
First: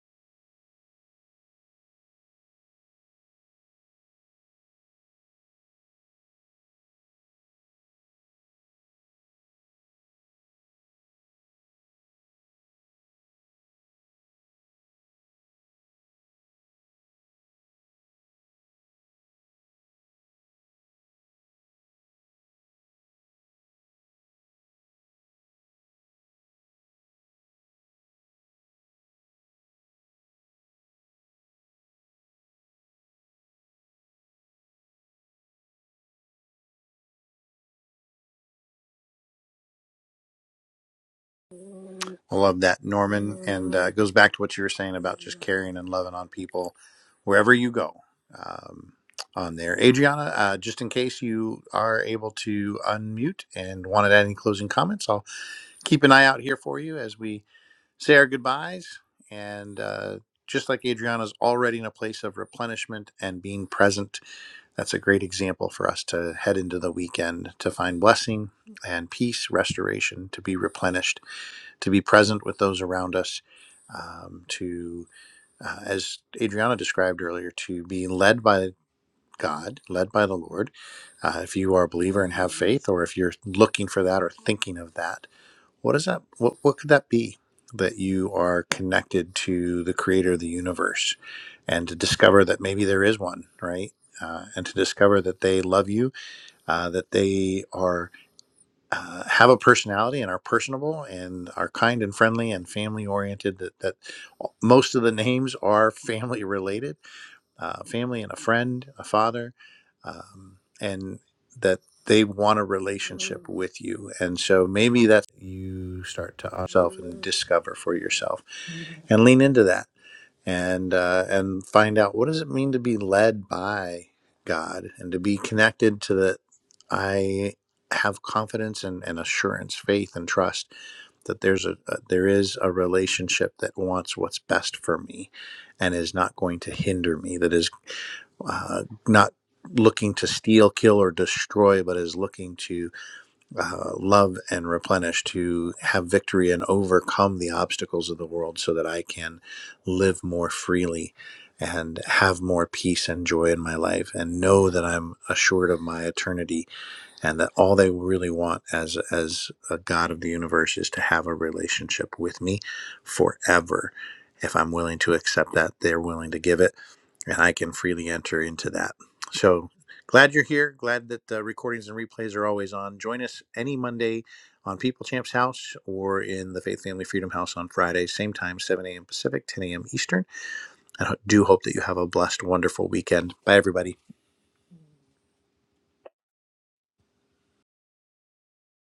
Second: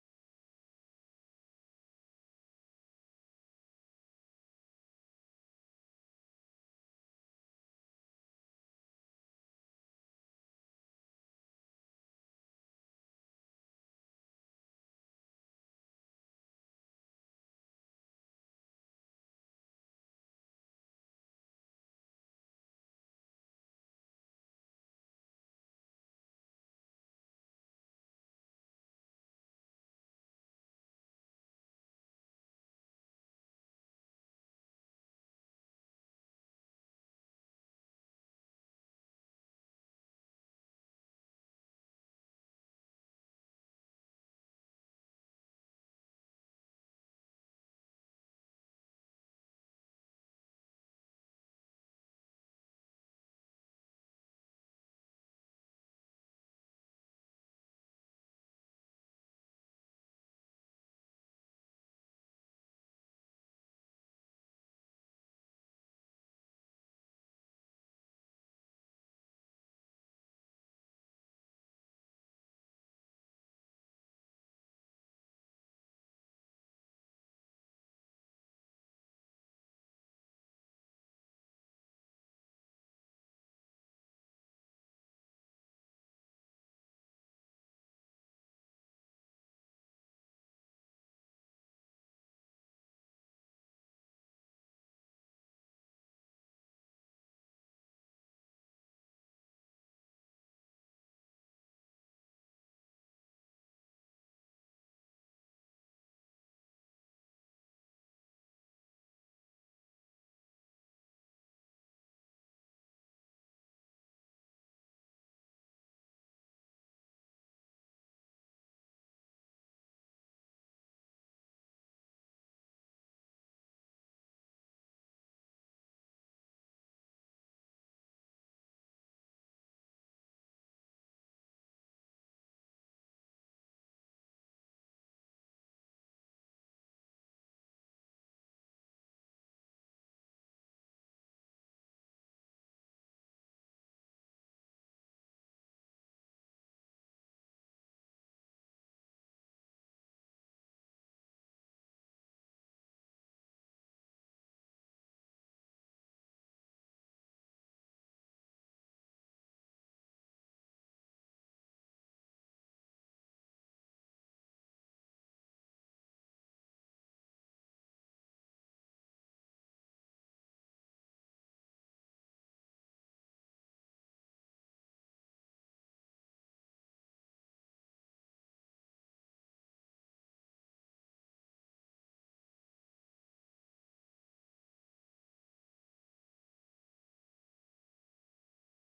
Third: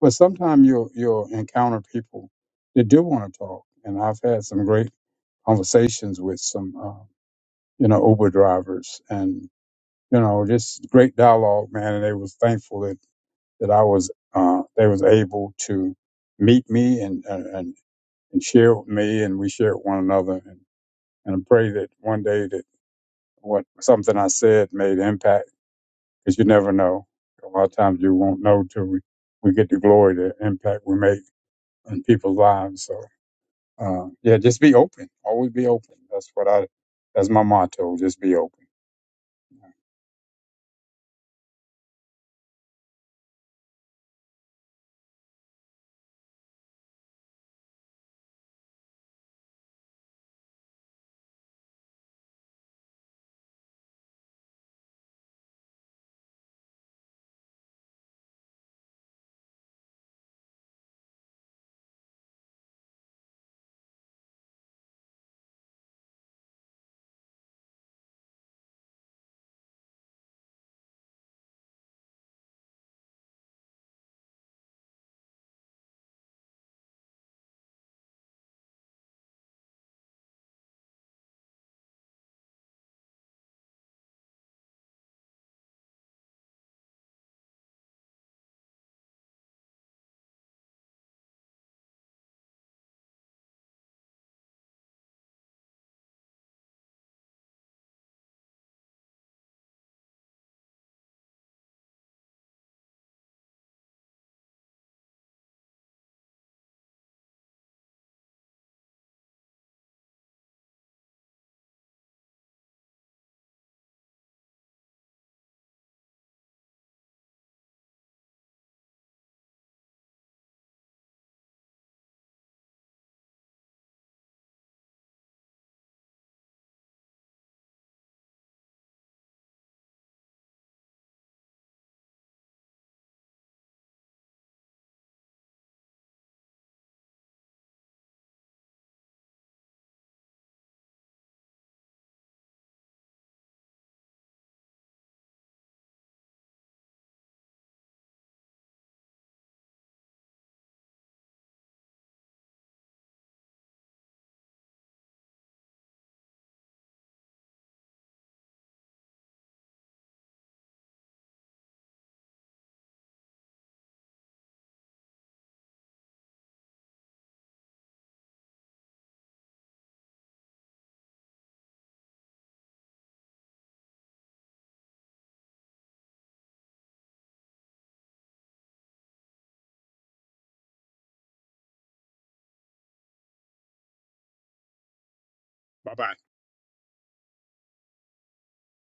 But sometimes you'll, you'll encounter people that do want to talk. And I've had some great conversations with some, uh, you know, Uber drivers and, you know, just great dialogue, man. And they was thankful that that I was uh, they was able to meet me and and and share with me, and we shared with one another. And, and I pray that one day that what something I said made impact, because you never know. A lot of times you won't know till we, we get the glory, the impact we make in people's lives. So uh, yeah, just be open. Always be open. That's what I. That's my motto. Just be open.
I love that, Norman. And uh, it goes back to what you were saying about just caring and loving on people wherever you go um, on there. Adriana, uh, just in case you are able to unmute and wanted to add any closing comments, I'll keep an eye out here for you as we say our goodbyes. And uh, just like Adriana's already in a place of replenishment and being present, that's a great example for us to head into the weekend to find blessing and peace, restoration, to be replenished to be present with those around us, um, to, uh, as Adriana described earlier, to be led by God, led by the Lord. Uh, if you are a believer and have faith, or if you're looking for that or thinking of that, what is that? What, what could that be? That you are connected to the creator of the universe and to discover that maybe there is one, right? Uh, and to discover that they love you, uh, that they are uh, have a personality and are personable and are kind and friendly and family oriented that, that most of the names are family related uh, family and a friend a father um, and that they want a relationship with you and so maybe that's you start to yourself and discover for yourself and lean into that and uh, and find out what does it mean to be led by God and to be connected to the I have confidence and, and assurance, faith and trust that there's a, a there is a relationship that wants what's best for me and is not going to hinder me that is uh, not looking to steal kill or destroy but is looking to uh, love and replenish to have victory and overcome the obstacles of the world so that I can live more freely and have more peace and joy in my life and know that I'm assured of my eternity and that all they really want as as a god of the universe is to have a relationship with me forever if I'm willing to accept that they're willing to give it and I can freely enter into that. So glad you're here. Glad that the recordings and replays are always on. Join us any Monday on People Champs House or in the Faith Family Freedom House on Friday, same time, 7 a.m. Pacific, 10 a.m. Eastern. I do hope that you have a blessed, wonderful weekend. Bye, everybody.
Bye bye.